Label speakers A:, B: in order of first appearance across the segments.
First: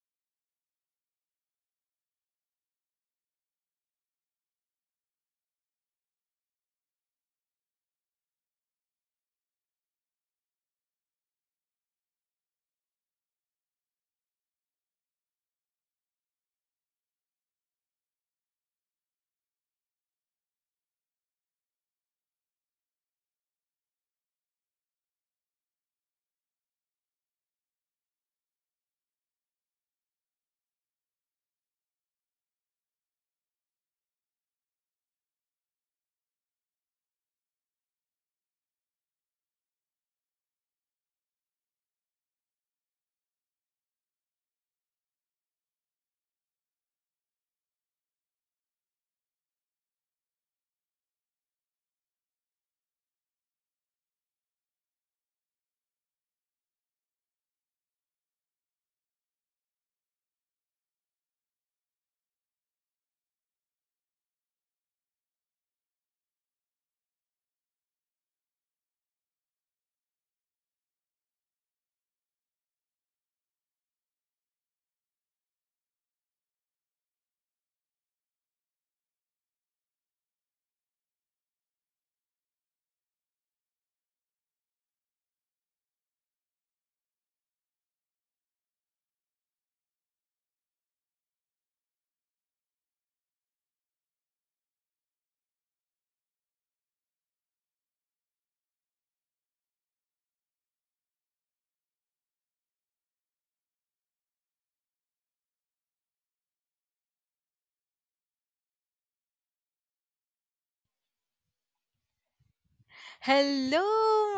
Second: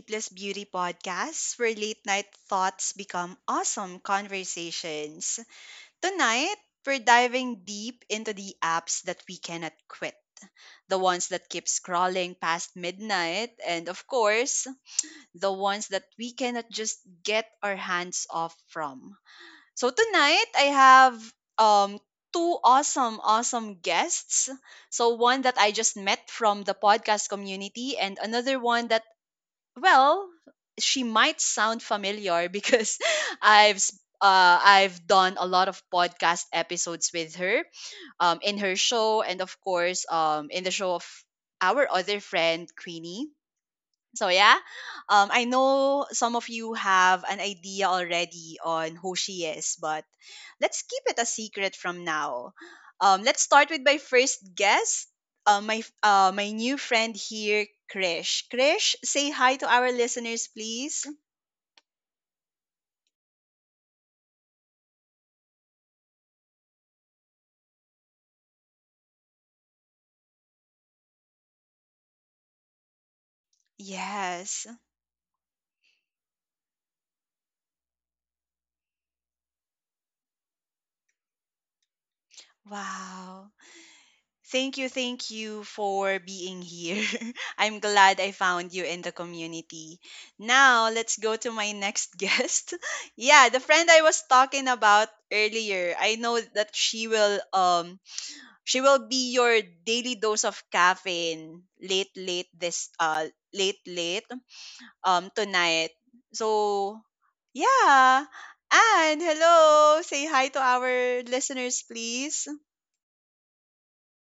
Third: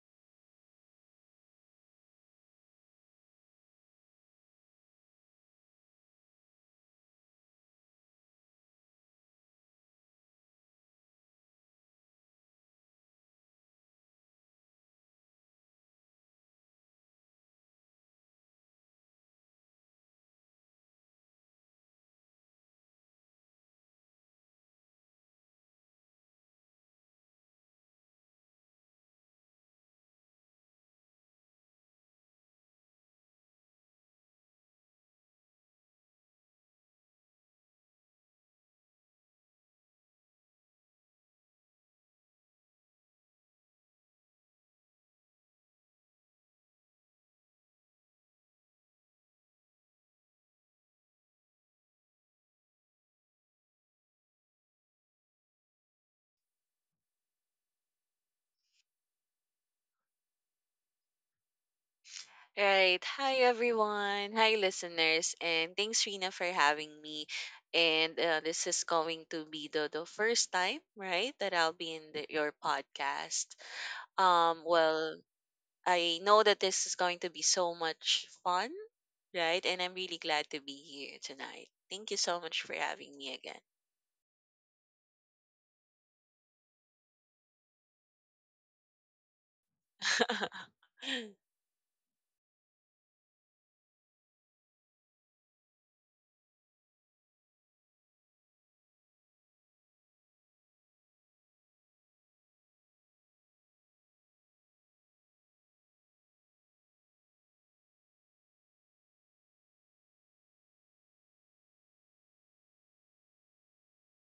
A: Sleepless Beauty Podcast, where late night thoughts become awesome conversations. Tonight, we're diving deep into the apps that we cannot quit, the ones that keep scrolling past midnight, and of course, the ones that we cannot just get our hands off from. So, tonight, I have two awesome, awesome guests. So one that I just met from the podcast community and another one, well, she might sound familiar because I've s- I've done a lot of podcast episodes with her, in her show, and of course, in the show of our other friend Queenie. So yeah, I know some of you have an idea already on who she is, but let's keep it a secret from now. Let's start with my first guest, my new friend here, Krish. Krish, say hi to our listeners, please.
B: Right. Hi, everyone. Hi, listeners. And thanks, Rina, for having me. And this is going to be the first time, right, that I'll be in your podcast.
A: Yes.
B: Well, I know that this is going to be so much fun, right? And I'm really glad to be here tonight. Thank you so much for having me
A: Wow.
B: again.
A: Thank you for being here. I'm glad I found you in the community. Now, let's go to my next guest. Yeah, the friend I was talking about earlier. I know that she will, she will be your daily dose of caffeine late late this late late tonight. So, yeah. And hello, say hi to our listeners please.
C: Hello,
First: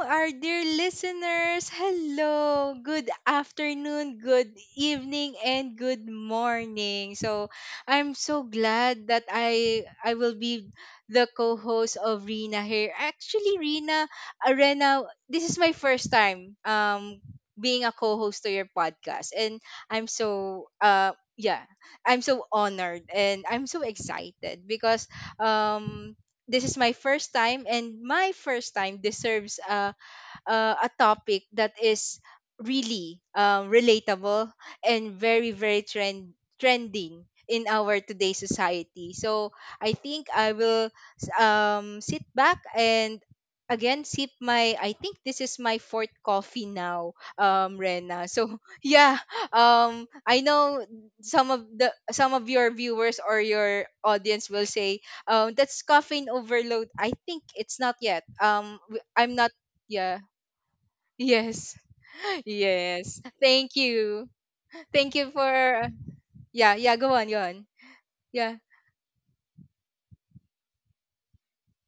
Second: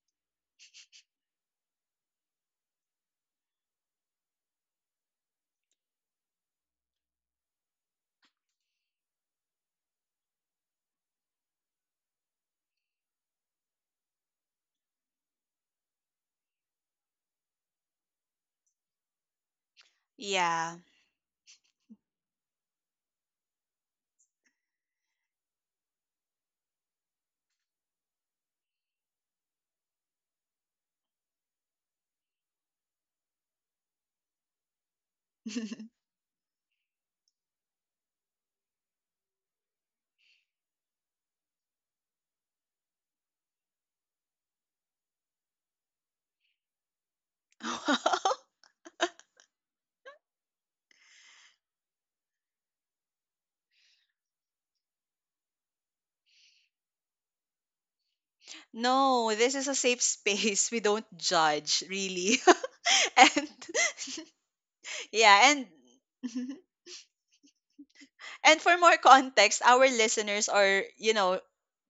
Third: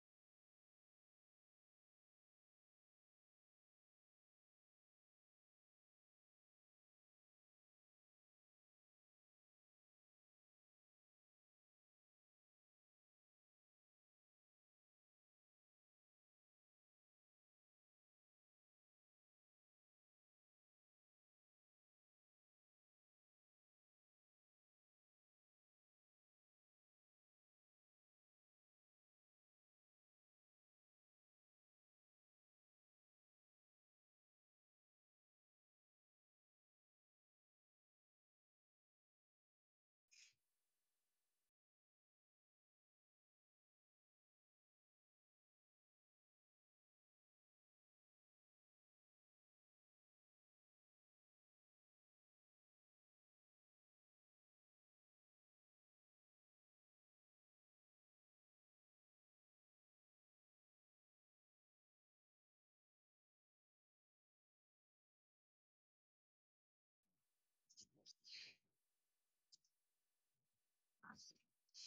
C: our dear listeners. Hello. Good afternoon, good evening, and good morning. So, I'm so glad that I will be the co-host of Rina here. Actually, Rina, Arena, this is my first time being a co-host to your podcast, and I'm so
A: Yeah.
C: yeah, I'm so honored and I'm so excited because um this is my first time, and my first time deserves a a topic that is really relatable and very very trending in our today's society. So I think I will sit back and again sip my I think this is my fourth coffee now Rena, so yeah. I know some of your viewers or your audience will say that's caffeine overload. I think it's not yet,
A: No,
C: I'm not.
A: this is a safe
C: Yeah.
A: space. We don't
C: Yes.
A: judge, really.
C: Yes.
A: And
C: Thank you. Thank you
A: yeah, and
C: for yeah, yeah, go on, go on. Yeah.
A: and for more context, our listeners are, you know,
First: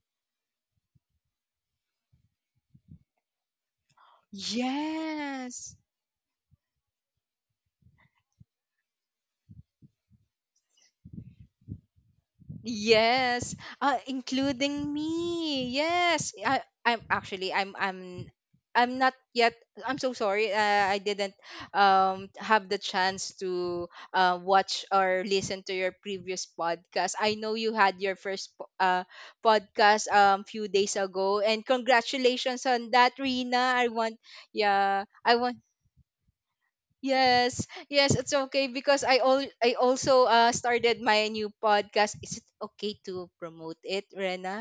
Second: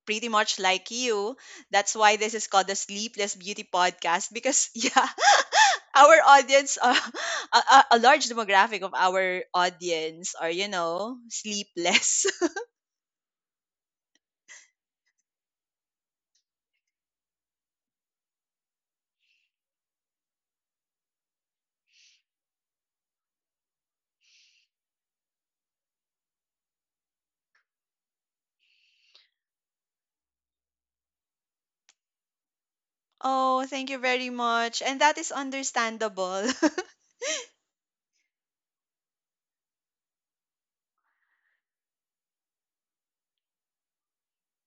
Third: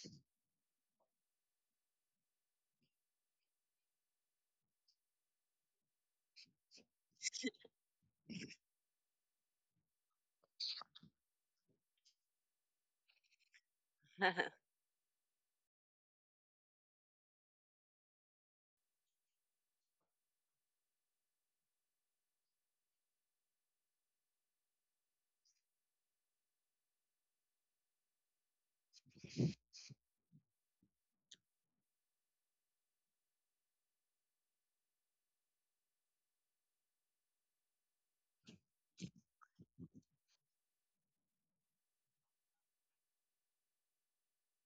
A: pretty much like you. That's why this is called the Sleepless Beauty Podcast because yeah,
C: Yes.
A: our audience, a large demographic of our audience are, you know, sleepless.
C: Yes, including me. Yes, I'm actually, I'm not yet. I'm so sorry. I didn't have the chance to watch or listen to your previous podcast. I know you had your first podcast few days ago, and congratulations on that,
A: Oh,
C: Rina. I
A: thank you
C: want
A: very much. And
C: yeah.
A: that is
C: I want
A: understandable.
C: Yes, yes, it's okay because I also started my new podcast. Is it okay to promote it, Rena?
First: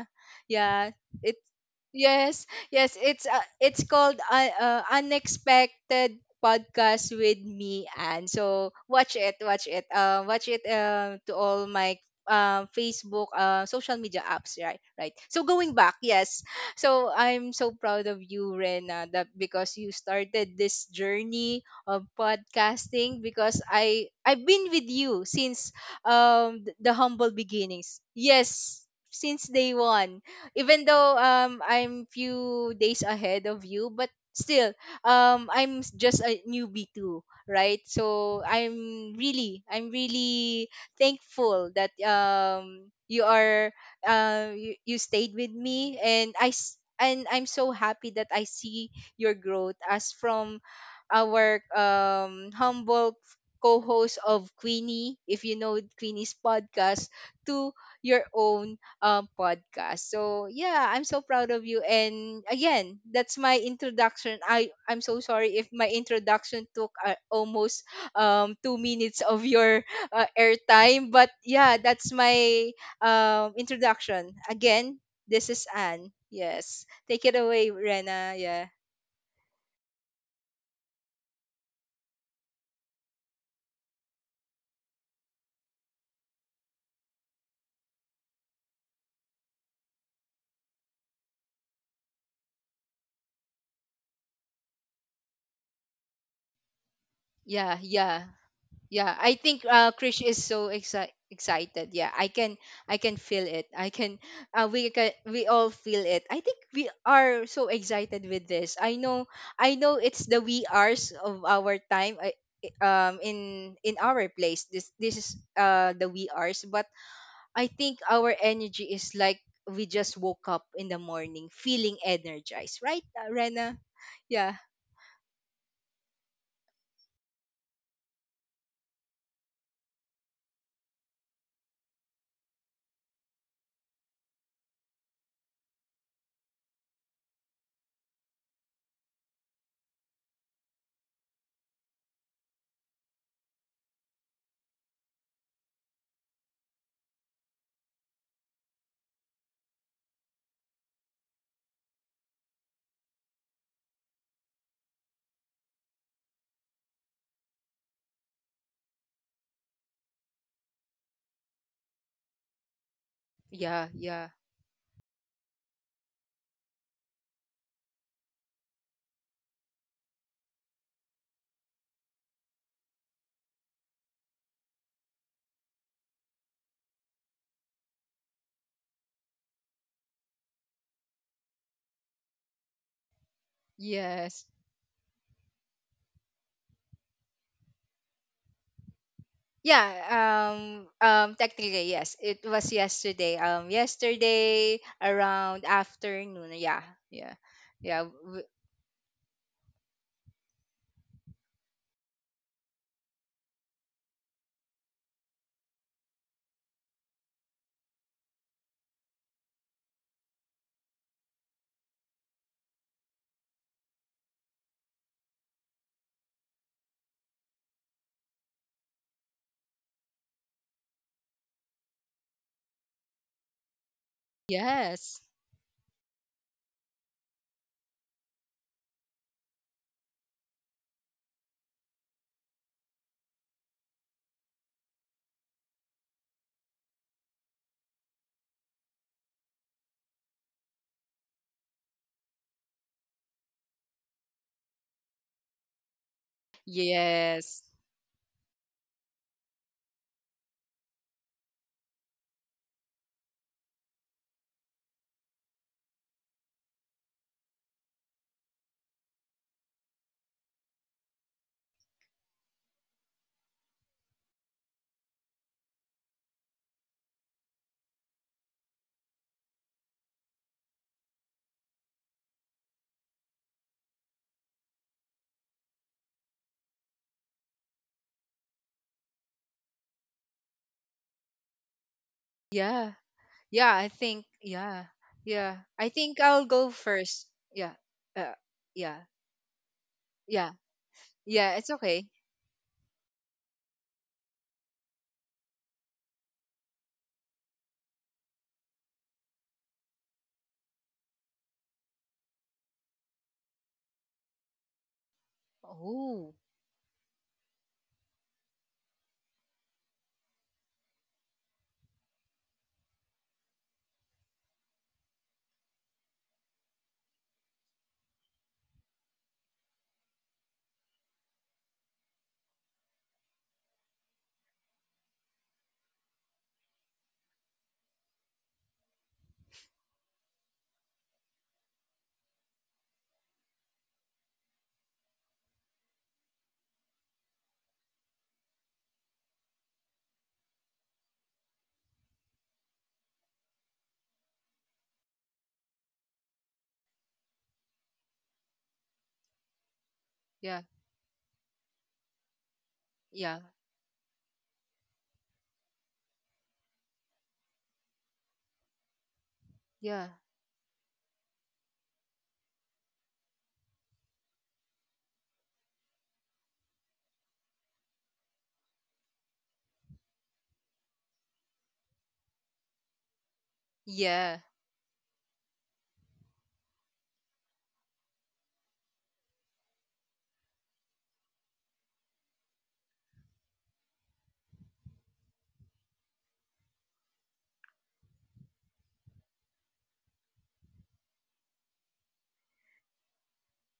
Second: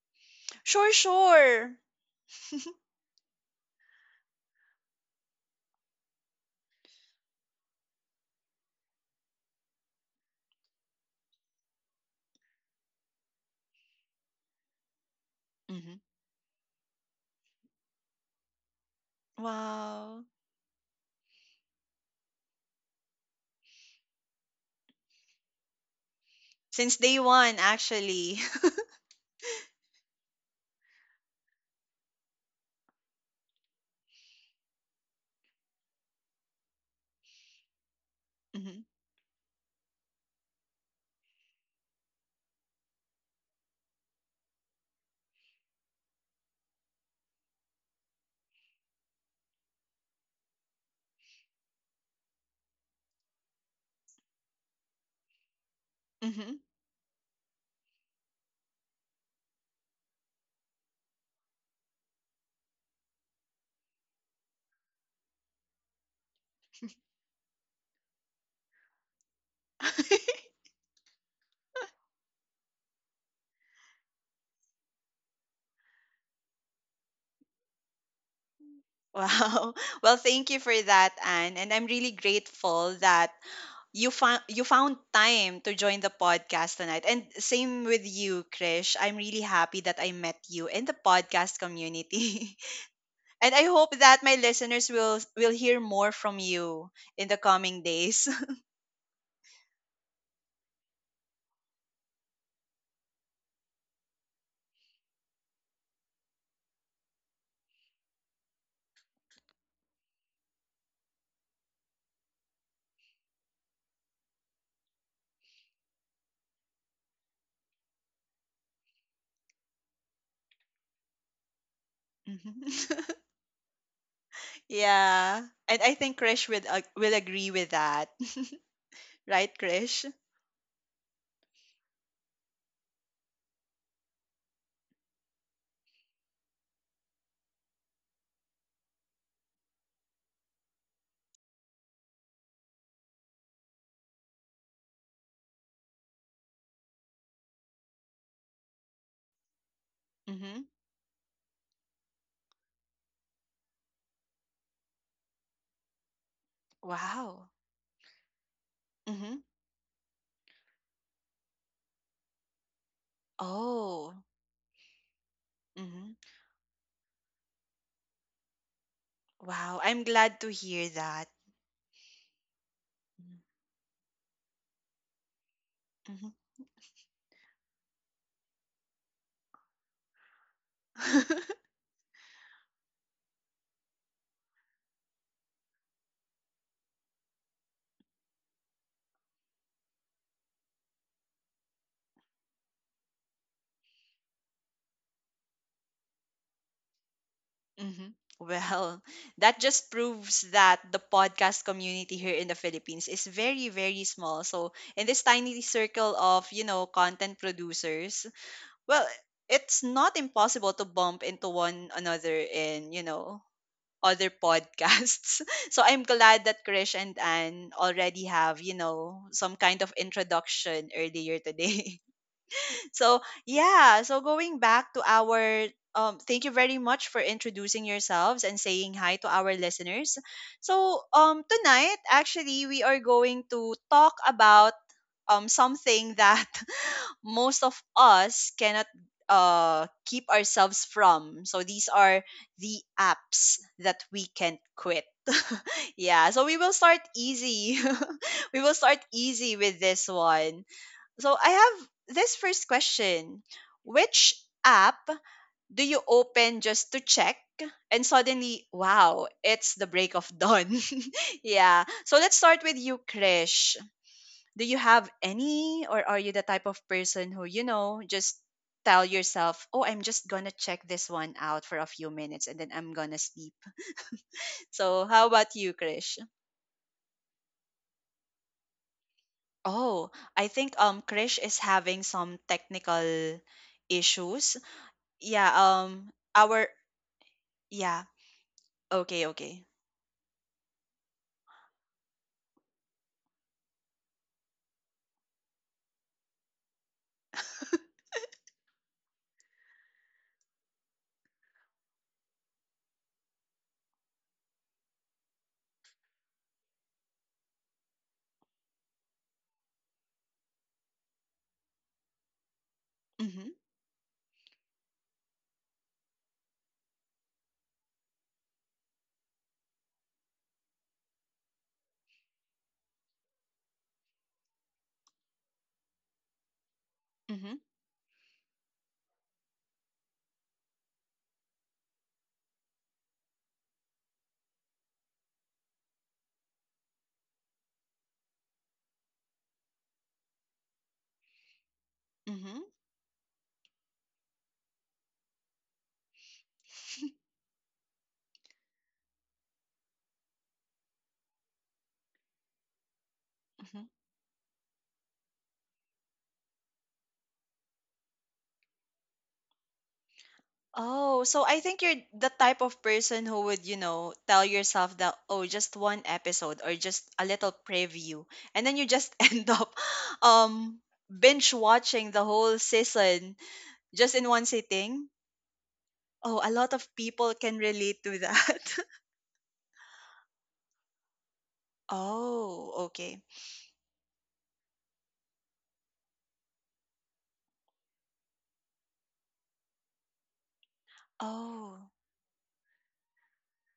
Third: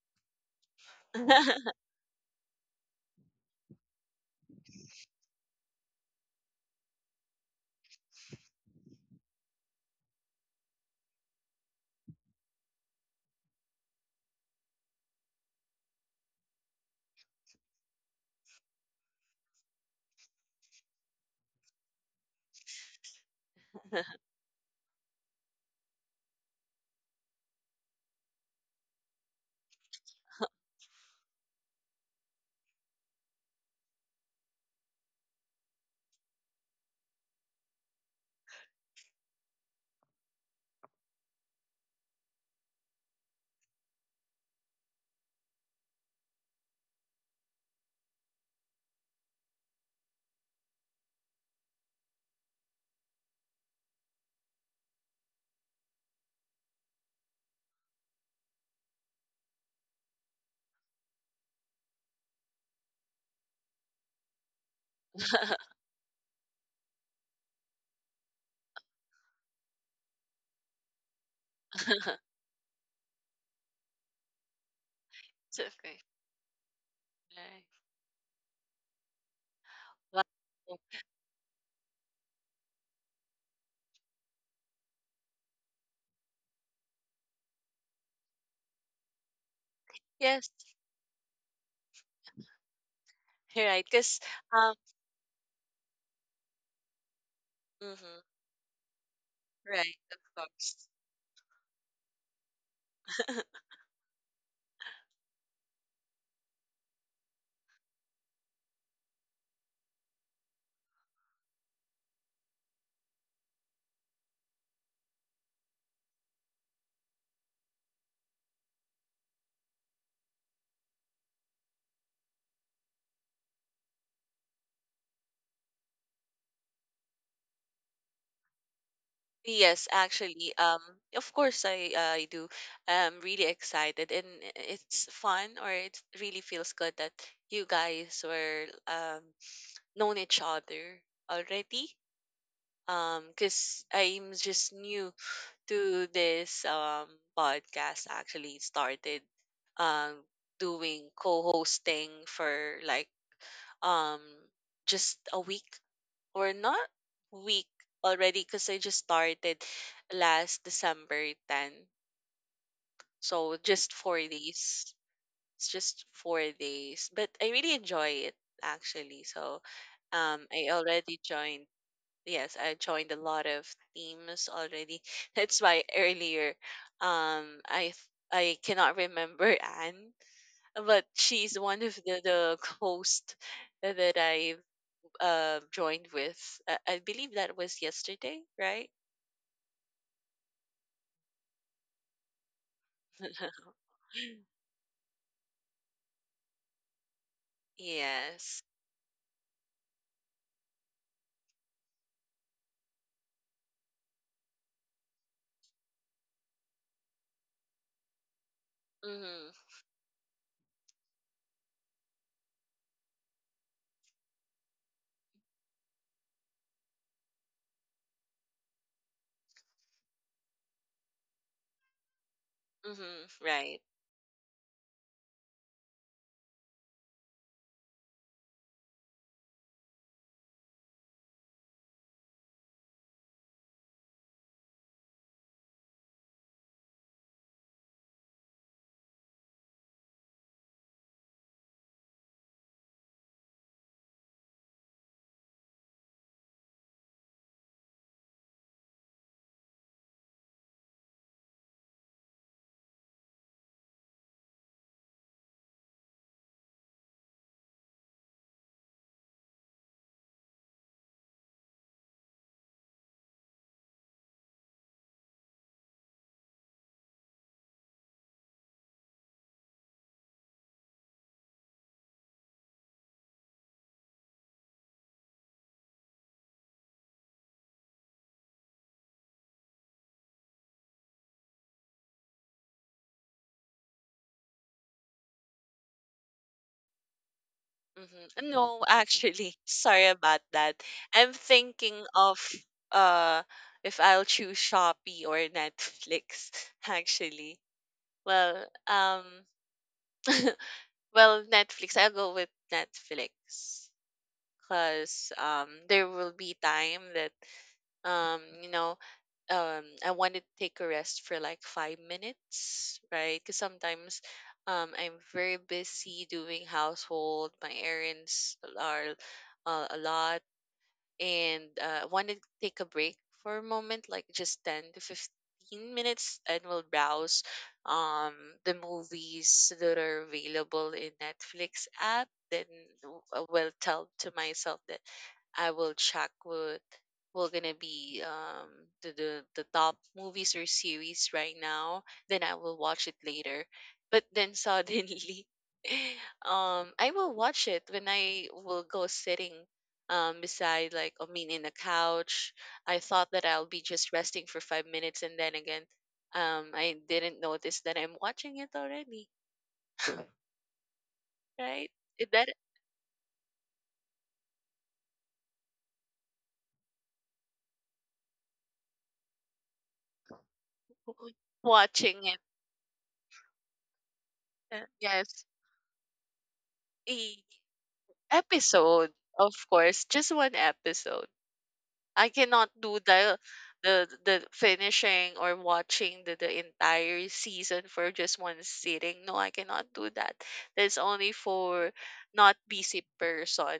A: Sure,
C: Yeah, it
A: sure.
C: Yes, yes, it's called Unexpected Podcast with me, and so watch it, watch it. Watch it to all my Facebook social media apps, right? Right. So going back,
A: Mhm.
C: yes. So I'm so proud of you, Rena, that because you
A: Wow.
C: started this journey of podcasting because I've been with you since the
A: Since day
C: humble
A: one,
C: beginnings.
A: actually.
C: Yes, since day one. Even though I'm few days ahead of you, but still I'm just a newbie too, right? So
A: Mhm,
C: I'm really thankful that you you stayed with me, and I'm so happy that I see your growth as from our humble co-host of Queenie — if you know Queenie's
A: mhm.
C: podcast — to your own podcast. So yeah, I'm so proud of you. And again, that's my introduction. I'm so sorry if my introduction took almost 2 minutes of your airtime, but yeah, that's my introduction. Again, this
B: It's
C: is
B: okay.
C: Anne. Yes, take it
B: Right.
C: away, Rena. Yeah,
A: Wow. Well,
B: Well,
A: thank you for that, Anne. And I'm really grateful that you found time to join the podcast tonight. And same with you, Krish. I'm really happy that I met
B: yes,
A: you in the podcast community. And
B: you're
A: I
B: right.
A: hope
B: Because
A: that my
B: um,
A: listeners will hear more from you in the
C: yeah,
A: coming
C: yeah.
B: mhm.
A: days.
C: Yeah, I think
B: Right,
C: Krish
B: of
C: is so
B: course.
C: excited. Yeah, I can feel it. I can we can We all feel it. I think we are so excited with this. I know it's the we are's of our time. In our place, this is the we are's, but I think our energy is like we just woke up in the morning feeling
A: Mhm.
C: energized, right, Rena? Yeah,
A: Yeah. And I think Krish would will agree with that. Right,
B: Yes,
A: Krish?
B: actually, of course I do. I'm really excited and it's fun, or it really feels good that you guys were known each other already. Because I'm just new to this podcast, actually started um
A: Mm-hmm.
B: doing co-hosting for like um just a week or not
A: Wow.
B: week already, because I just
A: Mhm.
B: started last December 10. So
C: yeah,
B: just
A: Oh.
B: four
C: yeah,
B: days. It's just
A: Mhm.
B: 4 days. But I really enjoy it actually. So
A: Wow, I'm glad to
B: I
A: hear
B: already
A: that.
B: joined, yes, I joined a
A: Mhm.
B: lot of teams already. That's why
A: Mhm.
B: earlier I cannot remember Anne, but she's one of the host that
C: yes.
B: I joined with. I believe that was yesterday, right?
C: Yeah, technically, yes. It was yesterday. Yesterday around afternoon. Yeah, yeah, yeah.
B: Yes.
A: Well, that just proves that the podcast community here in the Philippines is very, very small. So, in this tiny circle of, you know, content producers, well,
B: Mm-hmm.
A: it's not impossible to bump into one another and, you know, other podcasts. So I'm glad that Krish and Anne already have, you know, some kind of introduction earlier today.
B: Mm-hmm.
A: So
B: Right.
A: yeah, so going back to
C: Yes,
A: our thank you very much for introducing yourselves and saying hi to our listeners. So tonight actually we are going to talk about something that most of us cannot keep ourselves from. So these are the apps that we can quit. Yeah, so we will start
C: yes,
A: easy. We will start easy with this one. So I have this first question. Which app do you open just to check? And suddenly, wow, it's the break of dawn. Yeah. So let's start with you, Krish. Do you have any or are you the type of person who, you know, just tell yourself, oh, I'm just gonna check this one out for a few minutes and then I'm gonna sleep? So how about you, Krish? Oh, I think Krish is having some
C: yeah,
A: technical
C: yeah. I think,
A: issues.
C: yeah, yeah.
A: Yeah.
C: I
A: um
C: think I'll go
A: our
C: first. Yeah,
A: yeah
C: uh,
B: Mm-hmm. No,
C: yeah,
A: okay,
B: actually,
A: okay.
B: sorry about
C: yeah,
B: that. I'm
C: yeah. It's
B: thinking
C: okay.
B: of uh if I'll choose Shopee or Netflix, actually. Well, um well, Netflix, I'll go with Netflix. Because there
C: Oh,
B: will be time that um you know I wanted to take a rest for like 5 minutes, right?
A: Hmm.
B: Because sometimes I'm very busy doing household, my errands are a lot, and I wanted to take a break for a moment, like just 10 to 15 minutes, and we'll browse
A: Hmm.
B: um the movies that are available in Netflix app. Then I will tell to myself that I will check what will gonna be the top movies or series right now. Then I
A: Hmm.
B: will watch it later. But then suddenly, I will watch it when I will go sitting
C: yeah,
B: beside, like I mean in a couch. I thought
C: yeah,
B: that I'll be just resting for 5 minutes, and then again, I didn't notice that I'm watching it already.
C: yeah,
A: Oh, so I think
B: Right?
A: you're the
B: That
A: type of person who would, you know, tell yourself that, oh, just one episode or just a little preview. And then you just end up um binge watching
B: watching
A: the
B: it.
A: whole season just in
C: yeah,
A: one
B: uh,
A: sitting.
B: Yes.
A: Oh, a lot of people
B: E
A: can relate to that.
B: Episode, of course, just 1 episode. I cannot
A: Oh,
B: do
A: okay.
B: the the finishing or watching the entire season for just 1 sitting. No, I cannot do that. That's only
A: Oh.
B: for not busy person.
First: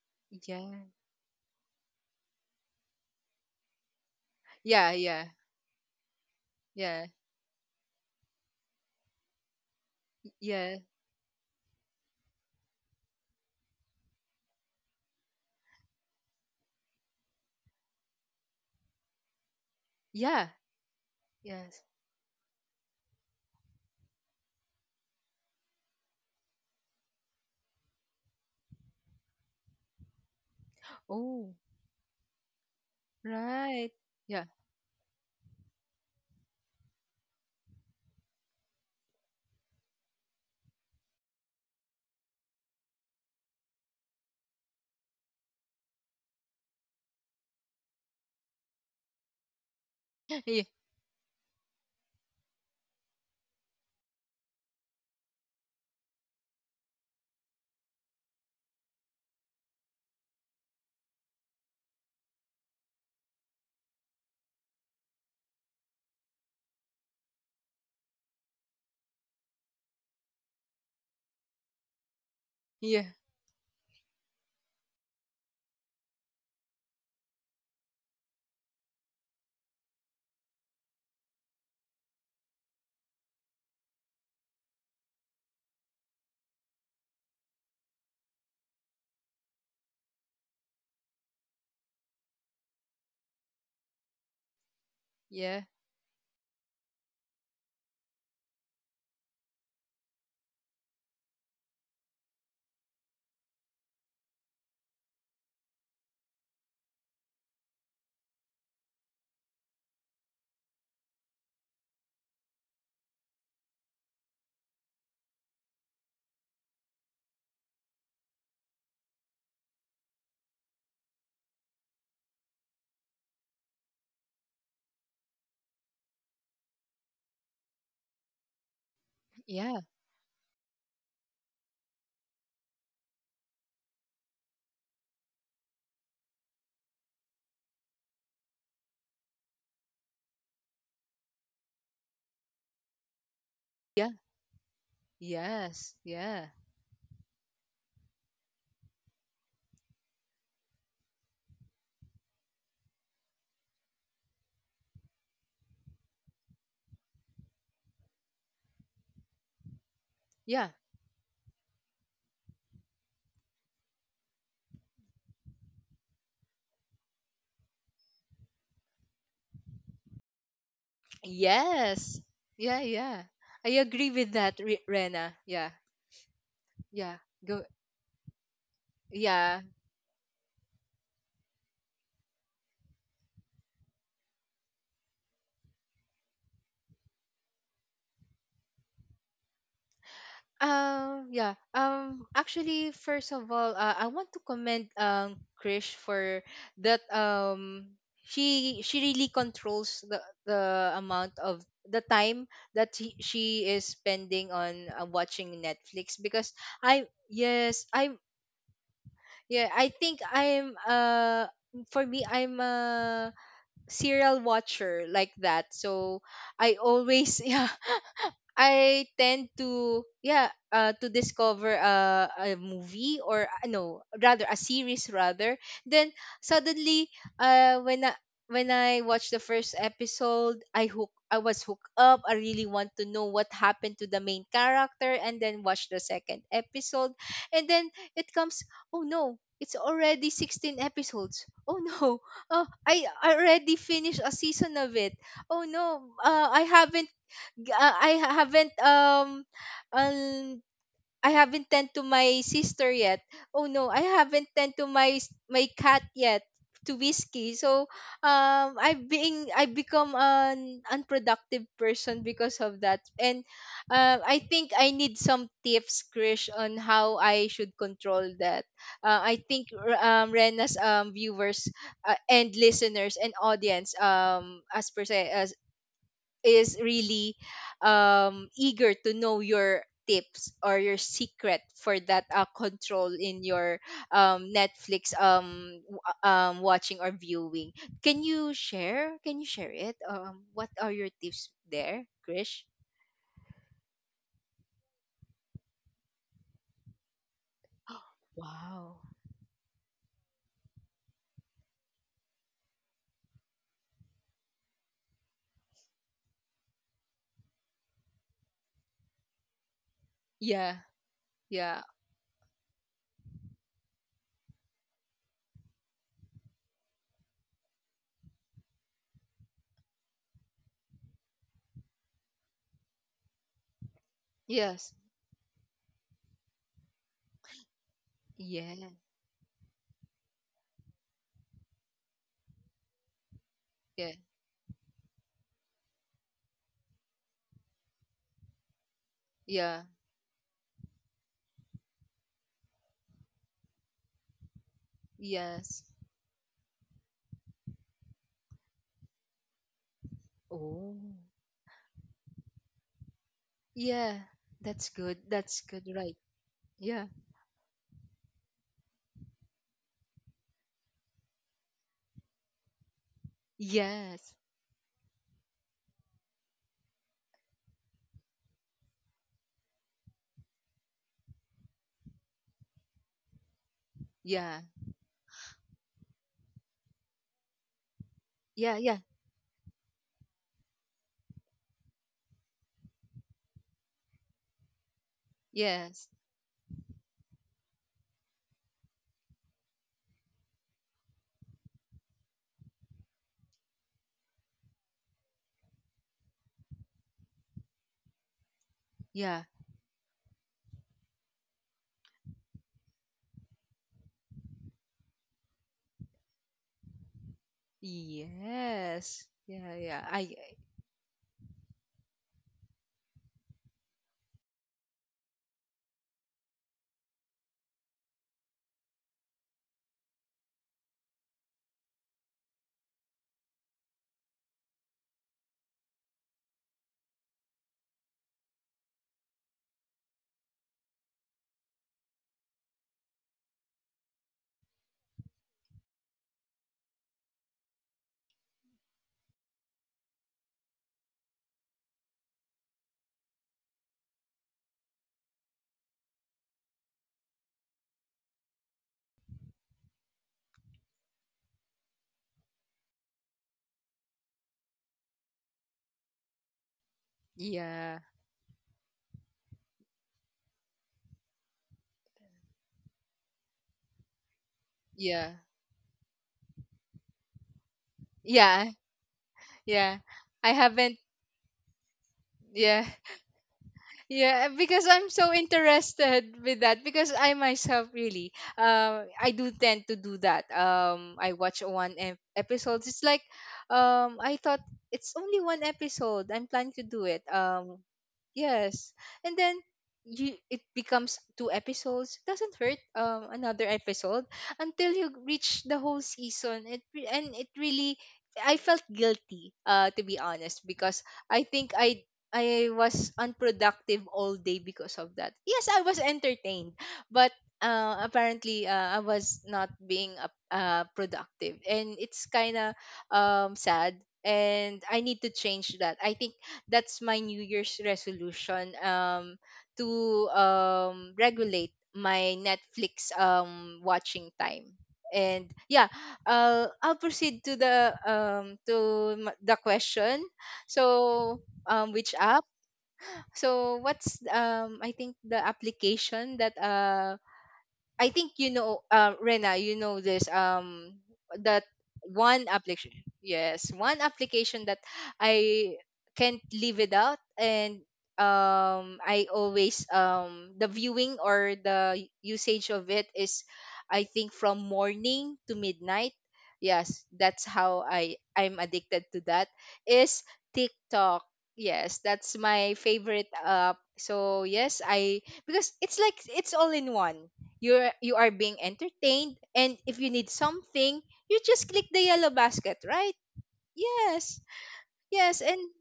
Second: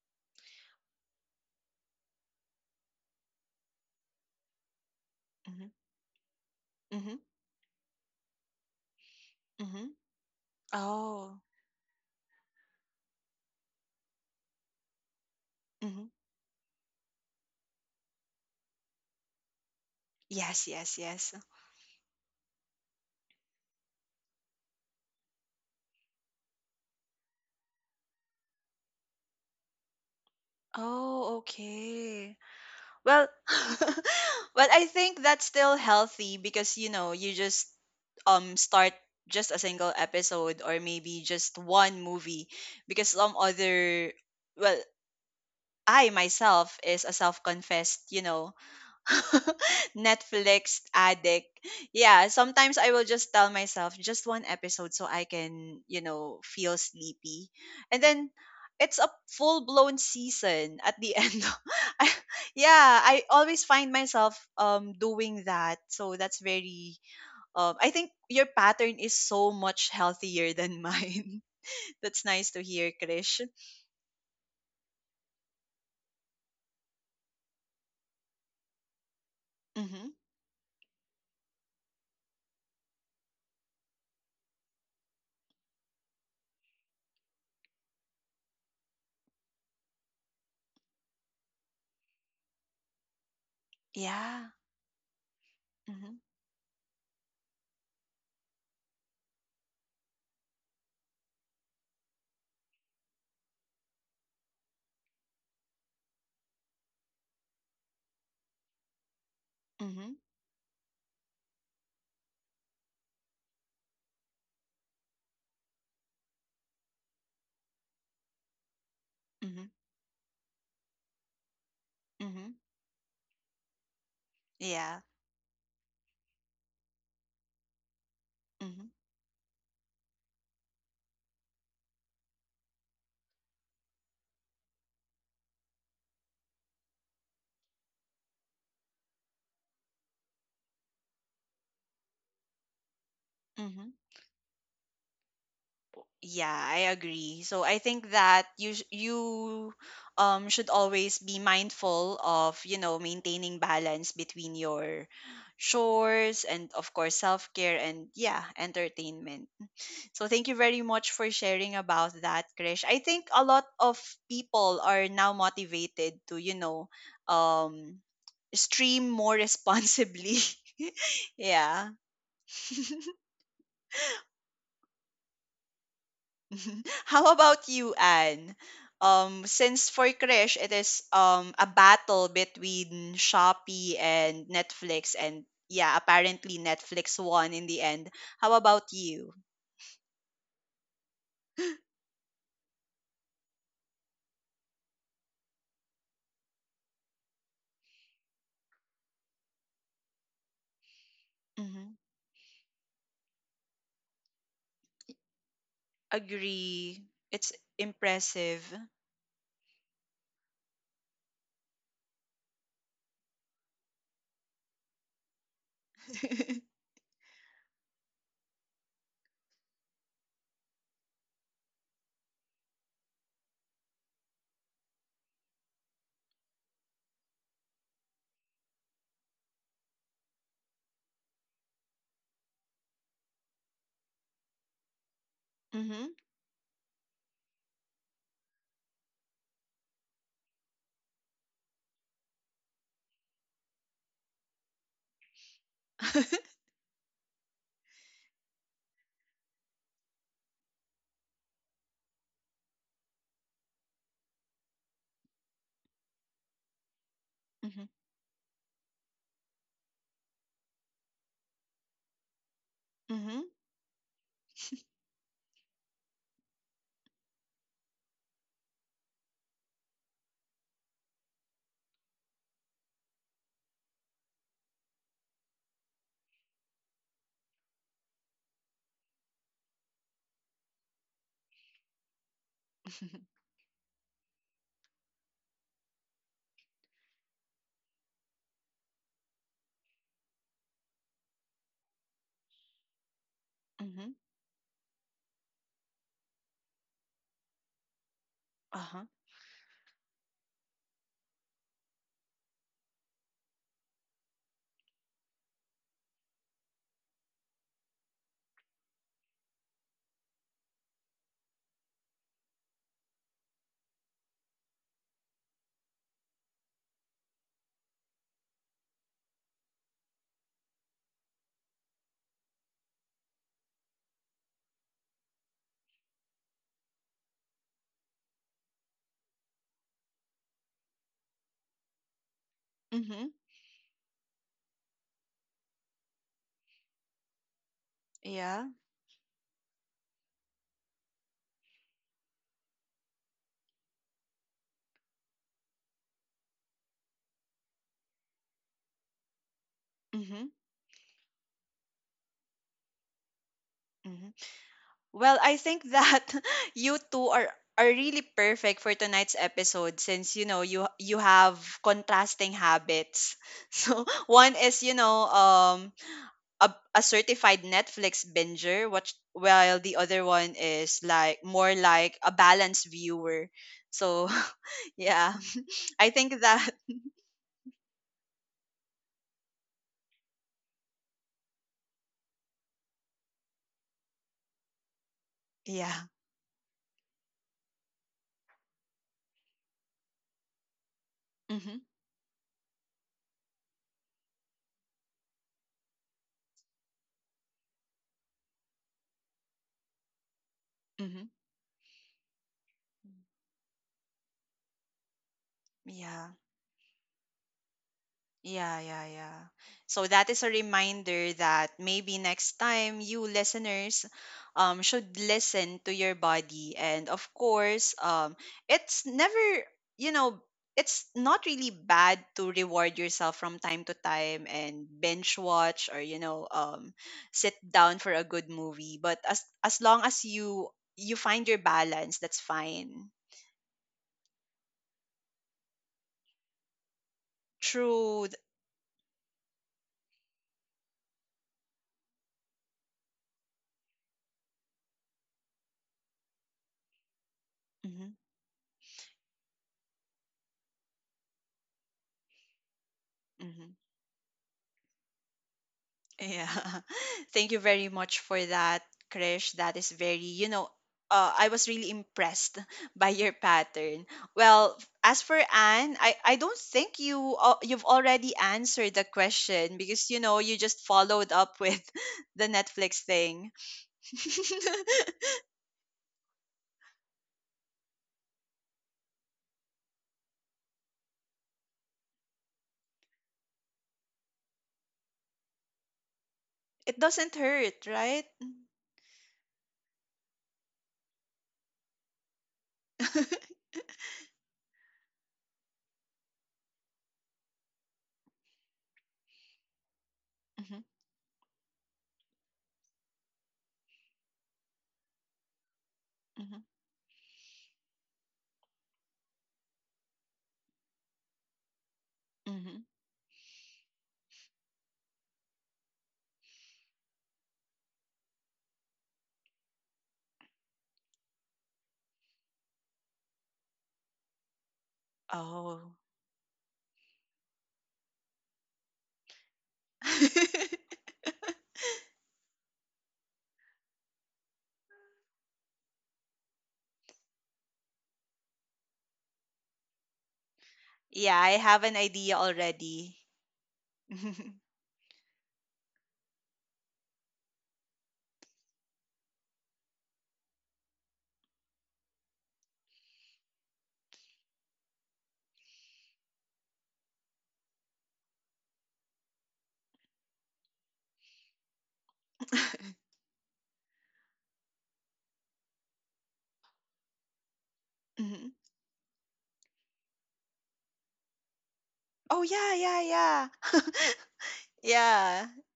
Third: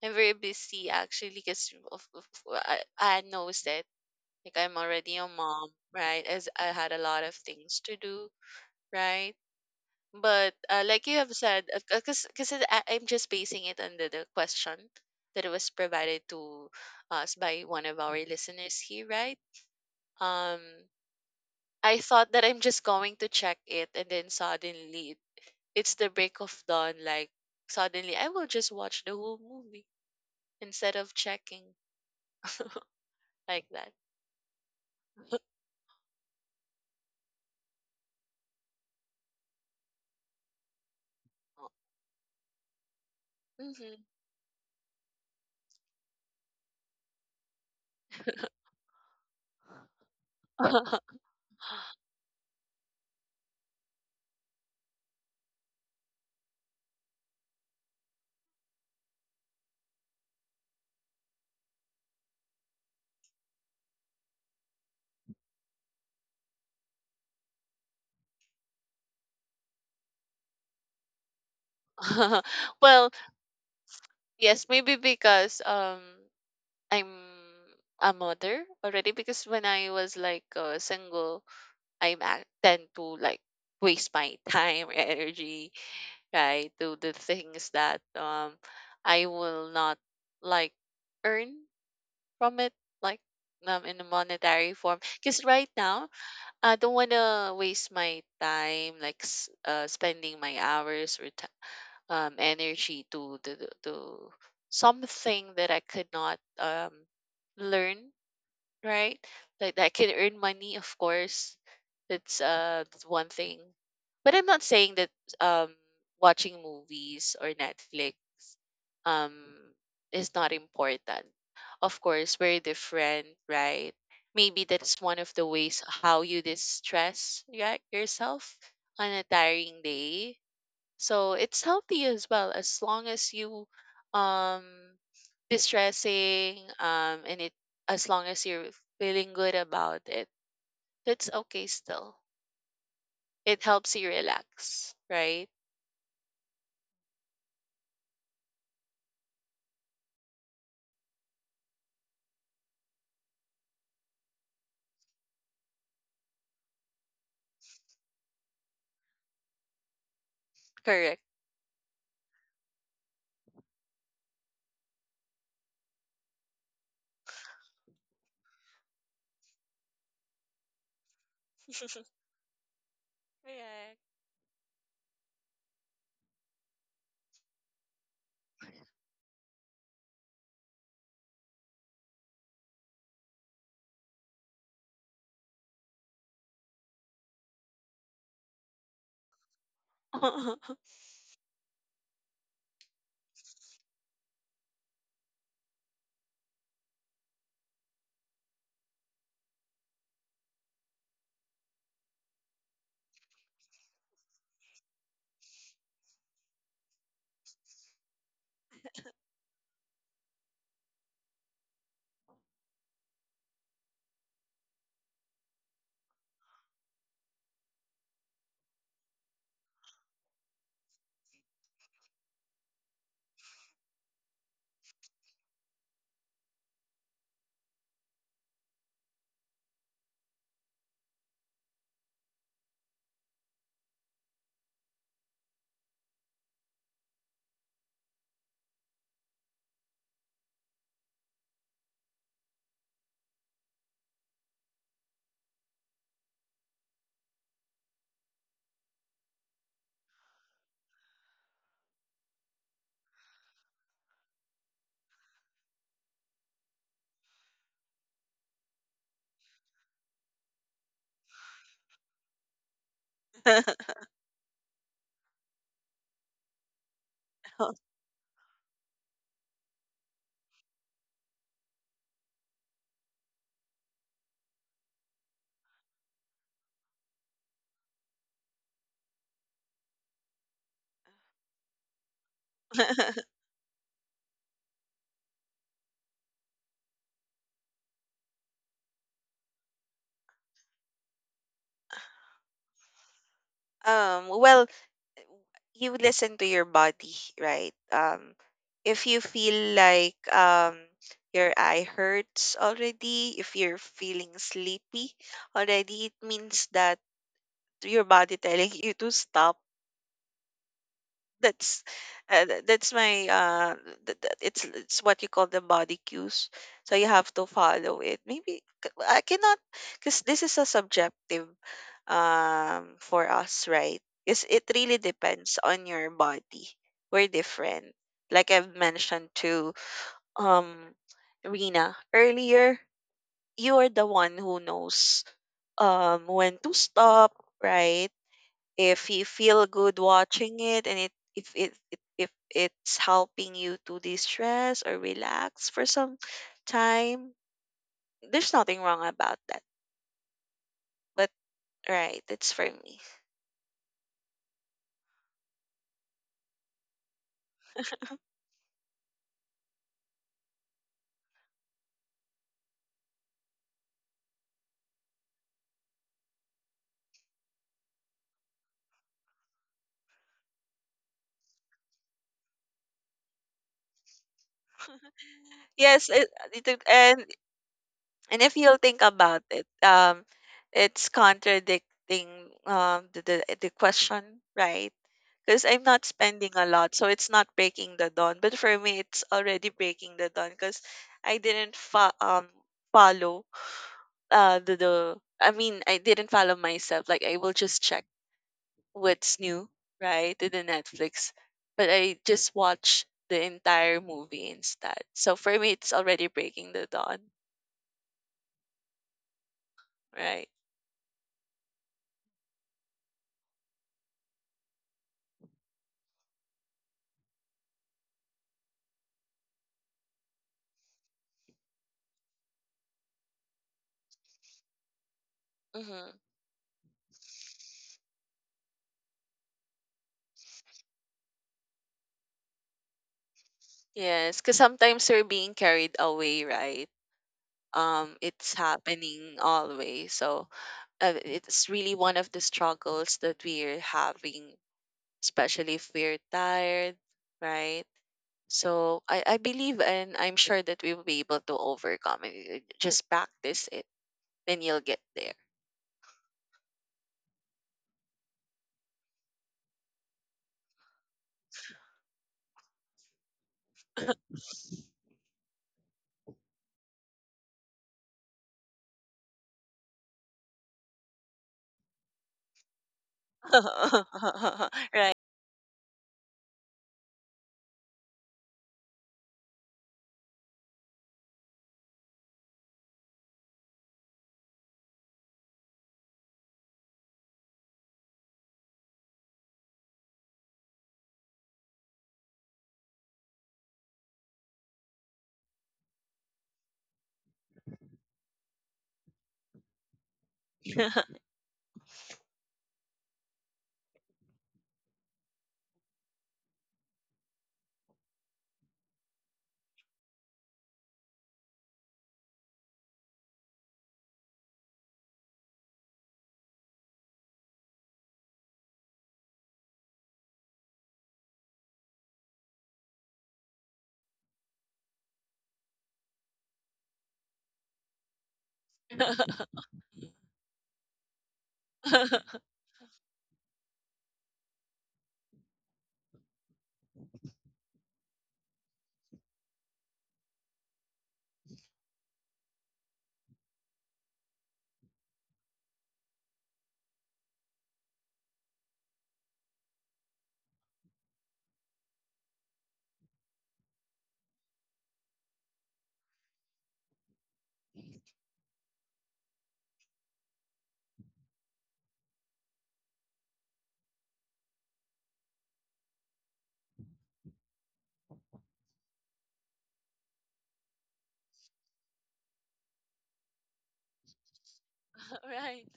B: I'm very
C: yeah,
B: busy actually because I knows that, like, I'm
C: yeah,
B: already a
C: yeah,
A: Mhm.
B: mom, right? As I had a
C: yeah,
A: Mhm.
B: lot of things to do, right?
A: Mhm.
B: But,
C: yeah,
B: like you have
A: Oh.
B: said, because I'm just basing it on the question that was
A: Mhm.
B: provided to us by one of our listeners here, right?
C: yeah.
B: Um,
A: Yes, yes, yes.
C: Yes.
B: I thought that I'm just going to check it, and then suddenly it's the break of dawn. Like suddenly, I will just watch the whole movie instead of
A: Oh,
C: Oh,
B: checking
A: okay. Well,
B: like
C: right.
B: that.
C: Yeah,
A: but I think that's still healthy because you know you just start just a single episode or maybe just one movie, because some other, well, I myself is a self-confessed, you know,
C: yeah, yeah,
A: Netflix
B: Mm-hmm.
A: addict. Yeah, sometimes I will just tell myself just one episode so I can, you know, feel sleepy. And then it's a full blown season at the end. I, yeah, I always find myself doing that. So that's very, I think your pattern is so much healthier than mine. That's nice to hear,
B: Well,
A: Krish.
B: yes, maybe because I'm a mother already. Because when I
A: Mhm.
B: was like single, I tend to like waste my time, energy, right, to the things that I will not like earn from it, like in a
A: Yeah.
B: monetary form. Because
C: yeah,
B: right now
A: Mhm.
B: I don't wanna waste my time, like spending my hours or energy to something that I could not learn, right? Like, that can
A: Mhm.
B: earn money, of course. That's one thing. But I'm not saying that um, watching movies or Netflix um,
A: Mhm.
B: is not important. Of course,
A: Mhm.
B: we're different, right? Maybe that's
A: Yeah.
B: one of the ways how you distress, yeah, yourself
A: Mm-hmm.
B: on a
C: yeah,
B: tiring day, so it's healthy as well, as long as you um distressing and it as long as you're feeling good about it, that's okay still. It
A: Mm-hmm.
B: helps
C: yeah,
B: you relax, right?
C: yes, yeah,
A: Yeah, I agree. So I think that you should always be mindful of, you know, maintaining balance between your chores and of course self-care and, yeah, entertainment. So thank you
C: yeah,
A: very much
B: Correct.
A: for sharing about that, Krish. I think a lot of people are now motivated to, you know, um stream more responsibly. Yeah.
C: yes, yeah, yeah. I agree with that, Rena. Yeah, yeah,
A: How
C: go,
A: about you, Anne?
C: yeah.
A: Since for Krish, it is a battle between Shopee and Netflix, and yeah, apparently Netflix won in the end. How about you?
B: Correct.
C: Yeah. Actually, first of all, I want to commend Krish for that. She really controls the amount of
A: Hmm.
C: the time that she is spending on watching Netflix because I
A: Agree. It's
C: yes, I
A: impressive.
C: Yeah, I think, I'm for me, I'm a serial watcher like that. So I always yeah, I tend to yeah, to discover a movie or, no, rather a series, rather then suddenly uh when I when I watched the first episode. I was hooked up. I really want to know what happened to the main character, and then watch the
A: Mm-hmm.
C: second episode, and then it comes, oh no, it's already 16 episodes. Oh no. Oh, I already finished a season of it. Oh no, G- uh, I ha- haven't um um I haven't tend to my sister yet. Oh no, I haven't tend to my cat yet, to Whiskey. So
A: Mm-hmm.
C: I become an unproductive person because of that. And,
A: Mm-hmm.
C: I think I need some tips, Krish, on how I should control that. I think, Rena's viewers, and listeners and audience, as per se, is really eager to know your tips or your secret for that, control in your, Netflix, watching or viewing. Can you share? Can you share it? What are your tips there, Krish?
A: Mm-hmm.
B: Well, you listen to your body, right?
C: Wow.
B: If
A: Uh-huh.
B: you feel like your eye hurts already, if you're feeling sleepy already, it means that your body telling you to stop.
C: Yeah. Yeah.
B: That's uh, th- that's my it's what you call, the body cues, so you have to follow it. Maybe I cannot, because this is a subjective for us, right? Because it
C: Yes.
B: really depends on your body. We're different. Like
C: Yeah.
B: I've mentioned to um rena earlier,
A: Mm-hmm.
B: you are the
C: Yeah.
B: one who knows when to stop, right?
A: Yeah.
B: If you feel
C: Yeah.
B: good watching it, and it if it's helping you to de-stress or relax
C: Yes.
B: for some time, there's nothing wrong about that.
A: Mm-hmm.
C: Oh.
B: But, right, it's for me.
C: Yeah. That's good.
A: Well,
C: That's
A: I
C: good.
A: think
C: Right.
A: that you
C: Yeah.
A: two are really perfect for tonight's episode since you know you have contrasting habits. So
C: Yes.
A: one is, you know, a certified Netflix binger, which while the other one is like more like a balanced viewer. So
C: Yeah.
A: yeah,
B: Yes,
A: I think
B: it
A: that
B: it- and and if
C: Yeah.
B: you'll
C: Yeah.
B: think about it, it's contradicting the question, right? Because I'm not
C: Yes.
A: yeah.
B: spending a lot, so it's not breaking the dawn. But for me, it's already breaking the dawn, because I didn't
A: Mhm.
B: follow the I mean, I didn't follow myself. Like I will just check what's
C: Yeah.
B: new, right, in the Netflix,
A: Mhm.
B: but I just watch the entire movie instead. So for me, it's already
A: Yeah.
B: breaking the dawn,
A: Yeah, yeah,
C: Yes.
A: yeah.
C: Yeah, yeah.
A: So that
C: I
A: is
B: right?
A: a reminder that maybe next time you listeners should listen to your body. And of course, it's never, you know, it's not really bad to reward yourself from time to time and binge watch or,
B: Mm-hmm.
A: you know, sit down for a good movie. But as long as you find your balance, that's fine.
B: Yes, because sometimes we're being carried away, right?
A: True.
B: It's happening always. So it's really one of the struggles that we're having, especially if we're tired, right?
A: Mm-hmm.
B: So I believe and I'm sure that we will be able to overcome it. Just practice it,
A: Mm-hmm.
B: then you'll get there.
A: Yeah. Thank you very
C: Yeah.
A: much for that, Krish. That is very, you know, I was really impressed by your pattern. Well, as
C: Yeah.
A: for Anne, I don't think you, you've already
C: Yeah.
A: answered the question
C: Yeah.
A: because you know
C: I
A: you just
C: haven't
A: followed up with the
C: Yeah.
A: Netflix thing.
C: Yeah, because I'm
B: Right.
C: so interested with that. Because I myself really I do tend to do that. I watch one episode. It's like, I thought it's only one episode. I'm planning to
A: It
C: do it.
A: doesn't hurt, right?
C: Yes. And then you it becomes two episodes. Doesn't hurt, another episode, until you reach the whole season. It re- and it really I felt guilty, to be honest,
A: Mhm,
C: because I think I was unproductive all day because of that. Yes, I was
A: mhm,
C: entertained, but, apparently, I was not being, productive, and it's kind of
A: mhm.
C: sad. And I need to change that. I think that's my New Year's resolution, to regulate my Netflix watching time. And yeah,
A: Oh.
C: I'll proceed to the the question. So which app so what's I think the application that, I think, you know, Rena, you know this.
A: Yeah, I
C: That
A: have an idea
C: one application,
A: already.
C: yes, one application that I can't live without. And, I always, the viewing or the usage of it is, I think, from morning to midnight. Yes, that's how I'm addicted to that. Is TikTok. Yes, that's my favorite app. So yes, I because it's like it's all in one. You are being
A: Mhm.
C: entertained, and if you need something, you just click the yellow
A: Oh
C: basket,
A: yeah, yeah,
C: right?
A: yeah.
C: Yes, yes.
A: Yeah.
C: And
B: Right.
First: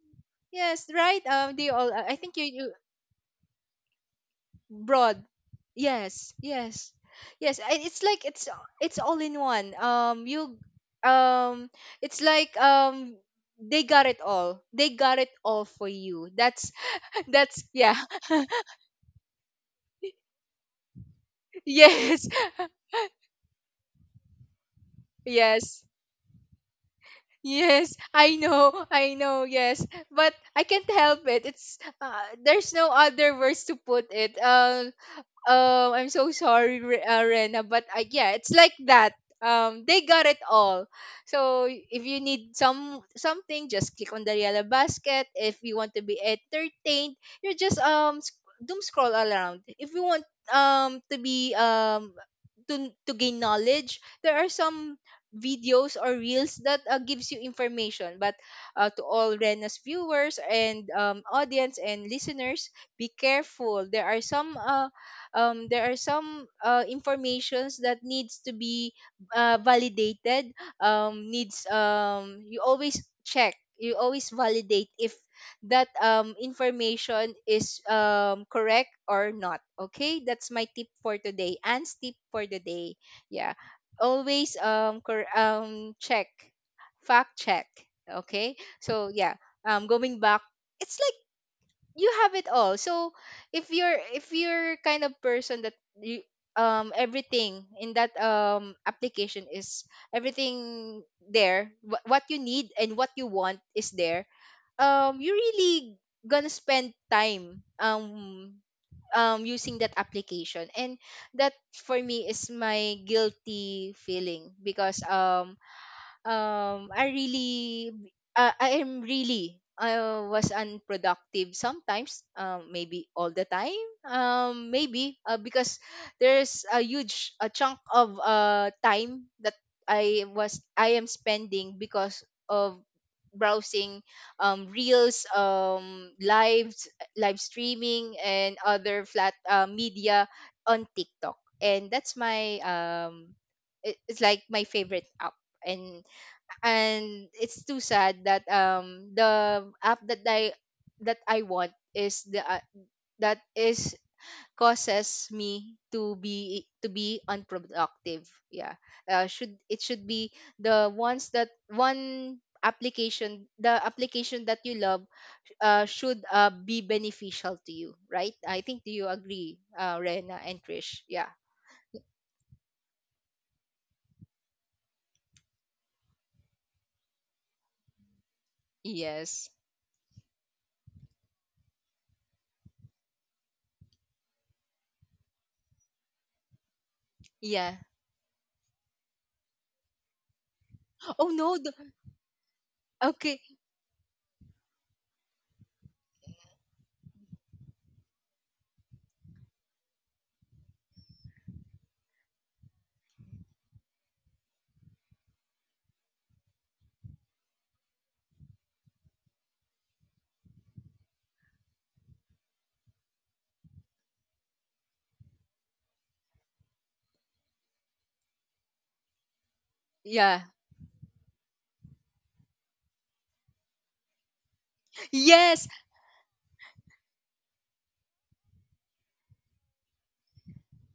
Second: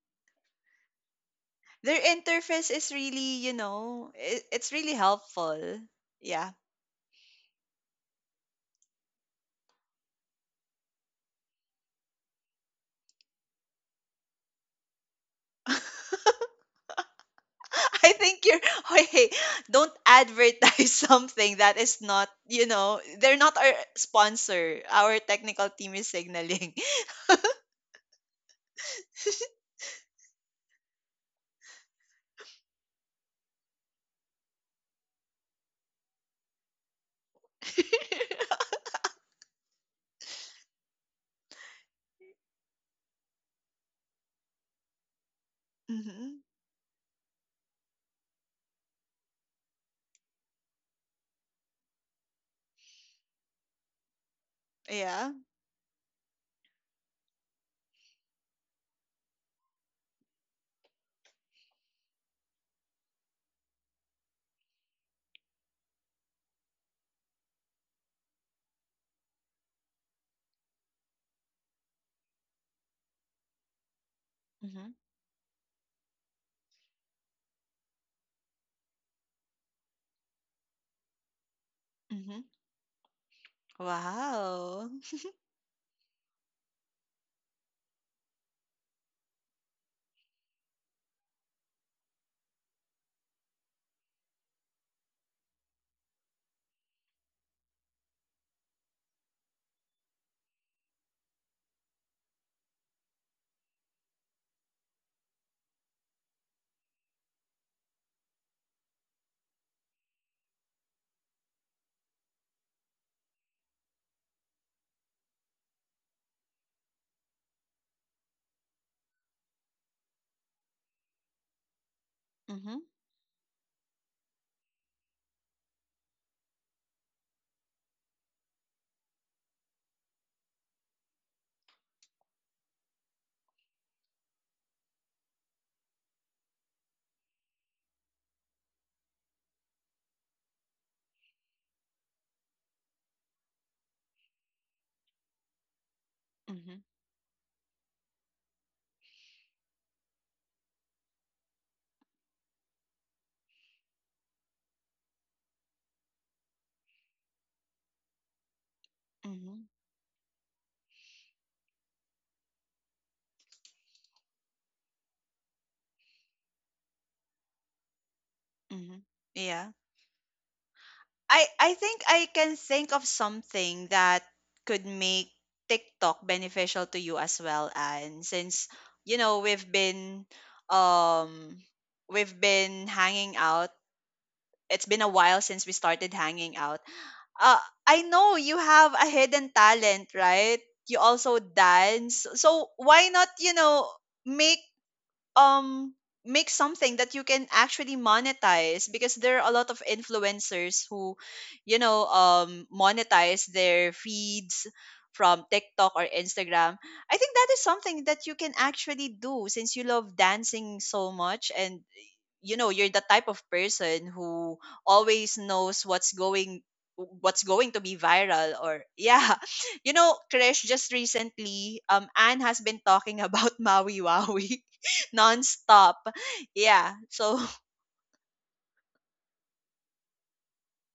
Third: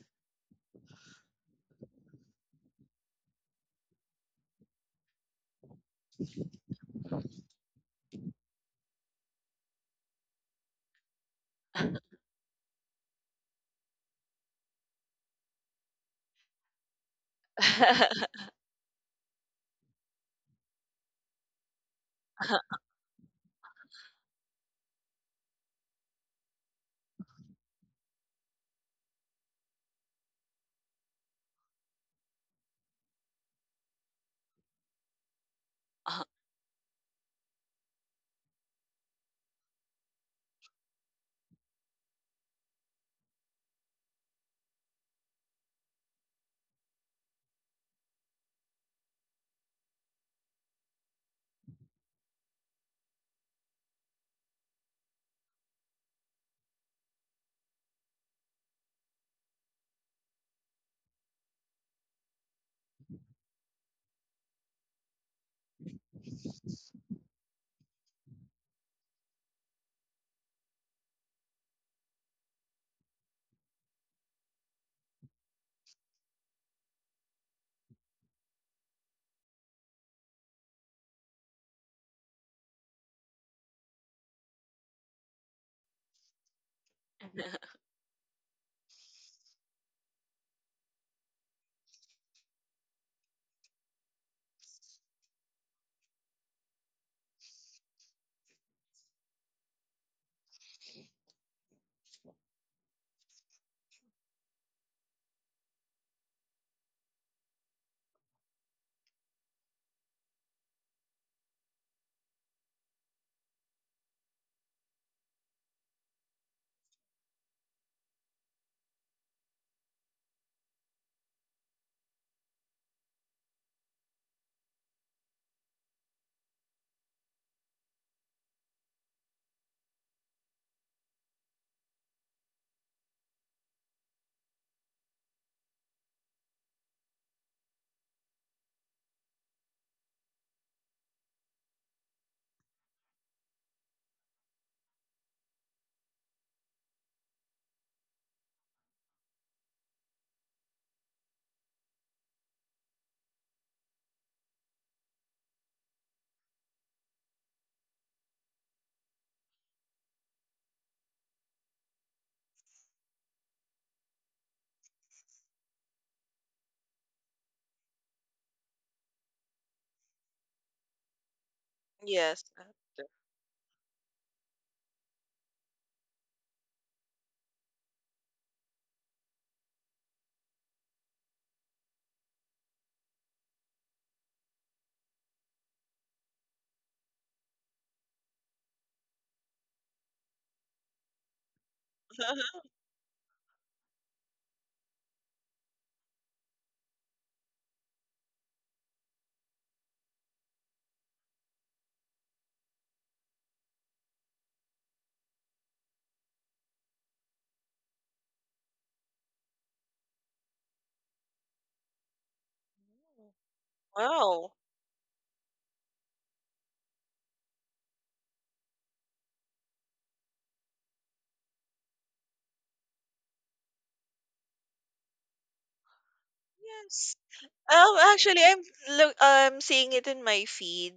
C: yes, right. Do you all,
A: Their
C: I think,
A: interface
C: you
A: is really, you know, it's really
C: broad,
A: helpful.
C: yes,
A: Yeah.
C: yes, yes. It's like, it's all in one. You, um it's like, they got it all, they got it all for you. That's That's, yeah.
A: I think you're, okay, don't advertise something that is
C: Yes,
A: not, you know, they're not our sponsor. Our technical
C: yes.
A: team is signaling.
C: Yes, I know, yes. But I can't help it. It's there's no other words to put it. I'm so sorry, Rena, but yeah, it's like that. They got it all. So if you need, something, just click on the yellow basket. If you want to be
A: Mm-hmm.
C: entertained, you just doom scroll around. If you want to be to gain knowledge, there are some
A: Yeah.
C: videos or reels that, gives you information. But, to all Rena's viewers and, audience and listeners, be careful. There are some, informations that needs to be, validated, needs, you always check, you always validate
A: Mm-hmm.
C: if that, information is, correct or not. Okay, that's my tip for today and tip
A: Mm-hmm.
C: for the day. Yeah, always
A: Wow.
C: check, fact check. Okay, so yeah, going back, it's like you have it all. So if you're kind of person that you everything in that application is everything there, what you need and what you want is there. You're really gonna spend time, using that application, and that, for me, is my guilty feeling because I really, I am really, I was unproductive sometimes,
A: Mm-hmm.
C: maybe all the time, maybe, because there's a huge, a chunk of time that I am spending because of browsing, reels, live streaming, and other flat, media on TikTok. And that's my, it's like my favorite app, and
A: Mm-hmm.
C: and it's too sad that, the app that I want is the, that is causes me to be unproductive. Yeah, should
A: Mm-hmm.
C: it should be the ones that, one application the application that you love, should, be beneficial to you, right? I think. Do
A: Mm-hmm.
C: you agree,
A: Yeah.
C: Rena and Trish? Yeah,
A: I think I
B: Yes.
A: can think of something that could make TikTok beneficial to you as well, and since you know
C: yes,
A: um we've been hanging out. It's been a while since we started hanging out.
C: yeah.
A: I know you have a hidden talent, right? You
C: Oh
A: also
C: no,
A: dance. So why not,
C: okay.
A: you know, make um make something that you can actually monetize, because there are a lot of influencers who, you know, monetize their feeds from TikTok or Instagram. I think that is something that you can actually do since you love dancing so much and you know you're the type of person
B: Wow.
A: who always knows what's going to be viral. Or yeah, you know
C: Yeah,
A: Krish, just recently Anne has been talking about Maui Waui
C: yes.
A: nonstop. Yeah,
B: Yes.
A: so
B: Actually, I'm look. I'm seeing it in my feed.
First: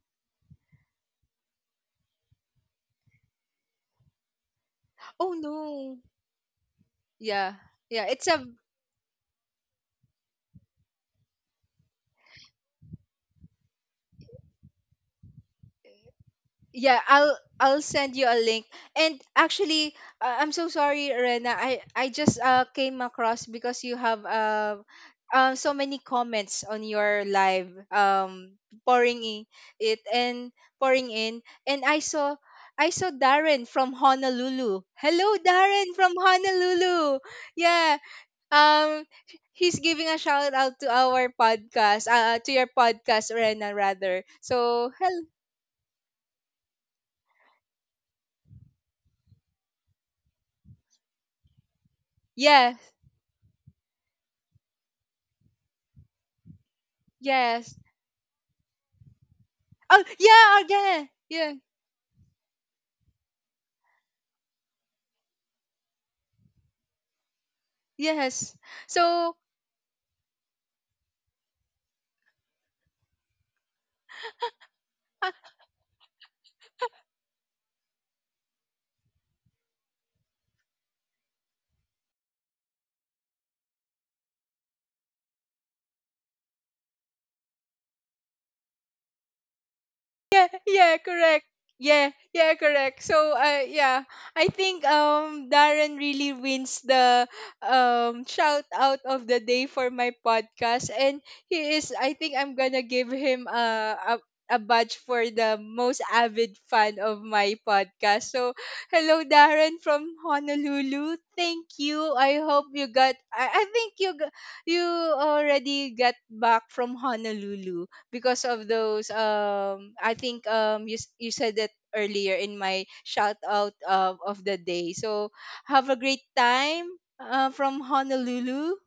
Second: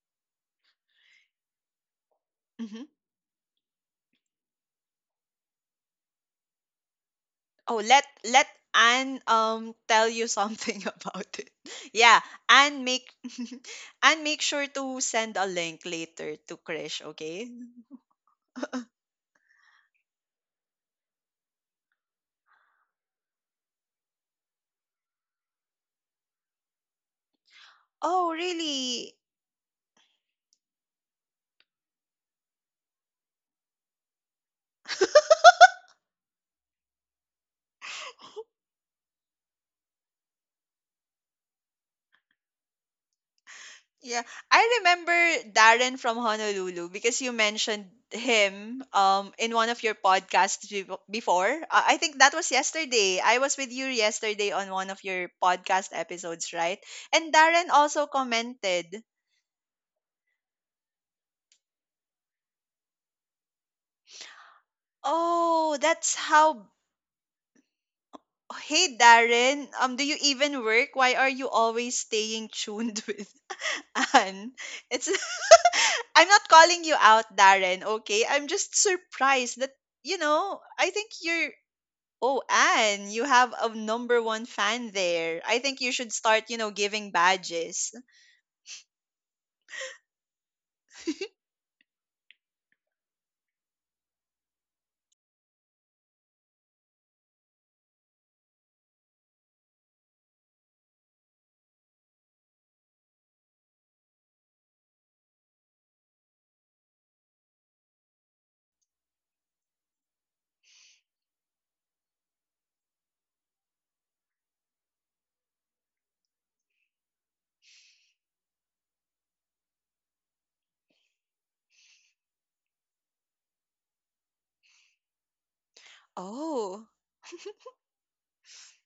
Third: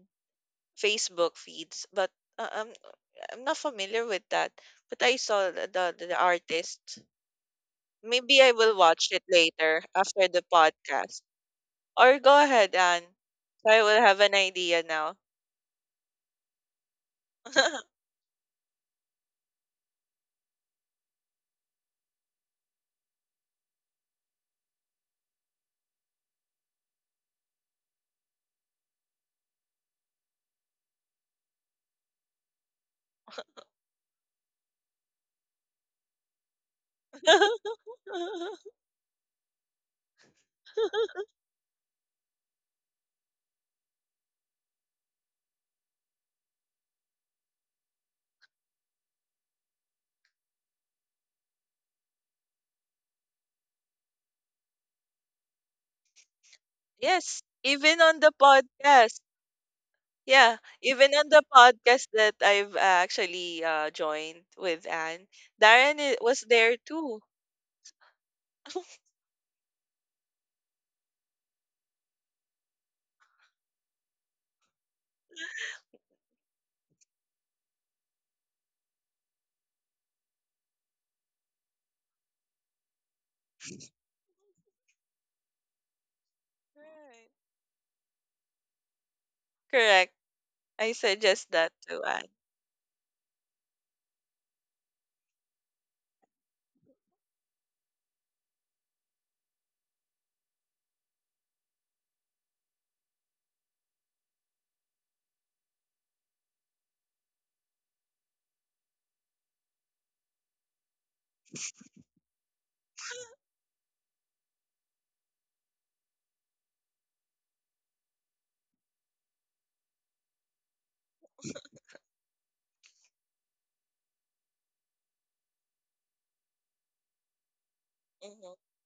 B: Facebook feeds, but uh, I'm
A: mhm.
B: I'm not familiar with that. But I
C: Oh
B: saw the, the
C: no.
B: the artist.
C: Yeah.
A: Oh, let,
C: Yeah, it's
B: Maybe
C: a
A: let
B: I will watch
A: Anne
B: it later
A: tell
B: after
A: you
B: the
A: something
B: podcast.
A: about it.
B: Or
A: Yeah.
B: go ahead,
A: And
B: Anne.
A: make
B: So I will have
A: and
B: an
A: make sure
B: idea
A: to
B: now.
A: send a link later to
C: Yeah,
A: Krish,
C: I'll
A: okay?
C: I'll send you a link. And actually, I'm so sorry, Rena. I just came across because you have so many comments on your live,
A: Oh really?
C: pouring in it and pouring in, and I saw Darren from Honolulu. Hello, Darren from Honolulu. Yeah. Um he's giving a shout out to our podcast, to your podcast, Rena, rather.
A: Yeah, I
C: So,
A: remember
C: hello.
A: Darren from Honolulu because you mentioned him in one of your podcasts before. I think that was
C: Yes,
A: yesterday. I was with you yesterday on one of your podcast episodes, right? And
B: Yes,
A: Darren
C: yes.
B: even
A: also
B: on the
A: commented,
B: podcast.
C: Oh, yeah,
B: Yeah,
C: oh, yeah,
B: even on the
C: yeah,
B: podcast that I've actually joined with Anne,
A: "Oh,
B: Darren
A: that's
B: was
A: how..."
B: there too.
C: yes.
A: Hey
C: So,
A: Darren, do you even work? Why are you always staying tuned with Anne? It's I'm not calling you out, Darren, okay? I'm just surprised that, you know, I think you're, oh Anne, you have a number one fan there. I think you should start, you know, giving
B: Right.
A: badges.
B: Correct.
C: yeah,
B: I
C: yeah, correct,
B: suggest that to
C: yeah, yeah, correct, so yeah. I think Darren really wins the shout out of the day for my podcast, and he is, I think I'm gonna give him a badge for the most avid fan of my podcast, so hello Darren from Honolulu, thank you. I think you you already got back from Honolulu because of those, I think, you you said that earlier in my shout out of the day. So have a great
A: Oh.
C: time, from
B: Mhm.
C: Honolulu.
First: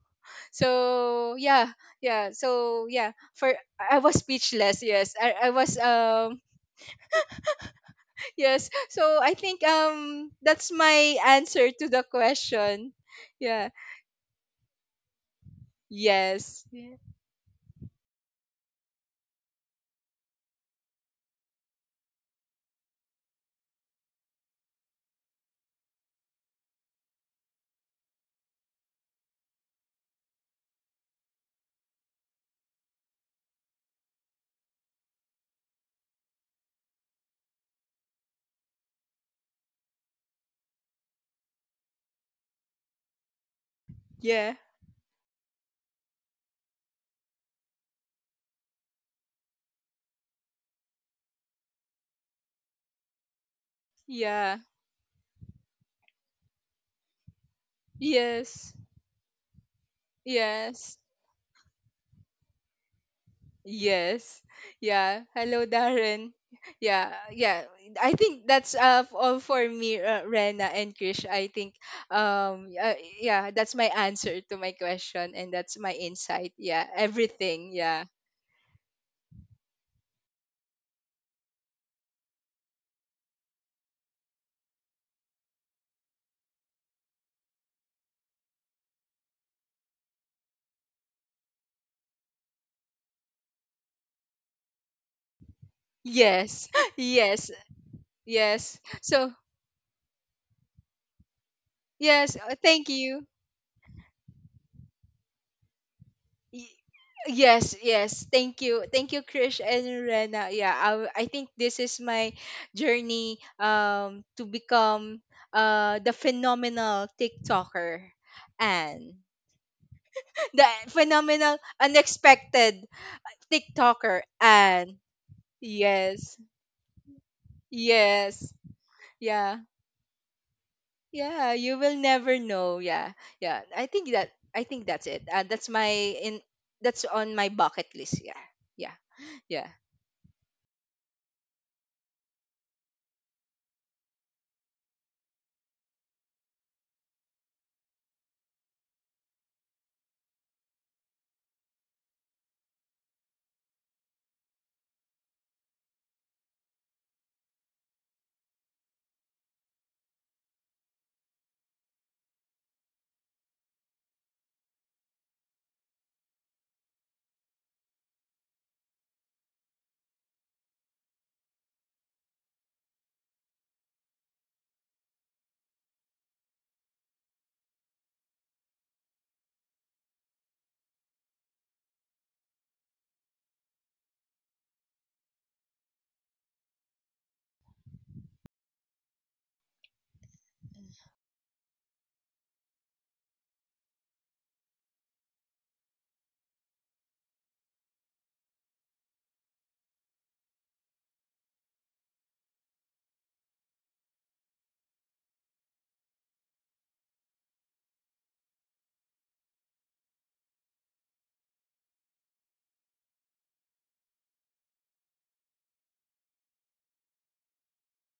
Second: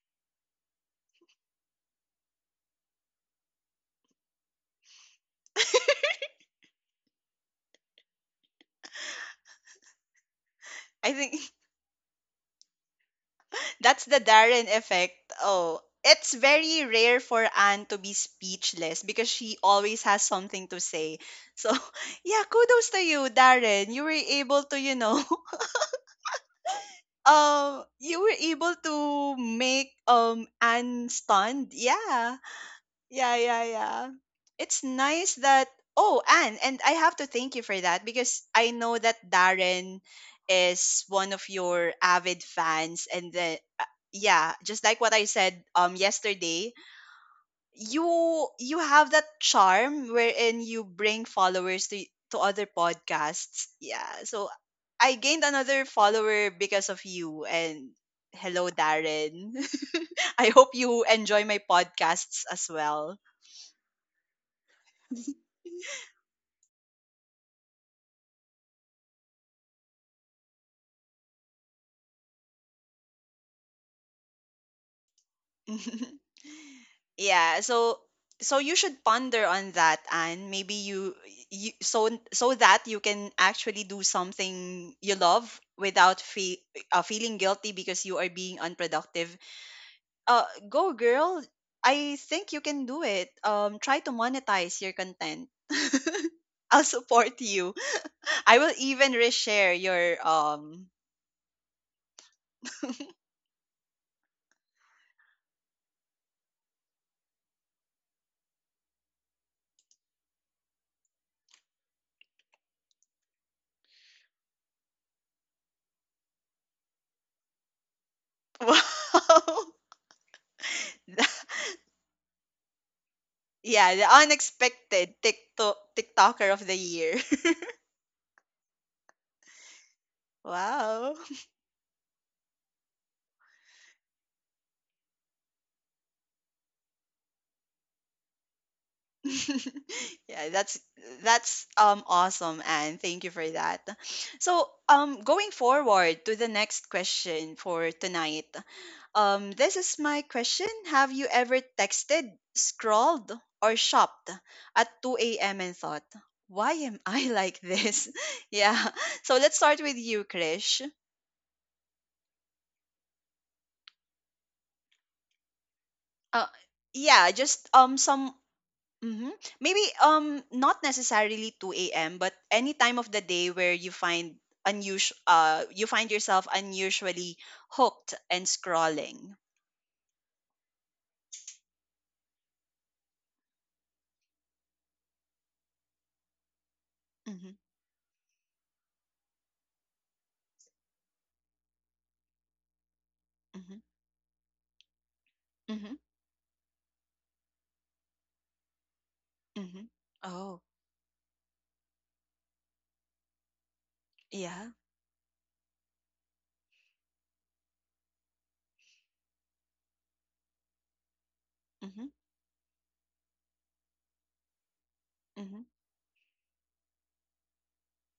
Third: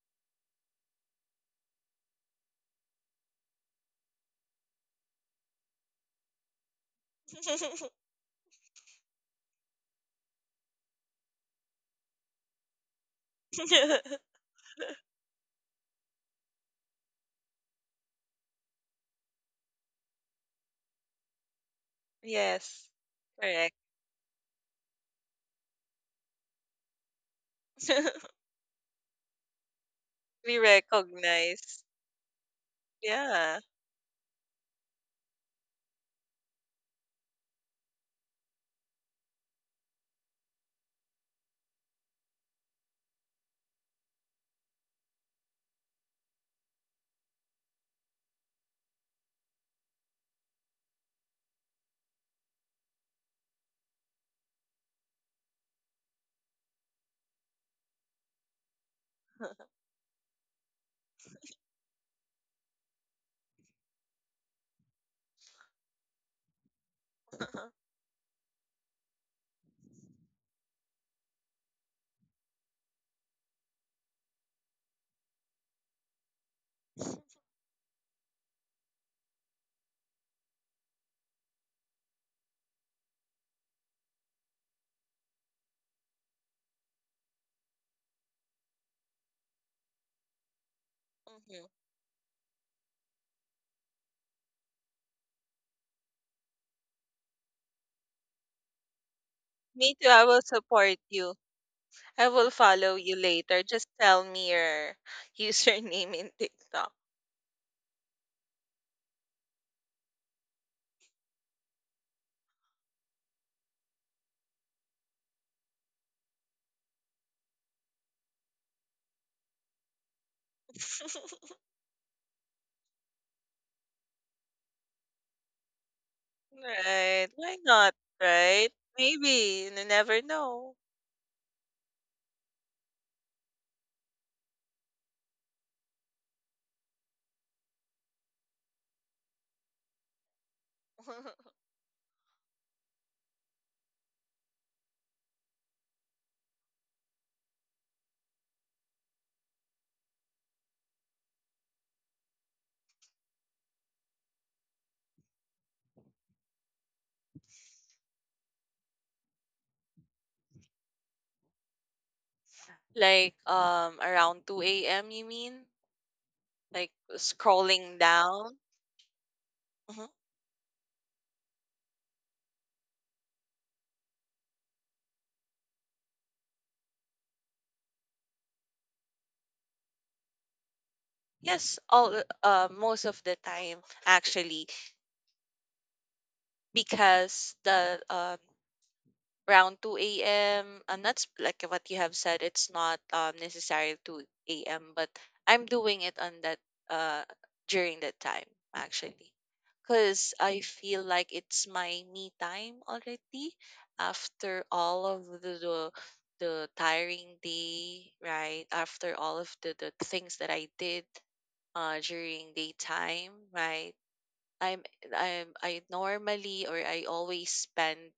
C: So yeah, yeah. So yeah, for I was speechless. Yes, I was yes. So I think that's
A: I
C: my
A: think.
C: answer to the question. Yeah.
A: That's the Darren effect. Oh, it's
C: Yes.
A: very
C: Yeah.
A: rare for Anne to be speechless because she always has something to say. So, yeah,
B: Yes,
A: kudos to you,
B: correct.
A: Darren. You were able to, you know, you were able to make
B: We
A: Anne stunned.
B: recognize.
A: Yeah, yeah,
B: Yeah.
A: yeah, yeah. It's nice that, oh, Anne, and I have to thank you for that because I know that Darren is one of your avid fans and the, yeah,
C: Yeah.
A: just like what I said yesterday, you have that charm wherein you bring followers to other podcasts. Yeah. So
C: Yeah.
A: I gained another follower because of you and hello
C: Yes.
A: Darren. I hope
C: Yes.
A: you enjoy my podcasts as well.
C: Yes. Yeah. Hello, Darren. Yeah. Yeah. I think that's all for me, Rena and Krish. I think, um, uh, yeah, that's my answer to my question, and that's my insight. Yeah.
A: yeah
C: Everything.
A: so
C: Yeah.
A: so you should ponder on that and maybe you, you so so that you can actually do something you love without feeling guilty because you are being unproductive. Uh, go girl.
B: Mhm.
A: I think you can do it. Try to monetize your content.
C: Yes.
A: I'll support
C: Yes.
A: you. I will
C: Yes.
A: even
C: So,
A: reshare
B: Me too.
A: your
B: I will support you. I
C: yes.
B: will
C: Thank
B: follow you
C: you.
B: later. Just tell me your username in
C: Y-
B: TikTok.
C: Yes, yes. Thank you. Thank you, Krish and Rena. Yeah, I think this is my journey to become the phenomenal TikToker
A: wow.
C: and the phenomenal unexpected
A: Yeah, the
C: TikToker and
A: unexpected TikTok
C: yes.
A: TikToker of the year.
B: Right. Why not,
C: Yes.
B: right?
C: Yeah.
B: Maybe. You never know.
A: Wow.
C: Yeah, you will never know. Yeah. Yeah. I think that's it. That's on my bucket list. Yeah. Yeah. Yeah.
A: Yeah, that's that's um awesome, and thank you for that. So, going forward to the next question for tonight. This is my question. Have you ever texted, scrolled or shopped at 2 a.m. and thought, "Why am I like this?" Yeah. So, let's start with you, Krish.
B: Like around 2 a.m. you mean?
A: Uh,
B: Like
A: yeah, just
B: scrolling
A: some.
B: down?
A: Mhm. Maybe
B: Mhm.
A: not necessarily 2 a.m. but any time of the day where you find unusual, you find yourself unusually hooked and scrolling.
B: Yes, all most of the time actually, because
A: Mhm.
B: the around 2 a.m., I'm not like what you have said. It's not
A: Mhm.
B: necessary 2 a.m. But I'm
A: Mhm.
B: doing it on that uh during that time actually,
A: Mhm.
B: because I
A: Oh,
B: feel like it's my me time already after
A: yeah.
B: all of the tiring day, right? After all of the things that I did
A: Mhm.
B: during daytime, right? I'm I'm
A: Mhm.
B: I normally, or I always spend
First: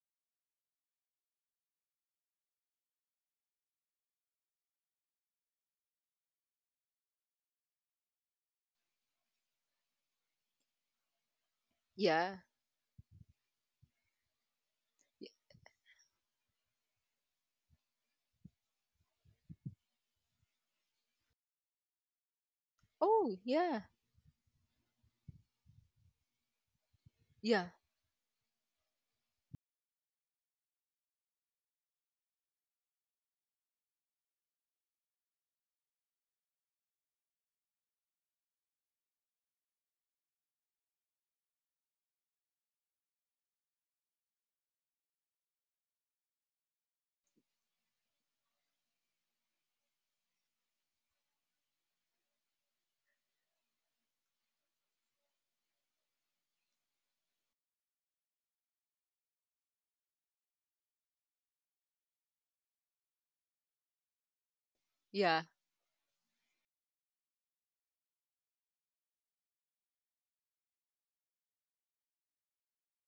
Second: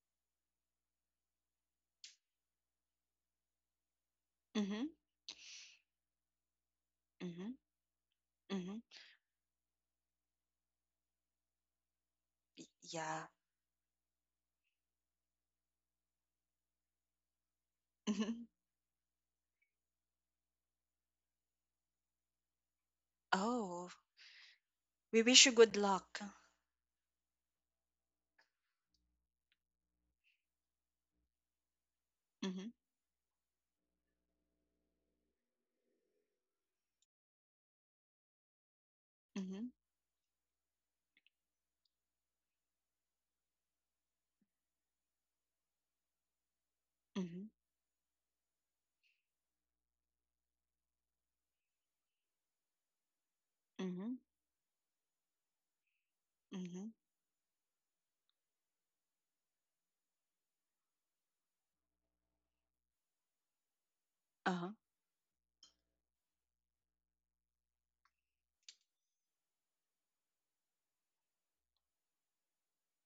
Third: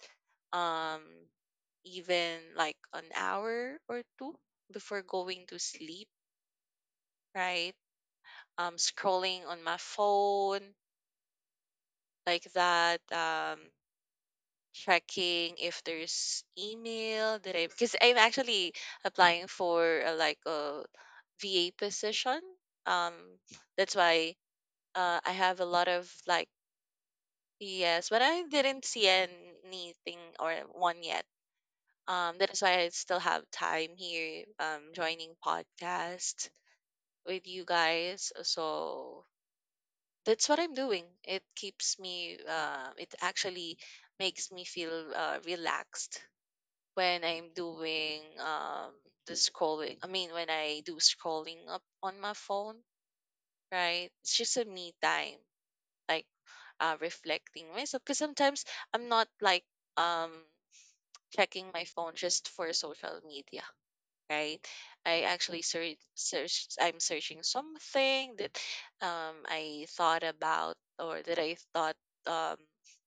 B: um even like an hour or two
A: Mhm.
B: before going to sleep,
A: Mhm.
B: right?
A: Mhm.
B: Scrolling on my phone
C: Yeah.
B: like that,
A: Yeah.
B: checking if there's email, that I because I'm
A: Mhm.
B: actually applying for like a VA position. Um,
C: Oh, yeah.
A: Oh,
B: that's why
A: we
B: I
A: wish you
B: have a
A: good
B: lot of,
A: luck.
B: like,
C: Yeah.
B: yes, but I didn't see anything or one yet. That is
A: Mhm.
B: why I still have time here, joining podcasts with you guys. So
A: Mhm.
B: that's what I'm doing. It keeps me, it actually makes me feel relaxed when
A: Mhm.
B: I'm doing the scrolling. I mean, when I do scrolling up on my phone, right?
A: Mhm.
B: It's just a me time, like
A: Mhm.
B: reflecting myself. Because sometimes I'm not like um, checking my phone just for social media, right?
A: Uh-huh.
B: I
C: Yeah.
B: actually search, search I'm searching something that I thought about, or that I thought um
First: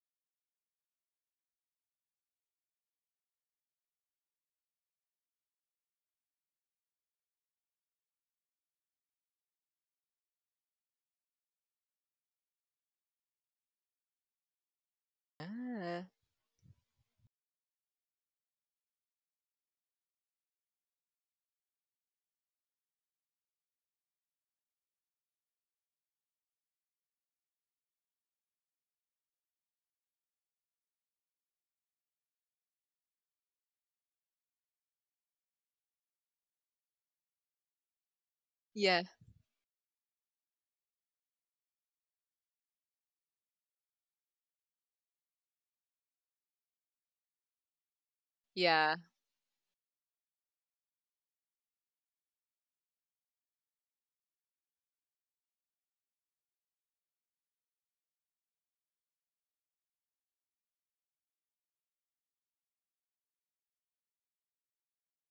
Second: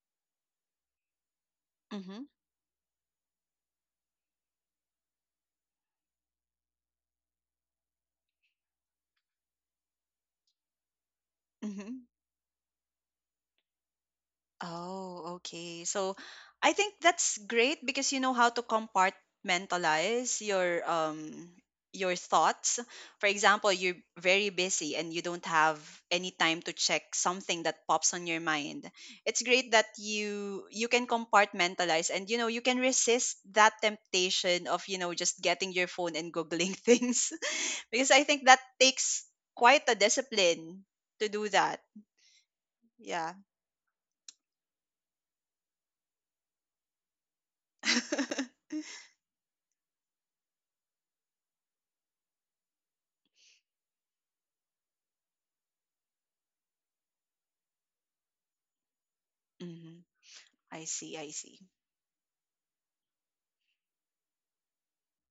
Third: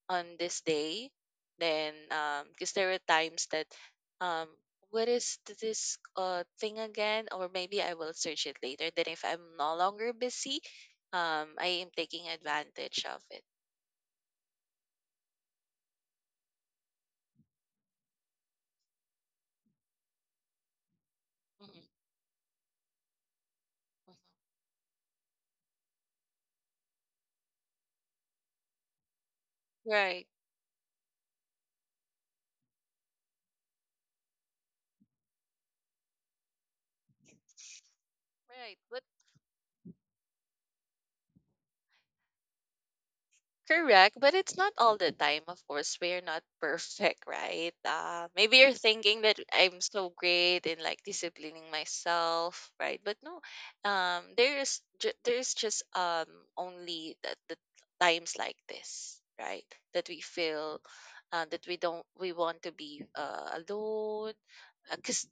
B: on this day. Then
A: Mhm.
B: because there were times that um what is this thing again? Or maybe I will search it later. Then if I'm no longer busy, I am
A: Mhm.
B: taking advantage of it.
A: Oh, okay.
C: Ah.
A: So I think that's great because you know how to compartmentalize
B: Mhm,
A: your thoughts. For example, you're
B: mhm.
A: very busy and you don't have any time to check something that pops on your mind. It's great that
B: Right.
A: you can compartmentalize, and you know you can resist that temptation of, you know, just getting your phone and googling things because I think that
B: Right.
C: Yeah.
B: But,
A: takes quite a discipline to do that. Yeah.
B: correct, but it's not all the time, of course. We're not perfect, right? Maybe you're
C: Yeah.
B: thinking that I'm so great in, like, disciplining myself, right? But no, there's there's just only the times like this, right?
A: Mhm.
B: That we feel
A: I see, I see.
B: that we don't we want to be alone, because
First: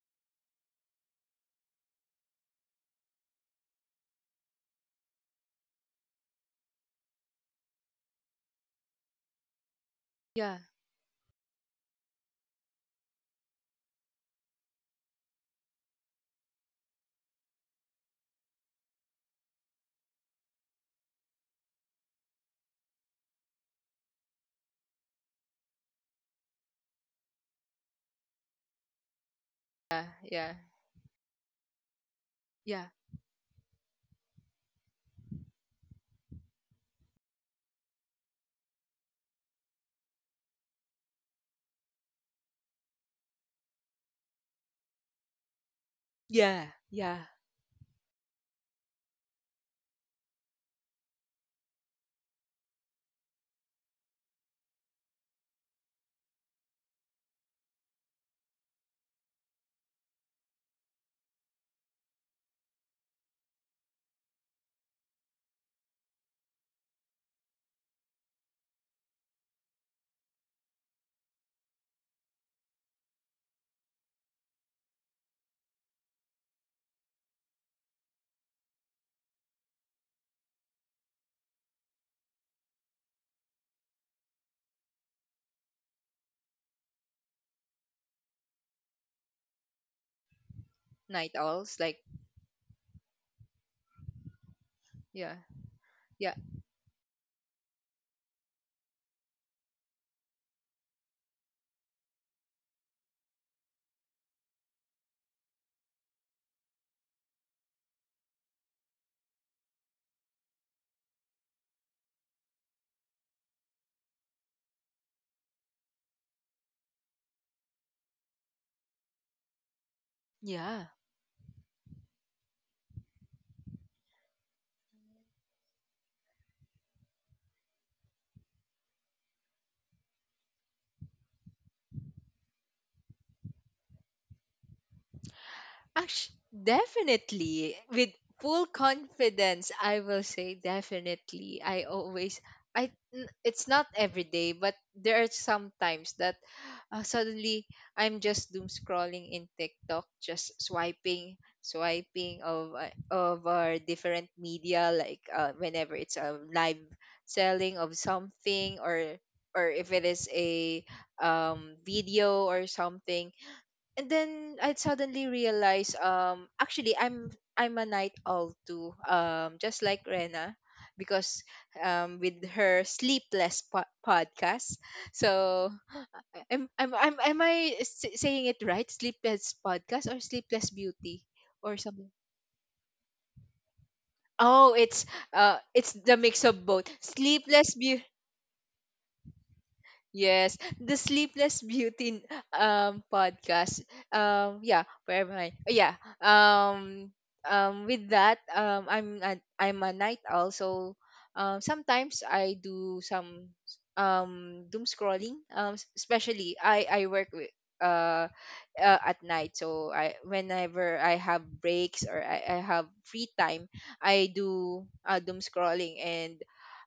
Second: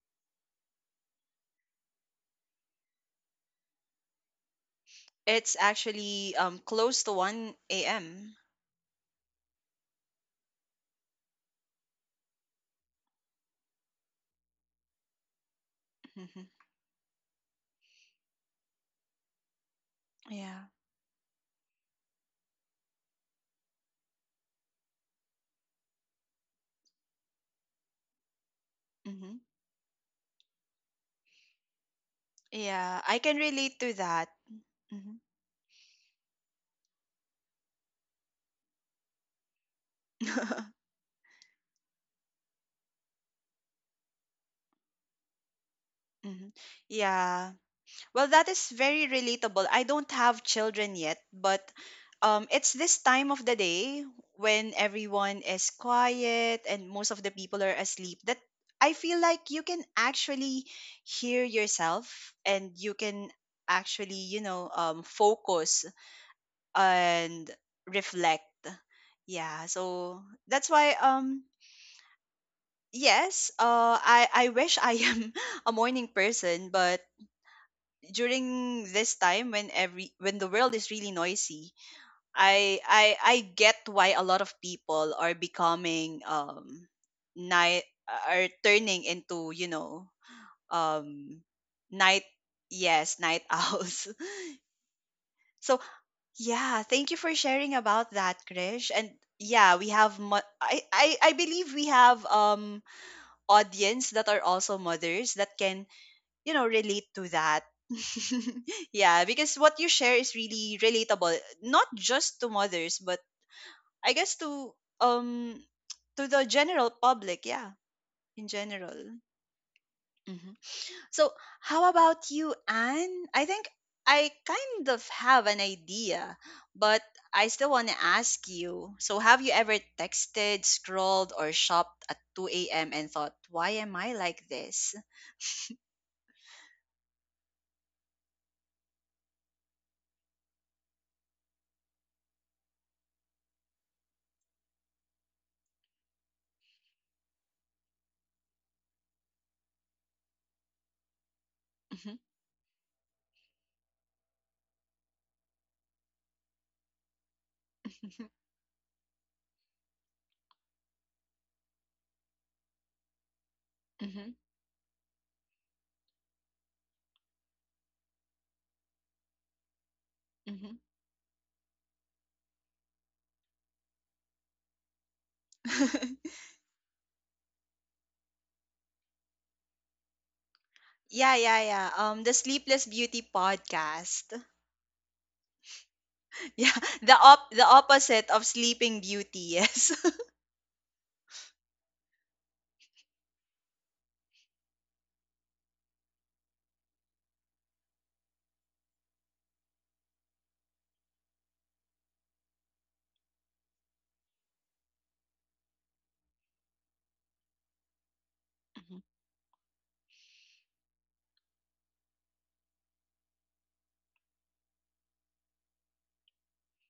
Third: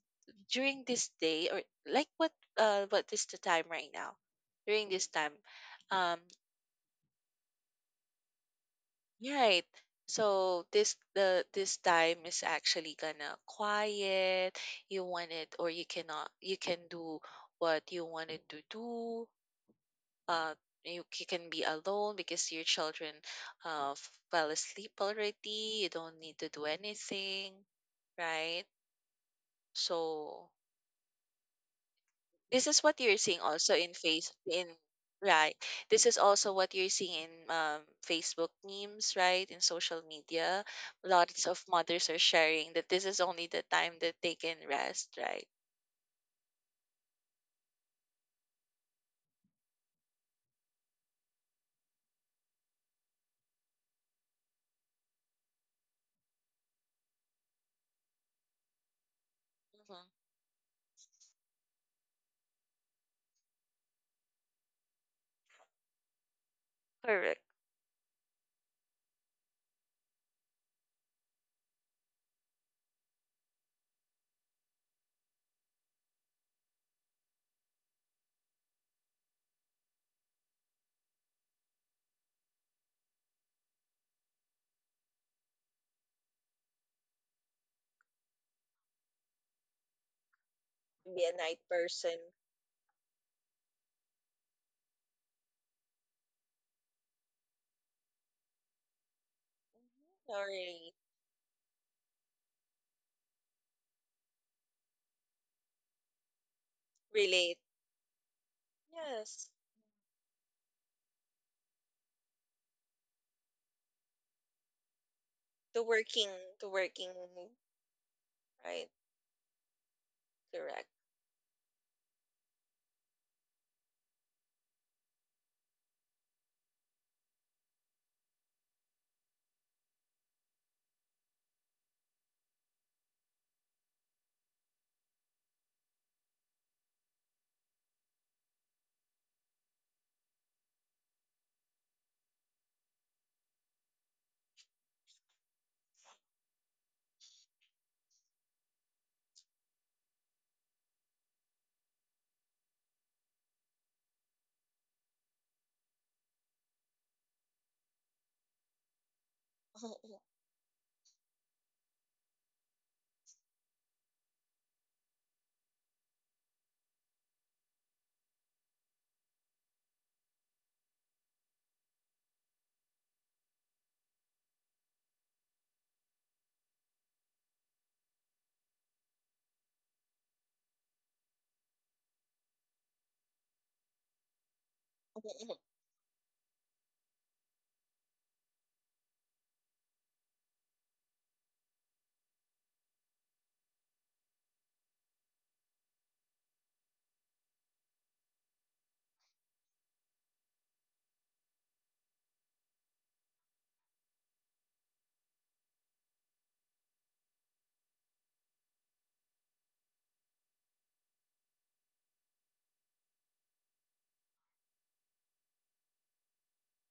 B: during this day, or like, what is the time right now? During this time,
A: It's
B: um
A: actually close to 1 a.m.
B: right.
C: Yeah.
B: So this time is actually gonna quiet. You want it, or you cannot
A: Hmm.
B: you can do what you wanted to do. Uh
A: Yeah.
B: you can be alone because your children fell asleep already. You don't need to do anything, right?
A: Hmm.
C: Yeah.
B: So
C: Yeah.
B: this is
C: Yeah.
A: Yeah,
B: what
A: I
B: you're
A: can
B: seeing also
A: relate to
B: in
A: that.
B: face in,
A: Hmm.
B: right. This is also what you're seeing in Facebook memes, right? In social media, lots of mothers are sharing that this is only the time that they can rest, right?
A: Hmm.
C: Yeah. Yeah.
A: Yeah. Well, that is very relatable. I don't have children yet, but it's this time of the day when everyone is quiet and most of the people are asleep that I feel like you can
B: Hmm.
A: actually hear yourself, and you can actually, you know, focus
B: Correct.
A: and reflect. Yeah, so that's why yes, I wish I am a morning person, but during this time when every when the world is really noisy, I get why a lot of people are becoming night, are turning into, you know,
B: Be
C: Night
B: a
A: um
B: night
C: owls like
B: person.
A: night, yes, night owls.
C: yeah.
A: So
C: Yeah.
A: yeah, thank you for sharing about that, Krish. And yeah, we have
B: Mhm.
A: mo-
B: Or
A: I,
B: really
A: I I believe we have audience that are also mothers that can, you know, relate to
B: relate.
A: that. Yeah,
B: Yes,
A: because what you share is really relatable, not just to mothers, but I guess um
B: the
A: to
B: working,
A: the
B: the
A: general
B: working,
A: public, yeah, in
B: right?
A: general. Mm-hmm.
B: Correct.
C: Yeah.
A: So, how about you, Anne? I think I kind of have an idea, but I still want to ask you. So, have you ever texted, scrolled, or shopped at 2 a.m. and thought, why am I like this?
C: Actually, definitely. With full confidence, I will say definitely. I always, I, n- It's not every day, but there are some times that suddenly I'm just doom scrolling in TikTok, just swiping,
A: Mhm,
C: swiping of our different media, like, whenever it's a live selling of something, or if it is a video or something. And
A: mhm,
C: then I'd suddenly realize, actually I'm a night owl too, just like Rena,
A: mhm.
C: because with her sleepless podcast. So, am I saying it right, sleepless podcast or sleepless beauty
A: Yeah, yeah,
C: or
A: yeah.
C: something?
A: The Sleepless Beauty podcast.
C: Oh it's, it's the mix of
A: Yeah,
C: both,
A: the
C: Sleepless Beauty.
A: opposite of Sleeping Beauty. Yes.
C: Yes, the Sleepless Beauty podcast. Yeah, where am I? Oh, yeah. Um with that, I'm a night owl, so sometimes I do some doom scrolling, especially I work with uh,
A: Mhm.
C: at night. So I, whenever I have breaks or I have free time, I do doom scrolling. And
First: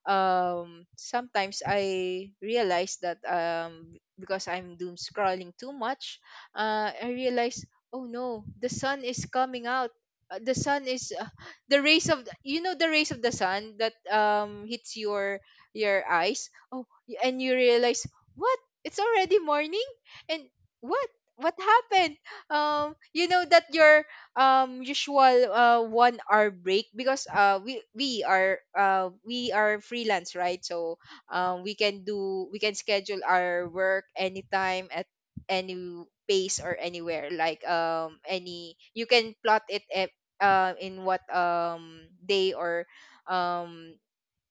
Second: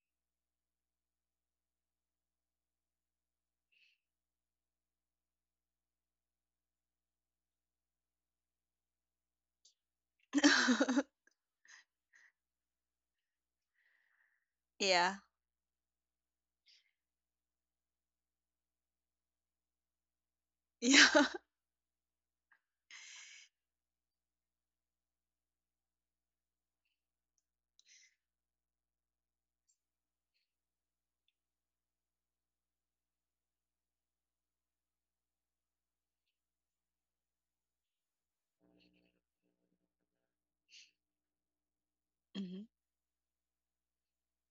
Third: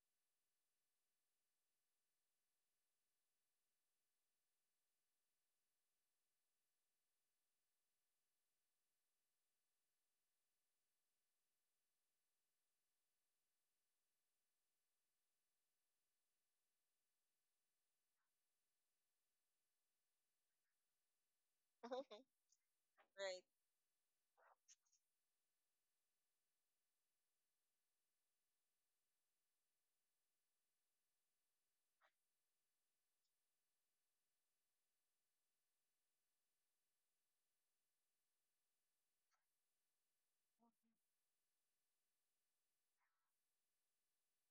C: sometimes I realize that, because I'm doom scrolling too much, I realize, oh no, the sun is coming out. The sun is The rays of you know, the rays of the sun that hits
A: Yeah.
C: your eyes. And you realize, what, it's already morning. And
A: Yeah.
C: what what happened? You
B: Right.
C: know that your usual 1 hour break, because we are, we are freelance, right? So we can schedule our work anytime at any pace or anywhere, like, any you can plot it at, in what day
A: Mhm.
C: or um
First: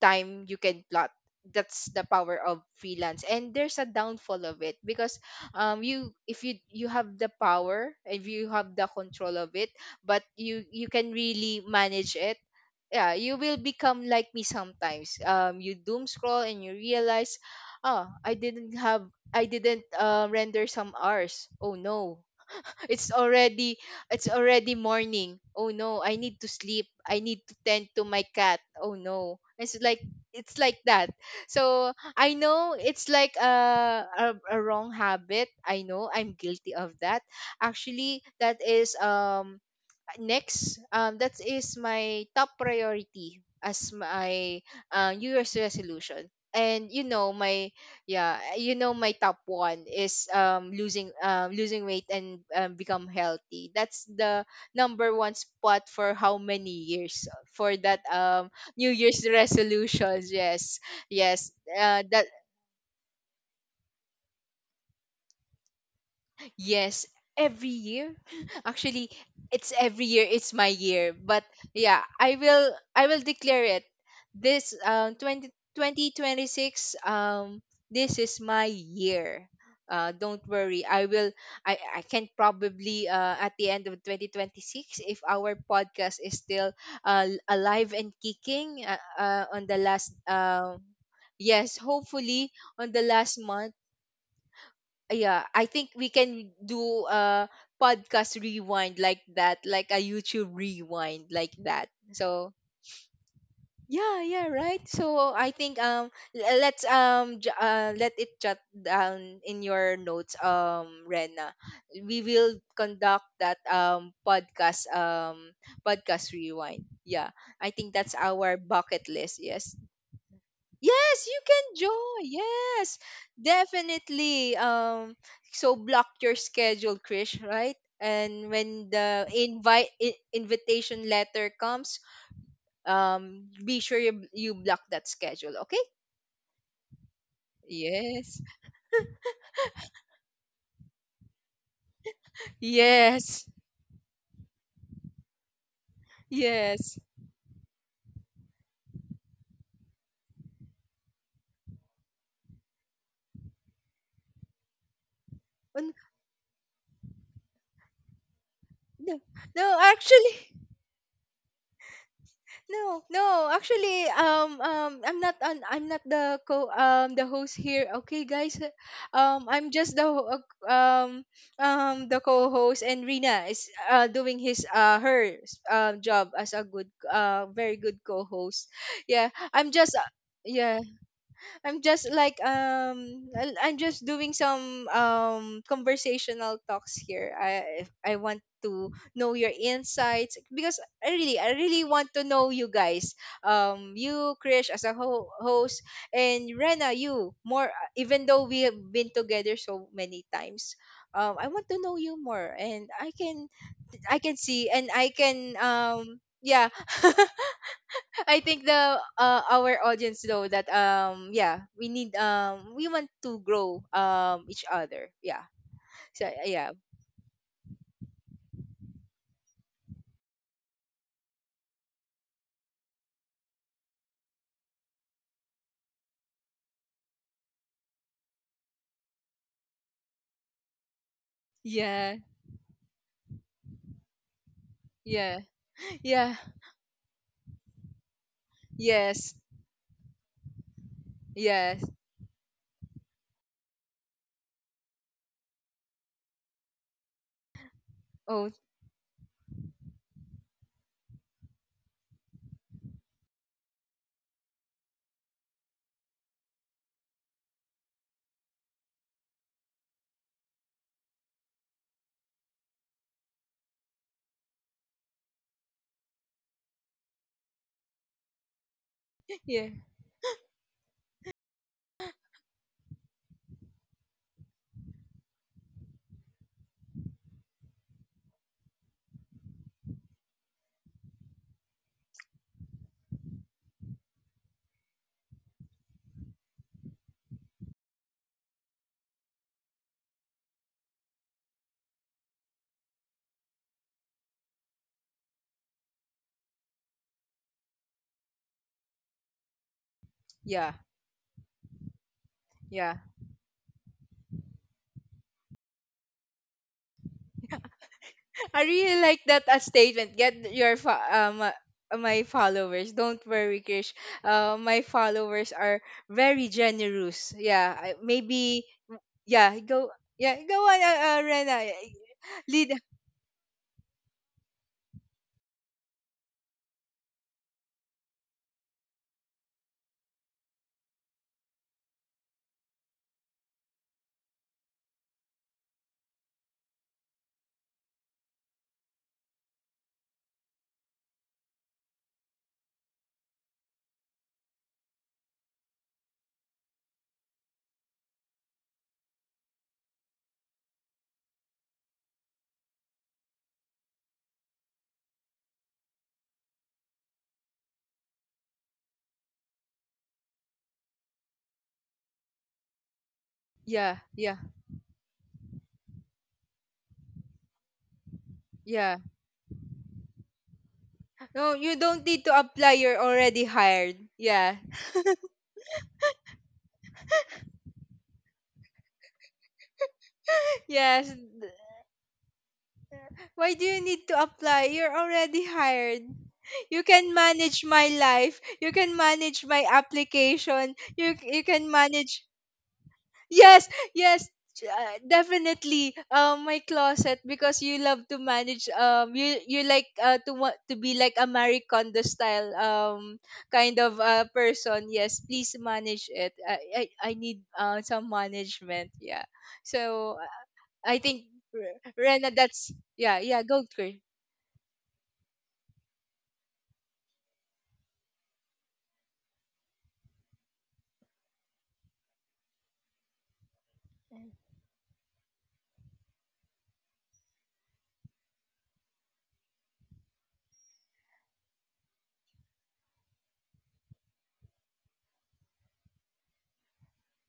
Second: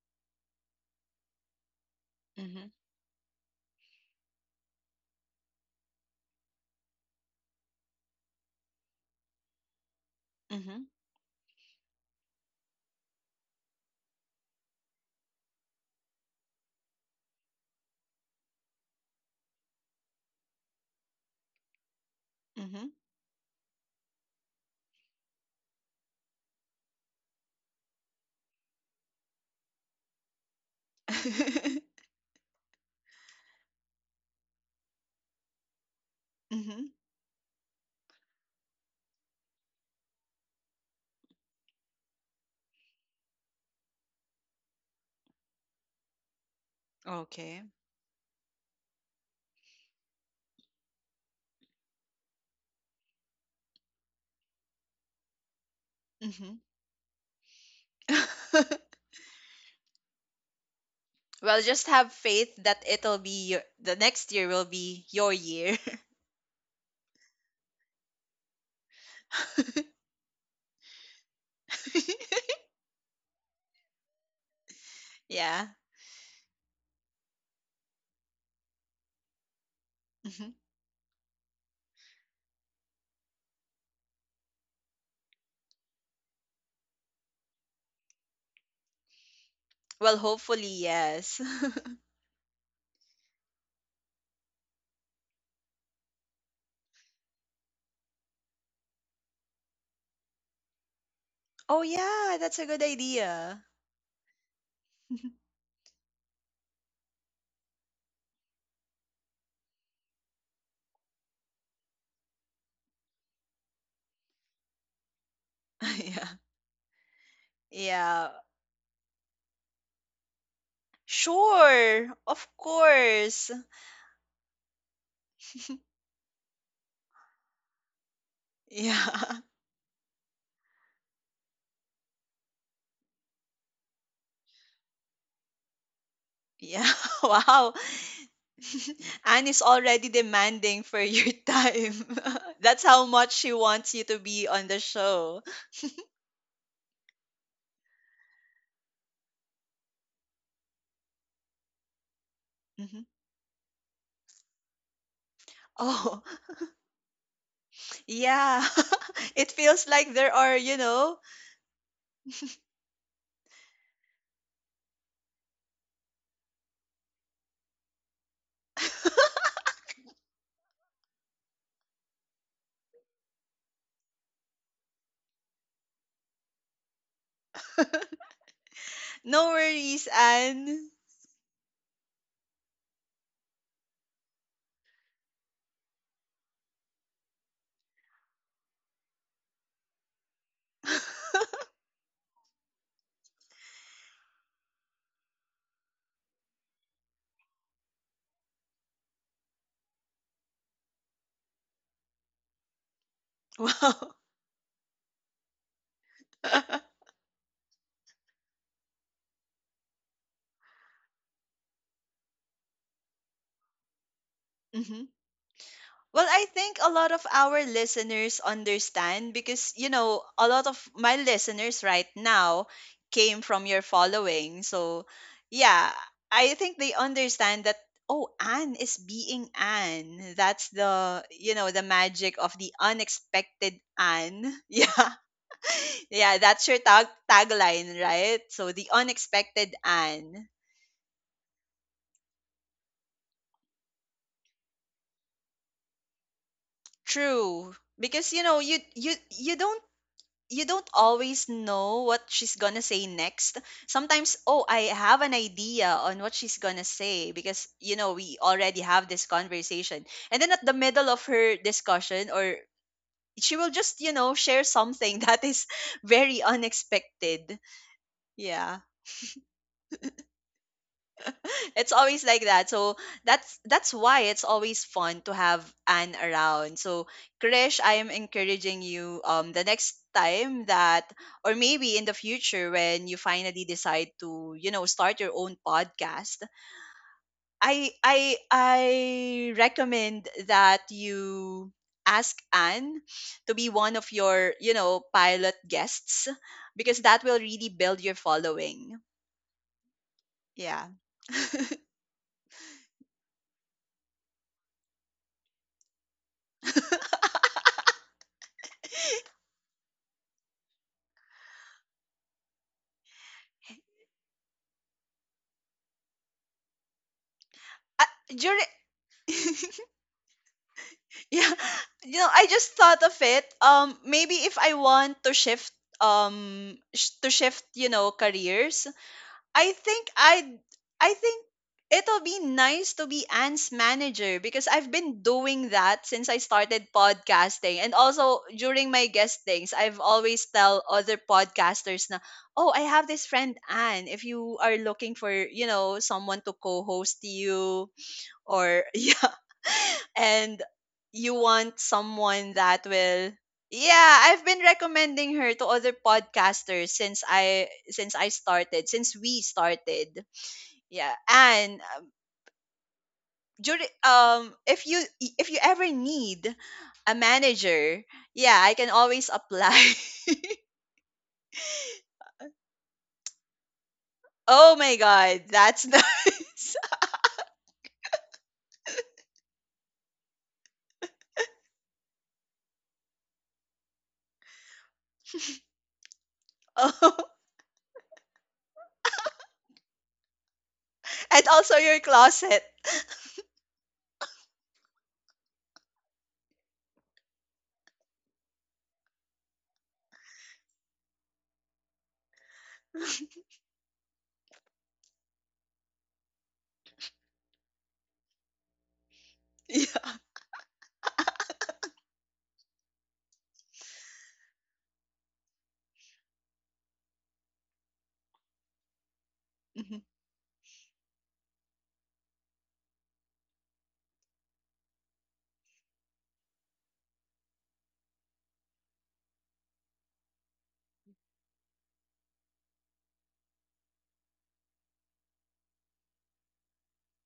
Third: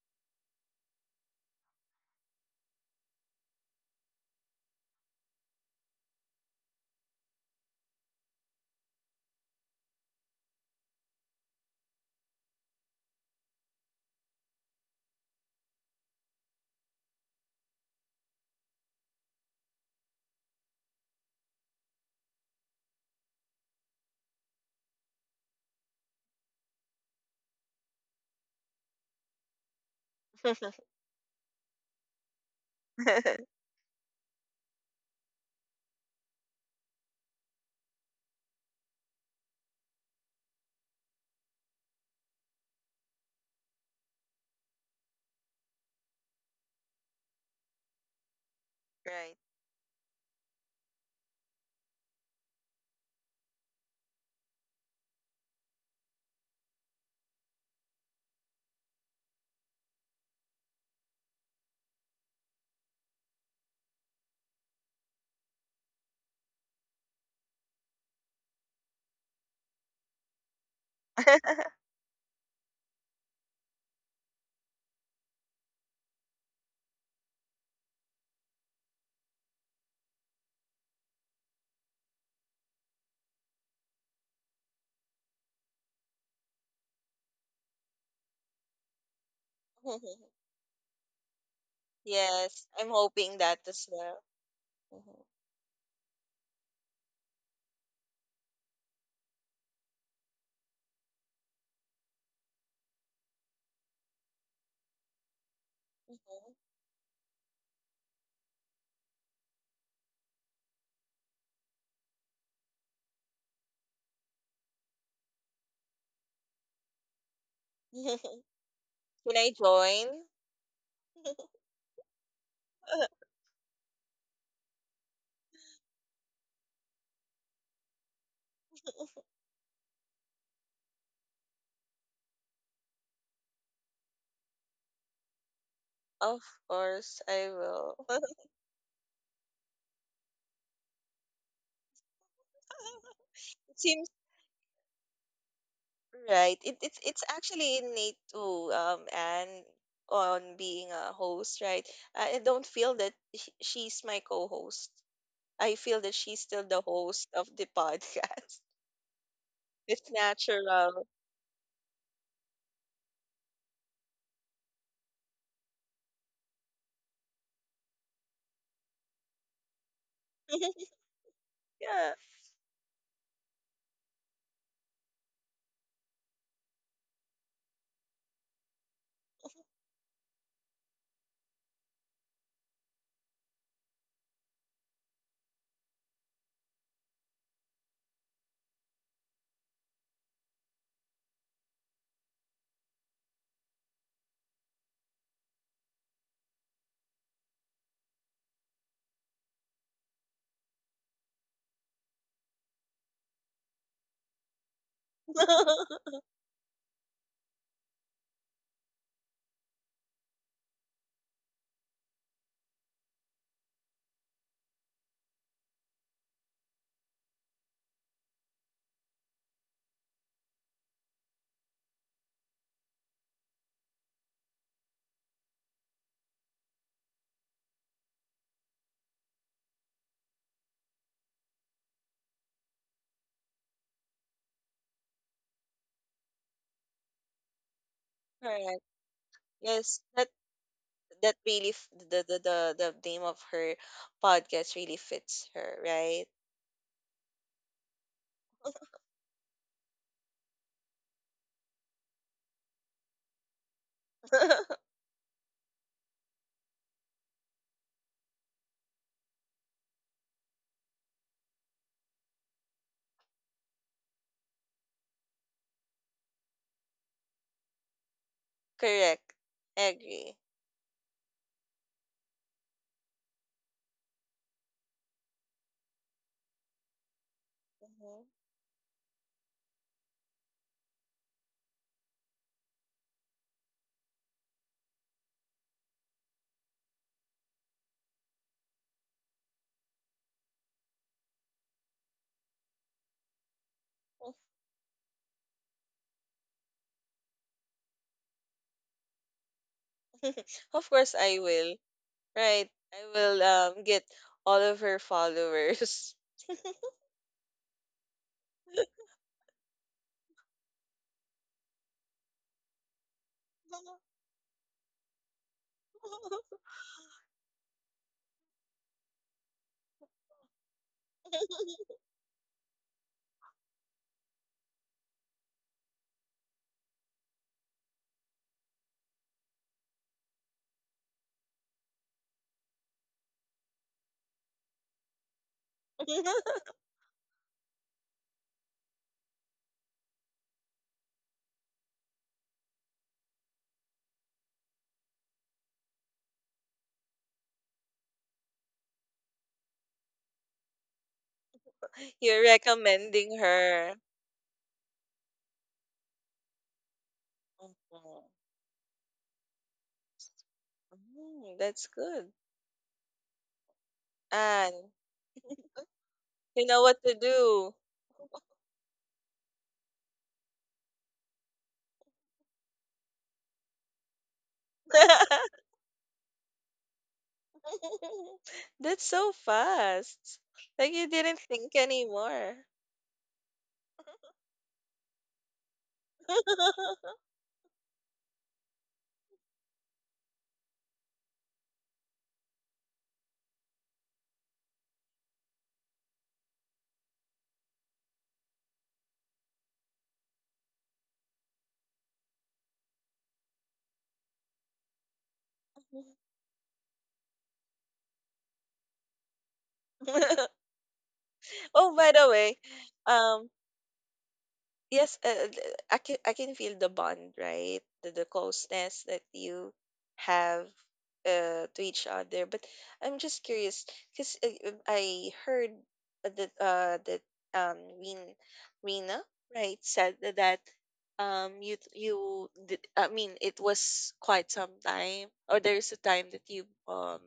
C: time you can plot. That's the power of
A: Mhm.
C: freelance, and there's a downfall of it, because you if you have the power, if you have the control of it, but
A: Mhm.
C: you can really manage it. Yeah, you will become like me sometimes. You doom scroll and you realize, oh, I didn't, render some hours, oh no.
A: Mhm.
C: it's already it's already morning, oh no. I need to sleep, I need to tend to my cat, oh no. It's like that. So I know it's like a wrong habit, I know I'm guilty
A: Mhm.
C: of that. Actually, that is my top priority as my new year's resolution. And you know
A: Okay.
C: my, yeah, you know my top
B: Right.
C: one is, losing weight and, become healthy. That's the number one spot for how
A: Mhm.
C: many years, for that, new year's resolutions, yes. Yes,
A: Well, just have
C: that.
A: faith that it'll be your, the next year will be your year.
C: Yes, every year. Actually, it's every year. It's my year. But yeah, I will declare it. This, twenty
A: Yeah.
C: twenty twenty six, this is my year. Don't
A: Mhm.
C: worry. I can probably, at the end of 2026, if our podcast is still, alive and kicking, on the last,
A: Well, hopefully, yes.
C: yes, hopefully,
B: Yes, I'm
C: on the last
B: hoping that
C: month.
B: as well. Mhm.
C: Yeah, I think we can do a podcast rewind like that, like a YouTube rewind like
A: Oh
C: that,
A: yeah,
C: so
A: that's a good idea.
C: yeah, yeah, right. So I think,
B: Mhm.
C: let's, let it jot down in your notes, Rena. We will conduct that, podcast
A: Yeah.
C: rewind. Yeah, I think that's
A: Yeah.
C: our bucket
B: Can
C: list,
B: I
C: yes.
B: join?
C: Yes, you can
A: Sure,
C: join.
A: of
C: Yes,
A: course.
C: definitely. So block your schedule, Krish, right? And when the
A: Yeah.
C: invitation letter comes, be sure you block that schedule. Okay?
B: Of
A: Yeah.
B: course, I
A: Wow.
B: will.
C: Yes,
A: Anne is already demanding for your time. That's how much
C: yes,
A: she
B: It's
A: wants you to be on the show.
B: Right. It,
C: yes.
B: it's it's actually innate too, and on being a host, right? I don't feel
A: Mhm.
B: that she's my co-host. I
C: Oh,
B: feel that
A: Oh,
B: she's still the host of the podcast.
A: yeah.
C: no,
A: It
C: no,
A: feels
B: It's
A: like there
C: actually.
A: are, you
B: natural.
A: know,
C: No, no. Actually, I'm not the, co the host here. Okay, guys. I'm just the,
B: Yeah.
C: the co-host, and Rina is, doing his her, job as a good, very good co-host. Yeah,
A: no
C: I'm just
A: worries,
C: uh, yeah,
A: Anne.
C: I'm just like, I'm just doing some, conversational talks here. I If I want to know your insights, because I really want to know you guys. You, Krish, as a host, and Rena, you more, even though we have been together so many times. I want to know you more, and
A: Wow.
C: I can see, and I can, yeah. I think the our audience know that, yeah, we want to grow, each
A: Mhm.
C: other, yeah. So
A: Well, I
C: yeah,
A: think a lot of our listeners understand because, you know, a lot of my listeners right now came from your following. So, yeah, I think they understand that, oh, Anne is being Anne. That's the, you know, the
C: yeah,
A: magic of the unexpected Anne. Yeah.
C: yeah. Yeah,
A: Yeah, that's your tagline, right? So,
B: Correct.
A: the
C: yes,
A: unexpected
B: Yes,
A: Anne.
B: that really
C: yes,
B: the, the name of her podcast really fits her, right?
A: True. Because, you
C: oh
A: know, you don't, you don't always know what she's gonna say next. Sometimes, oh, I have an idea on what she's gonna say because you know we already have this conversation, and then at the middle of her discussion, or she will just, you know, share something that is very unexpected. Yeah.
B: Correct.
C: yeah,
B: Agree.
A: It's always like that. So that's why it's always fun to have Anne around. So Krish, I am
B: Mhm.
A: encouraging you, the next time that, or maybe in the future when you finally decide to, you know, start your own podcast, I recommend that you ask Anne to be one of your, you know, pilot guests because that will really build your following.
C: yeah,
A: Yeah.
B: Of course, I will. Right.
C: yeah.
B: I will get all of her followers.
C: I really like that, statement, get your, my followers, don't worry Krish, my followers are very generous, yeah.
A: Uh, during
C: Maybe, yeah, go, yeah, go on,
A: yeah.
C: Rena,
A: You know, I just
C: lead.
A: thought of it. Maybe if I want to shift, to shift, you know, careers, I think I'd, I think it'll be nice to be Anne's manager because I've been doing that since I started podcasting. And also during my guestings, I've always tell other podcasters na, oh, I have this friend Anne. If you are looking for, you know, someone to co-host you or yeah, and you want
B: You're
A: someone that will
B: recommending her.
A: yeah, I've been recommending her to other podcasters since
B: Mhm.
A: I started since we started. Yeah.
B: Mm,
A: And
B: that's good.
A: during
C: Yeah, yeah.
B: And
A: if you, if you ever need
B: you know what to
A: a
B: do.
A: manager, yeah, I can
C: Yeah.
A: always apply.
C: No, you don't need to apply. You're already hired. Yeah.
A: Oh my god, that's nice.
B: That's so fast. Like you
C: Yes.
B: didn't think anymore.
C: Why do you need to apply? You're already hired. You can
A: Oh,
C: manage my life. You can manage my application. You
A: and
C: can
A: also your
C: manage.
A: closet.
C: Yes, yes, definitely. My closet, because you love to manage. You like, to want to be like a Marie Kondo style, kind of, person. Yes, please manage it. I need, some management. Yeah. So,
A: Yeah.
C: I think,
B: Oh, by the
C: Rena,
B: way,
C: that's, yeah, yeah.
B: um,
C: Go Chris.
B: yes uh, th- I can feel the bond, right, the closeness that you
A: Mhm.
B: have to each other, but I'm just curious because I heard that that um Rin, Rina, right, said that you you did, I mean, it was quite some time, or there's a time that you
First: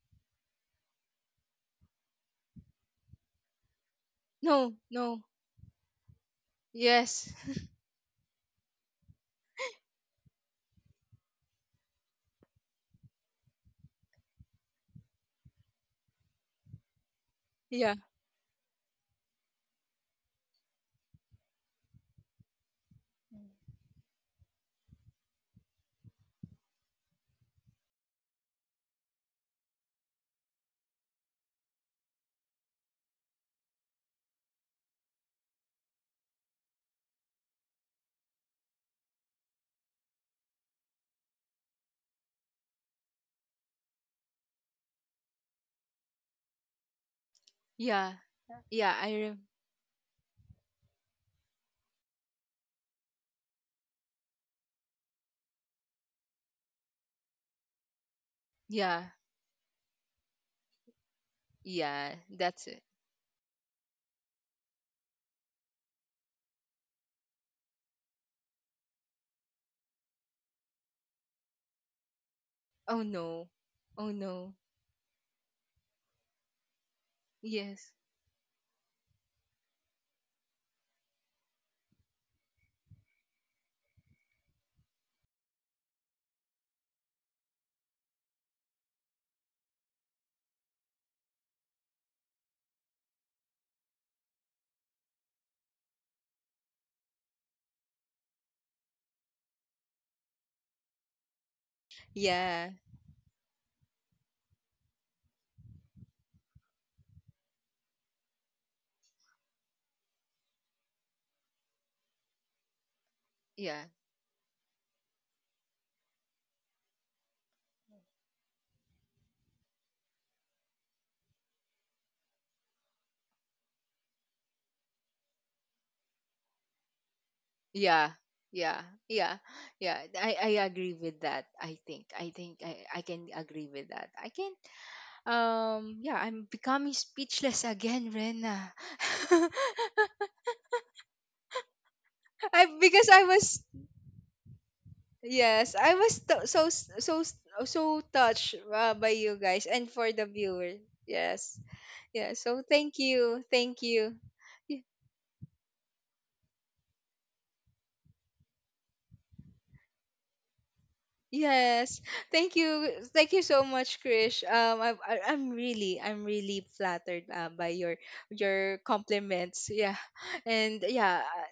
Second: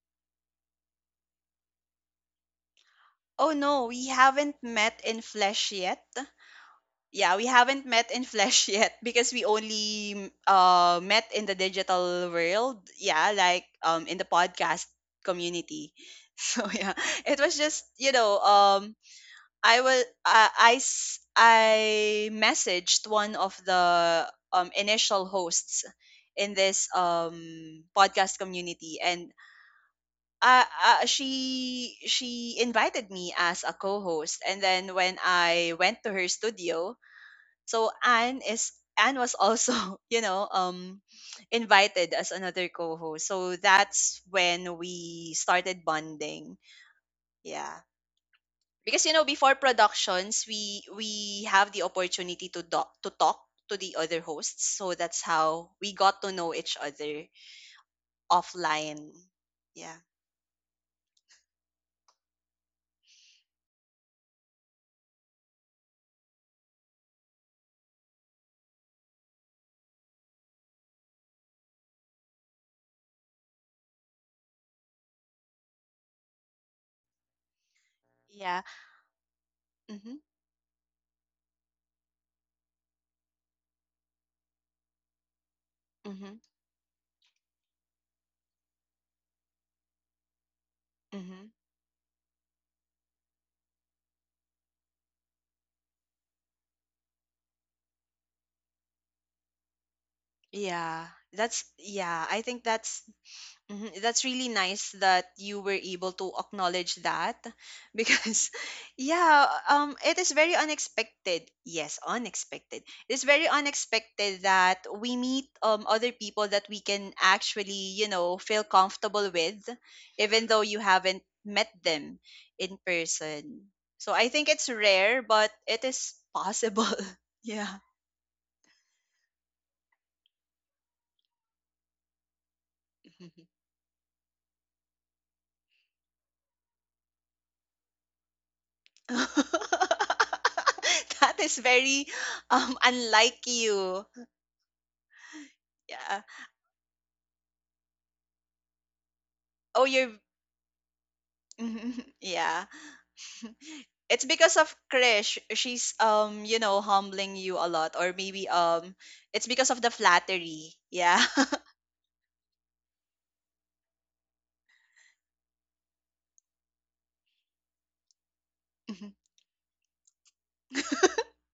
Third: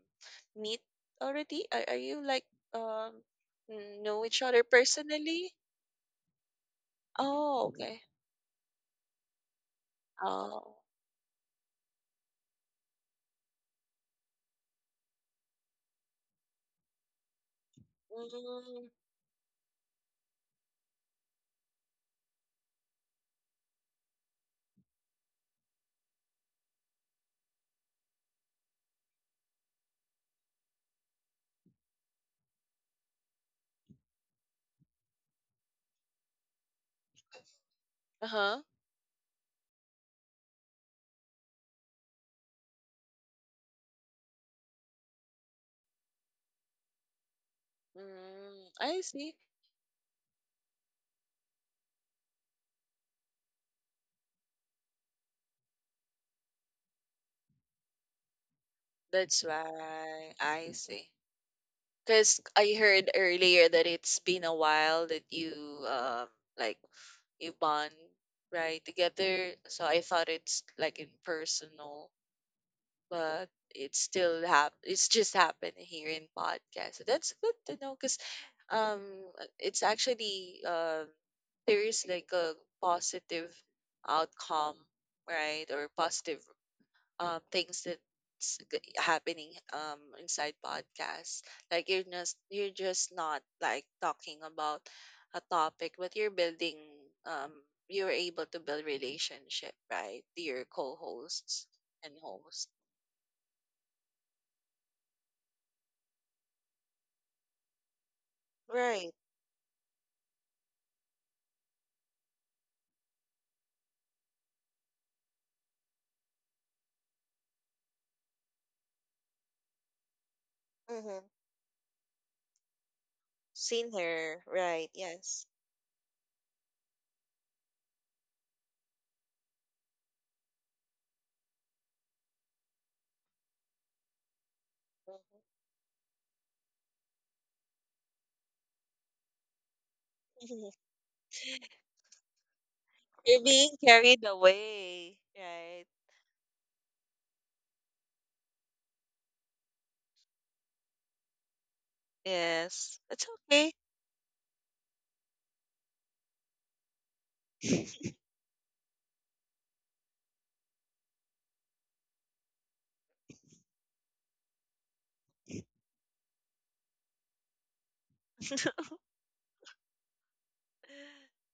B: meet already, are you like um
A: Oh no, we
B: know each
A: haven't
B: other
C: No,
A: met in
C: no.
B: personally?
A: flesh yet.
C: Yes.
A: Yeah, we
B: Oh,
A: haven't
B: okay.
A: met in flesh yet because we only
B: Oh,
A: met in the digital world. Yeah, like in the podcast community. So yeah, it was just,
C: Yeah,
A: you know,
B: Mm,
A: I will I s- I messaged one of the initial hosts in this podcast community, and she invited me as a co-host, and then when I went to her studio, so
B: uh-huh.
A: Anne was also, you know, invited as another co-host. So that's when we started bonding. Yeah.
C: yeah,
B: Mm,
C: yeah.
B: I
A: Because you know,
B: see.
A: before productions, we have the opportunity to to talk to the other hosts. So that's how we got to know each other
C: Yeah,
A: offline.
B: That's
A: Yeah.
B: why I see.
C: yeah.
B: Because
C: That's
B: I
C: it.
B: heard earlier that it's been a while that you um like you bond right together. So I thought it's like impersonal,
C: Oh
B: but
C: no.
B: it's
C: Oh
B: still
C: no.
B: hap it's just happened here in podcast. So that's good to
C: Yes.
B: know because
A: Yeah.
B: um it's
A: Mhm.
B: actually there is like a positive outcome right or
A: Mhm.
B: positive things that's happening inside podcasts.
A: Mhm.
B: Like you're just not like talking about a topic, but you're building um you're able to build relationship, right, to your
A: Yeah. That's
B: co-hosts and
A: yeah, I think
B: host.
C: Yeah,
A: that's Mhm. That's really nice that you were able to acknowledge that because
B: Right.
A: yeah, it is very unexpected. Yes, unexpected. It is very
C: yeah,
A: unexpected that we meet other people that we can actually, you know, feel comfortable with even though you
B: Mm-hmm.
A: haven't met them in person.
B: Seen
A: So I
B: her.
A: think it's
B: Right.
A: rare,
B: Yes.
A: but it is possible. Yeah.
C: yeah, yeah, yeah, yeah. I agree with that. I think I can
A: Mm-hmm.
C: agree with that. I can, yeah, I'm becoming speechless again, Rena.
B: Mhm.
A: That is very
C: I Because I
B: You're
A: unlike
C: was
B: being
A: you.
B: carried away.
C: yes,
B: Right.
C: I was,
A: Yeah.
C: so touched, by you guys
A: Oh,
C: and
A: you're
C: for the viewers. Yes. Yeah, so
A: yeah.
B: Yes.
C: thank
B: It's
C: you.
B: okay.
C: Thank you.
A: It's because of Krish. She's, you know, humbling you a lot, or maybe it's because of the flattery. Yeah.
C: Yes. Thank you. Thank you so much, Krish. I'm really flattered, by your compliments. Yeah, and yeah,
B: It's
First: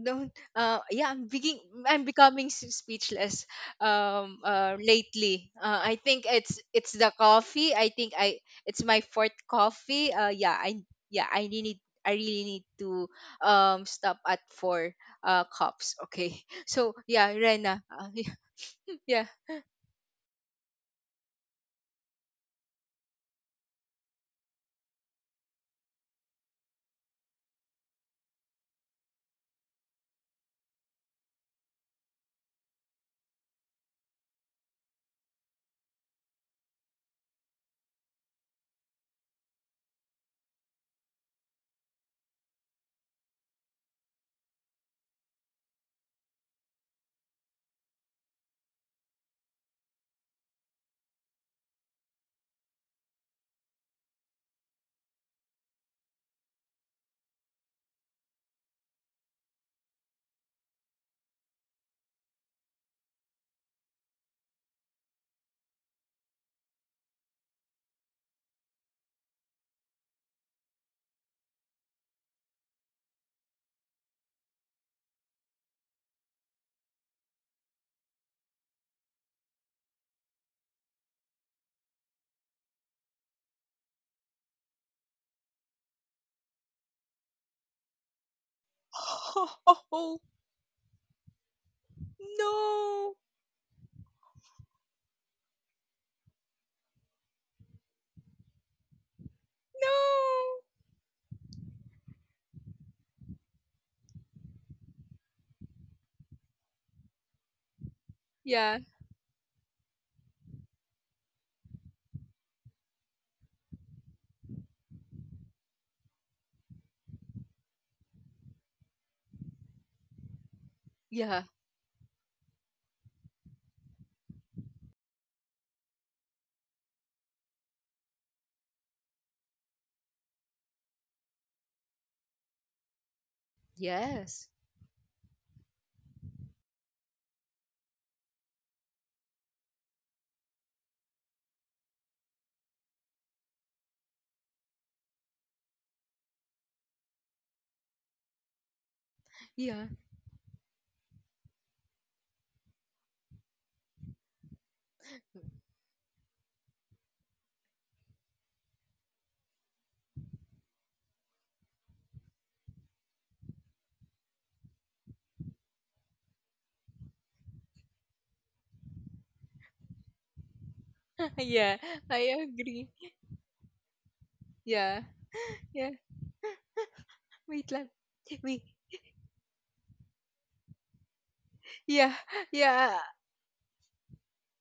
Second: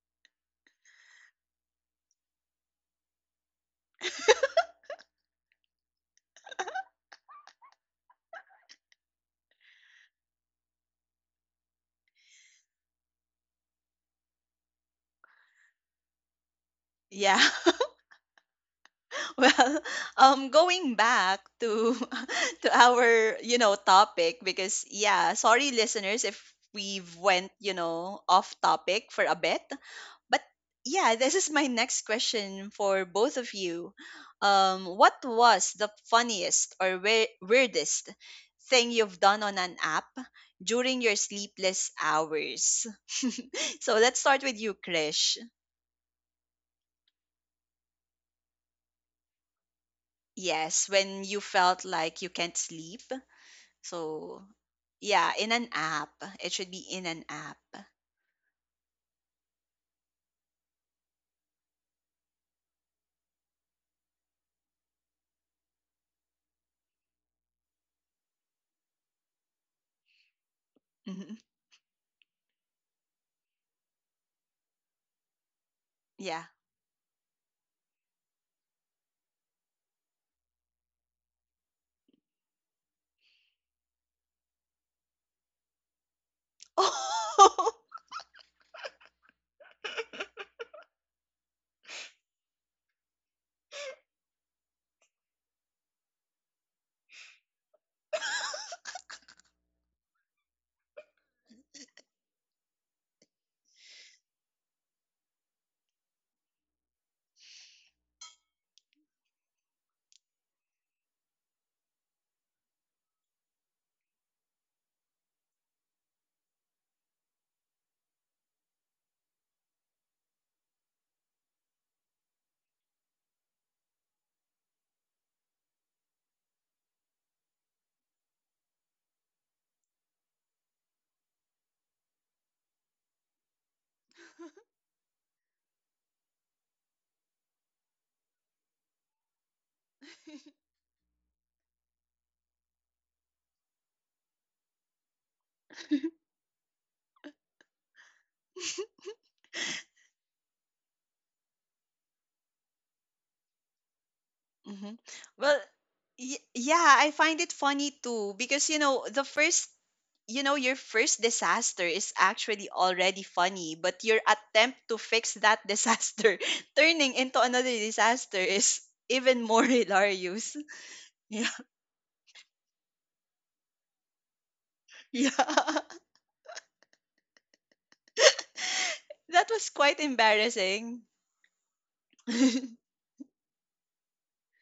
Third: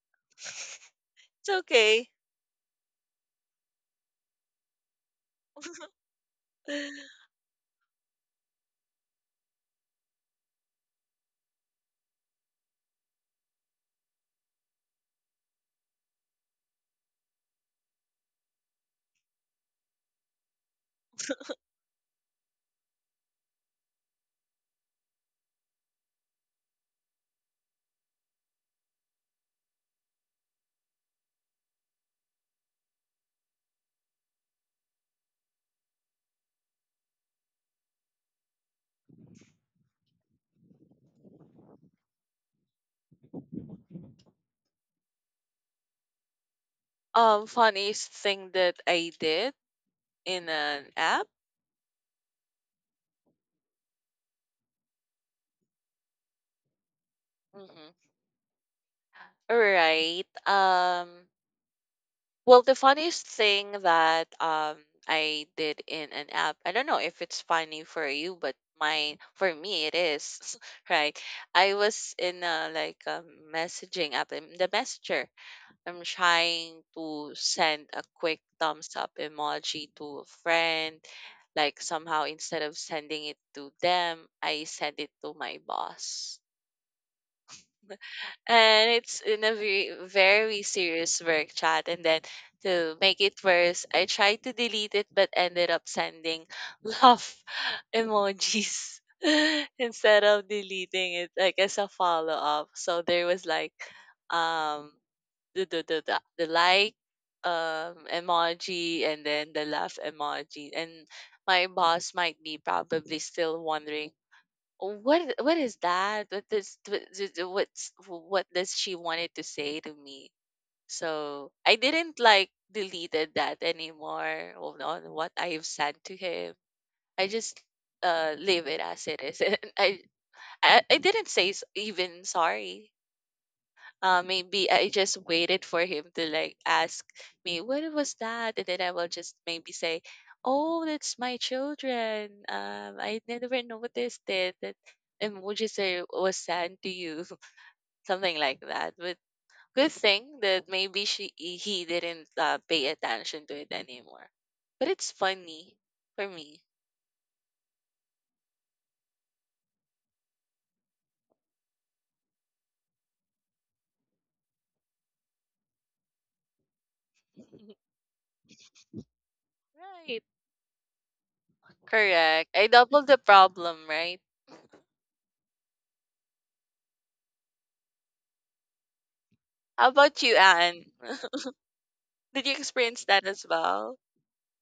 C: don't. Yeah, I'm
B: okay.
C: becoming speechless. Lately, I think it's the coffee. I think I It's my fourth coffee. Yeah, I yeah, I really need. I really need to, stop at four, cups. Okay. So yeah,
A: Yeah.
C: Rena. Yeah.
A: Well, going back to to our, you know, topic, because yeah, sorry listeners if we've went, you know, off topic for a bit. But yeah, this is my next question for both of you. What was the funniest or weirdest thing you've done on an app during your sleepless hours? So let's start with you, Krish.
B: Funniest thing that I did in
A: Yes,
B: an
A: when
B: app?
A: you felt like you can't sleep. So yeah, in an app. It should be in an app.
B: Mm-hmm. All right. Well, the funniest thing that I did in an app, I don't know if it's funny for you, but mine for me it is, right?
A: Mhm.
B: I was in a like a messaging app, in the messenger. I'm
A: Yeah.
B: trying to send a quick thumbs up emoji to a friend. Like somehow, instead of sending it to them, I send it to my boss. And it's in a very,
C: Oh,
B: very serious work chat. And then, to
C: no,
B: make it worse, I tried to delete it but ended up sending love emojis instead of
C: no.
B: deleting it, like as a follow up. So there was like um the like
C: Yeah,
B: emoji, and then the laugh emoji, and my boss might be probably still wondering, "Oh, what is that, what this what's what does she wanted to say to me, so
C: yeah,
B: I didn't like deleted that anymore on what I've said to him, I just leave it as it is and I I didn't say even sorry
C: yes,
B: maybe I just waited for him to like ask me what was that, and then I will just maybe say, "Oh, that's my children. I never noticed it." That and would you say
A: Oh.
B: was sent to you, something like that. But
C: yeah,
B: good thing that maybe she he didn't pay attention to it anymore. But
A: Mhm.
B: it's
A: Well,
B: funny for me,
A: yeah, I find it funny too because you know the first, you know, your first disaster is actually already funny, but your attempt to fix that disaster turning into another disaster is even more
B: right?
A: hilarious. Yeah,
C: yeah. I
B: Correct. I
C: agree.
B: doubled the problem, right?
C: Yeah,
A: yeah,
C: yeah. Wait lang. Wait.
A: that was
B: How
A: quite
B: about you, Anne?
A: embarrassing.
C: Yeah,
B: Did you
A: Mhm,
C: yeah.
B: experience that as well?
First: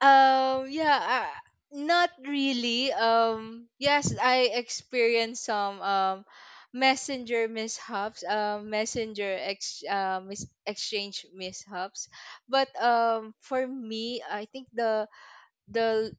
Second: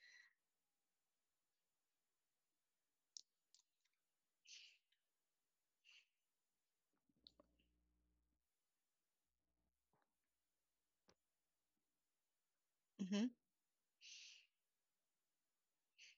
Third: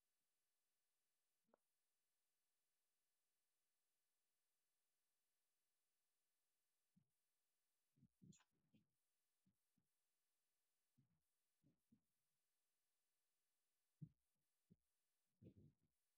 C: Yeah. Uh, Not really. Yes, I experienced some, messenger mishaps. Exchange mishaps. But, for me, I think the,